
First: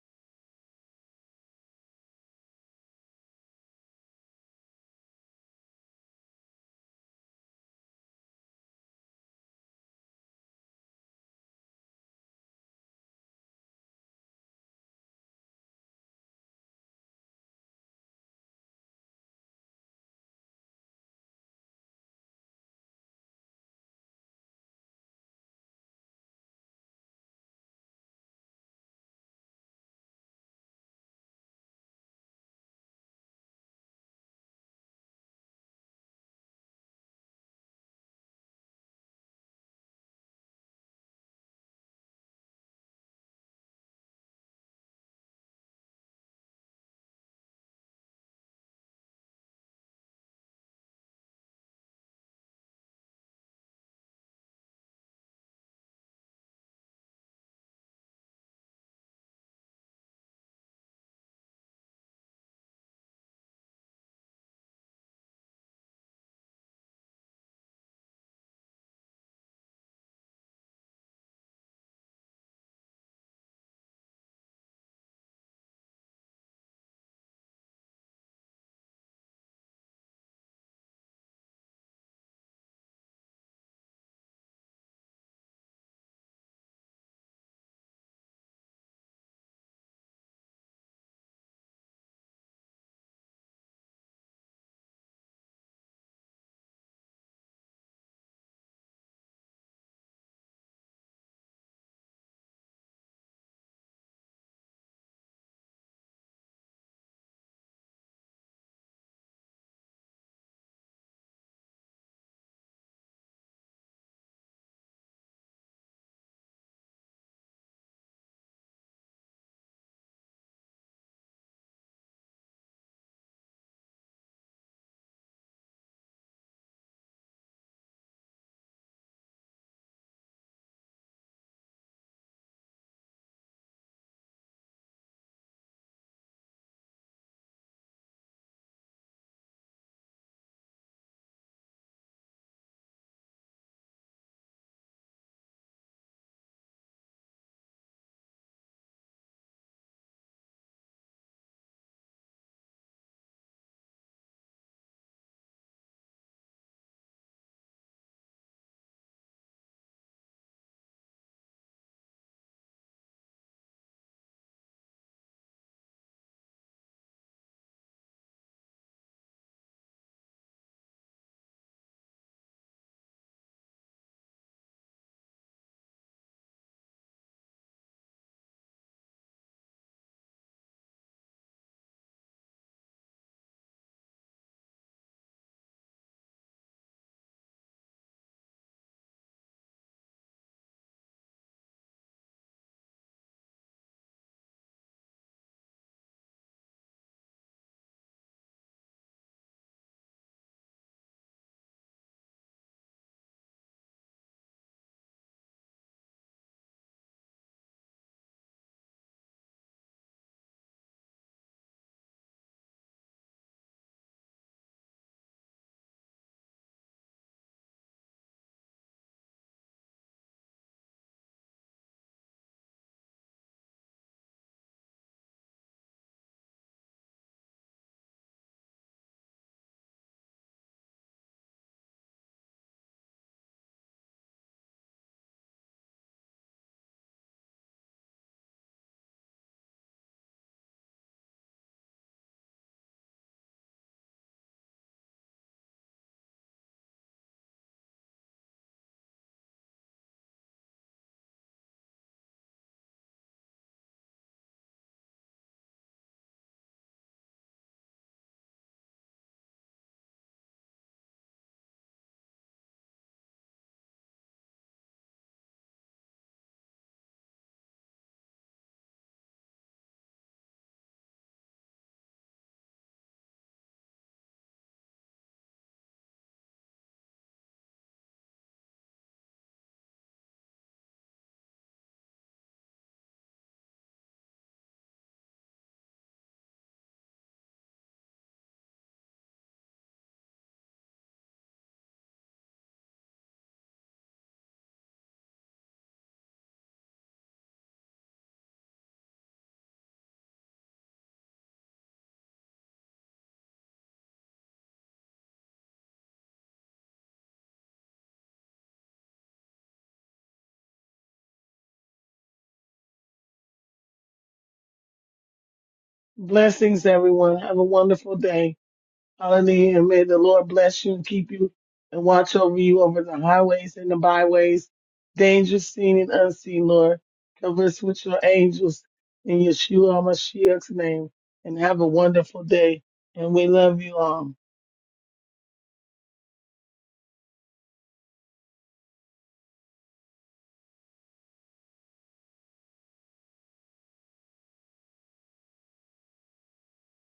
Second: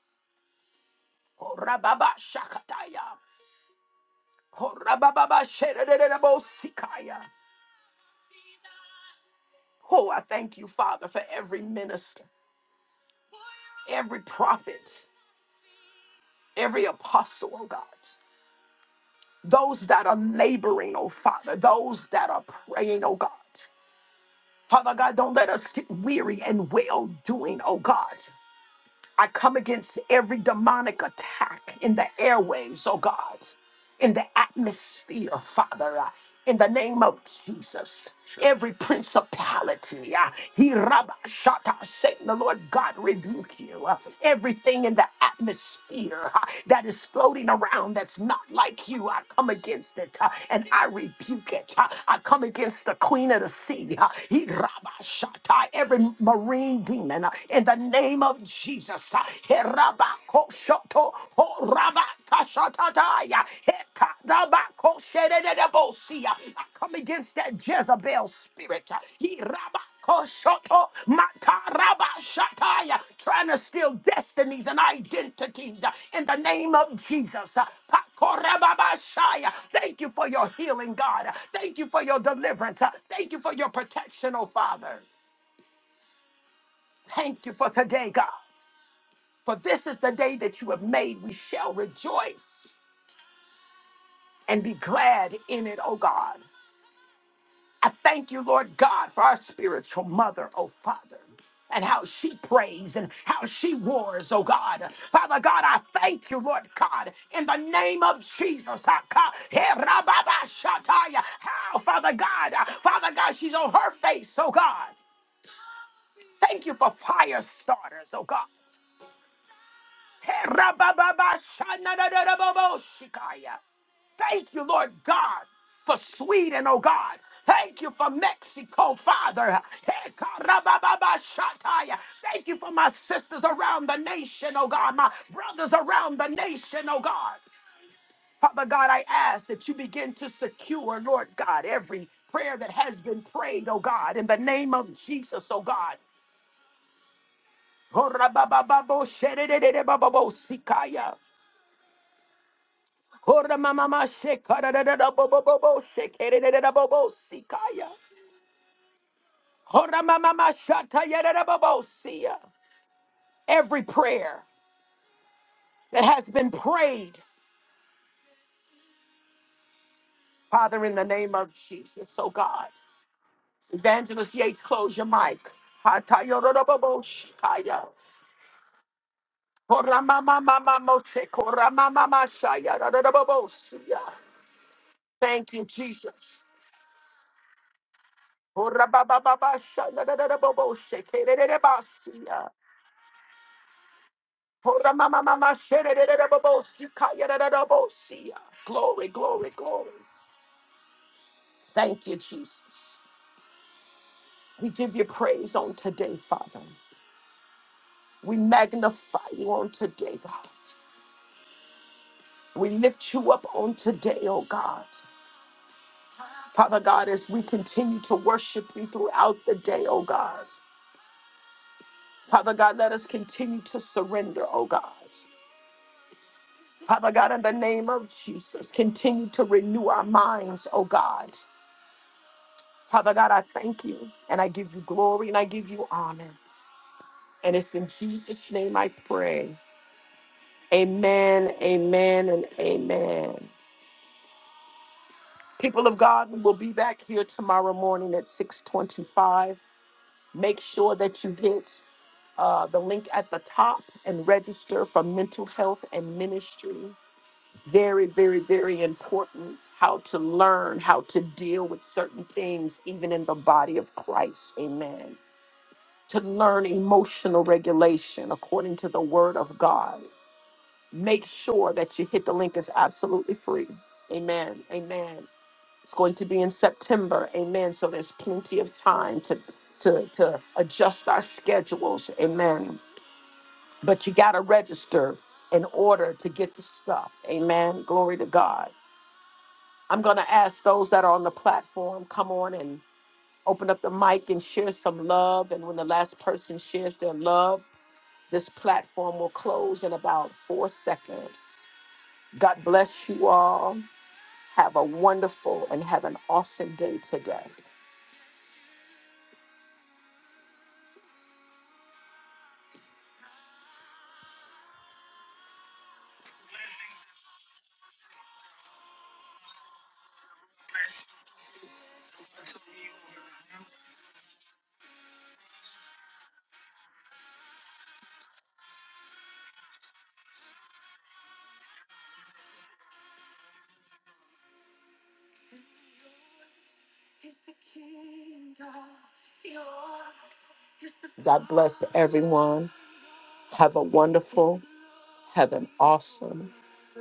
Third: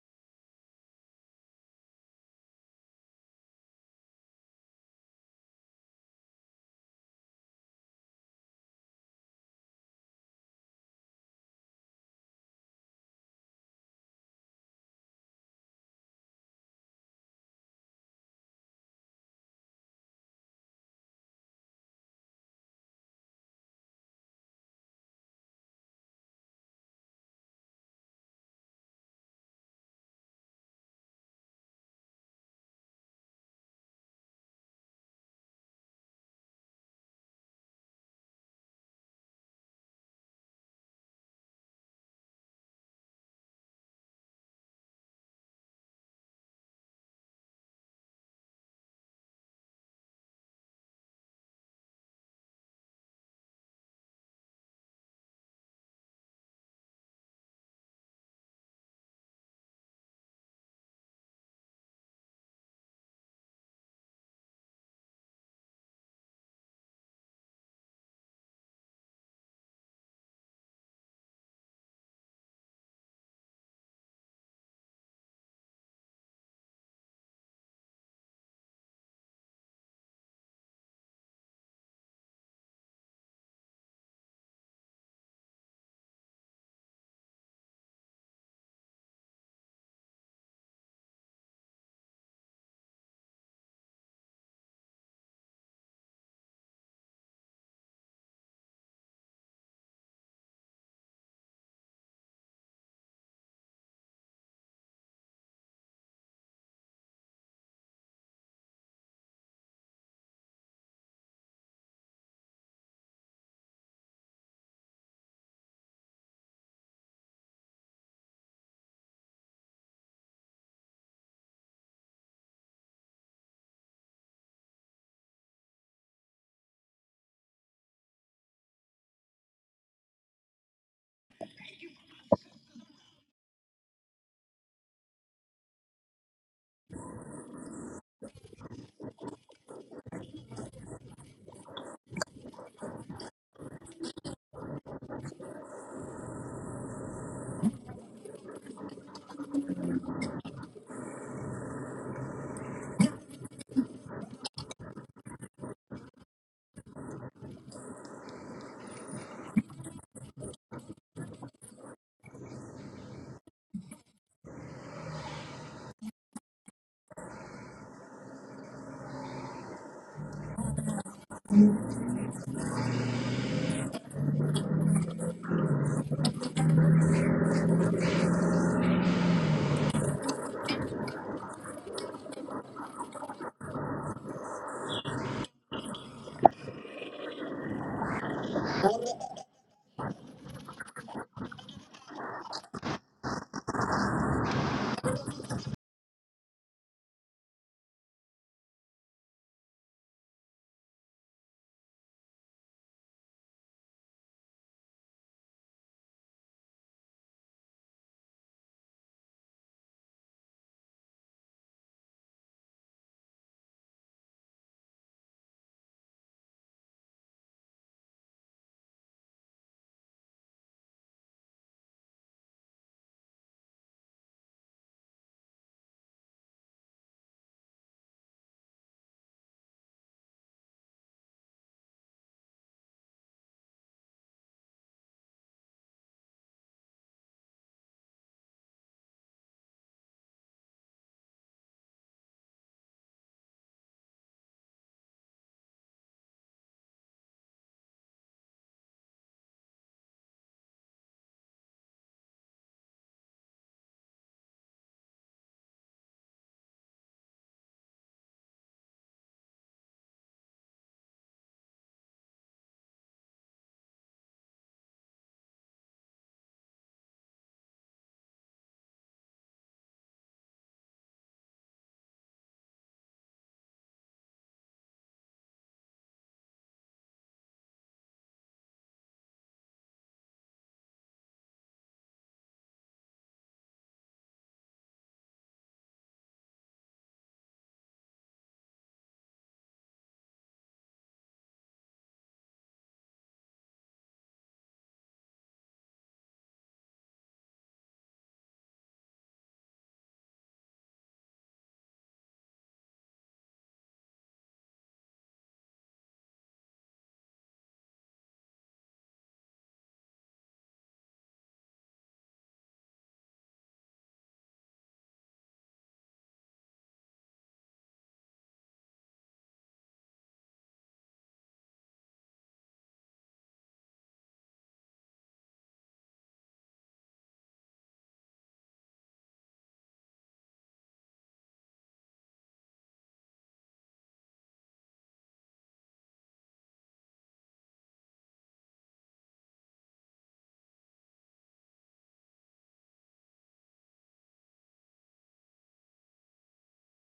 Speaker 1: Oh, Rababa Shakataya. Oh, Rababa Shedededebo Sikaya. Oh, I thank you, Father, for every minister, every prophet, every apostle, oh God. Those that are laboring, oh Father, those that are praying, oh God. Father God, don't let us get weary and well doing, oh God. I come against every demonic attack in the airwaves, oh God. in the atmosphere, Father, uh, in the name of Jesus. Every principality, uh, he rabba shata, Satan, the Lord God rebuke you. Uh, everything in the atmosphere uh, that is floating around that's not like you, I come against it uh, and I rebuke it. Uh, I come against the queen of the sea. Uh, he rabba shata, every marine demon uh, in the name of Jesus. uh, Rabakoshoto, ho rabakashatataya, hekadabakoshedededebosia. I come against that Jezebel spirit. He rabakoshoto, matarabashataya, Trying to steal destinies and identities uh, in the name of Jesus. Uh, pakorababashaya. Thank you for your healing, God. Thank you for your deliverance. Uh, Thank you for your protection, oh Father. Thank you for today, God. For this is the day that you have made. We shall rejoice and be glad in it, O God. I thank you, Lord God, for our spiritual mother, O Father, and how she prays and how she wars, O God. Father God, I thank you, Lord God, in the name of Jesus. I ca- Herababashataya. How, Father God, uh, Father God, she's on her face, O God. Thank you for fire starters, oh God. Herabababashanadadadababoshikaya. Thank you, Lord God, for Sweden, oh God. Thank you for Mexico, Father. Hekarabababashataya. Thank you for my sisters around the nation, oh God, my brothers around the nation, oh God. Father God, I ask that you begin to secure, Lord God, every prayer that has been prayed, oh God, in the name of Jesus, oh God. Horababababosherererebabosikaya. Hora mama ma shekara da da da bo bo bo bo shekere da da da bo bo sikaya. Hora mama ma shata ya da da bo bo siya. Every prayer that has been prayed, Father, in the name of Jesus, oh God. Evangelist Yates, close your mic. Hata ya da da bo bo shikaya. Hora mama mama mo shekora mama ma shaya da da da bo bo siya. Thank you, Jesus. Hora ba ba ba ba shaya da da da bo bo shekere da da ba siya. Ora mama mama shere de de de bo si ka de de de bo si. Glory, glory, glory. Thank you, Jesus. We give you praise on today, Father. We magnify you on today, God. We lift you up on today, oh God. Father God, as we continue to worship you throughout the day, oh God. Father God, let us continue to surrender, oh God. Father God, in the name of Jesus, continue to renew our minds, oh God. Father God, I thank you and I give you glory and I give you honor. And it's in Jesus' name I pray. Amen, amen, and amen. People of God, we will be back here tomorrow morning at 625. Make sure that you hit uh, the link at the top and register for mental health and ministry. Very, very, very important how to learn how to deal with certain things, even in the body of Christ. Amen. to learn emotional regulation according to the word of God. Make sure that you hit the link. It's absolutely free. Amen. Amen. It's going to be in September. Amen. So there's plenty of time to to to adjust our schedules. Amen. But you gotta register in order to get the stuff. Amen. Glory to God. I'm gonna ask those that are on the platform, come on and open up the mic and share some love. And when the last person shares their love, This platform will close in about four seconds. God bless you all. Have a wonderful and have an awesome day today.
Speaker 3: Blessings, everyone. Have a wonderful day. Hallelujah. And may the Lord bless you and keep you and watch over you over the highways and the byways, dangerous seen and unseen, Lord. Cover us with your angels in Yeshua HaMashiach's name. And have a wonderful day. And we love you all.
Speaker 1: God bless everyone. Have a wonderful, have an awesome,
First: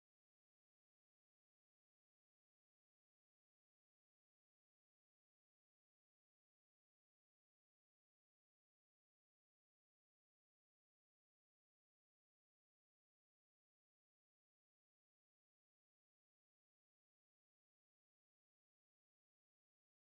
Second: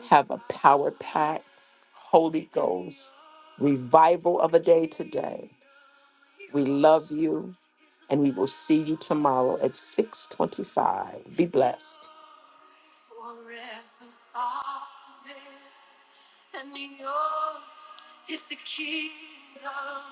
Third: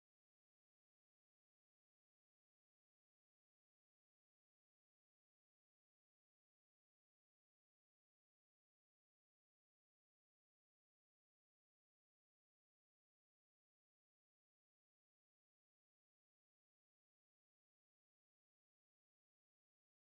Speaker 1: have a power packed Holy Ghost revival of a day today. We love you and we will see you tomorrow at 6:25. Be blessed. forever bondage, and yours is the kingdom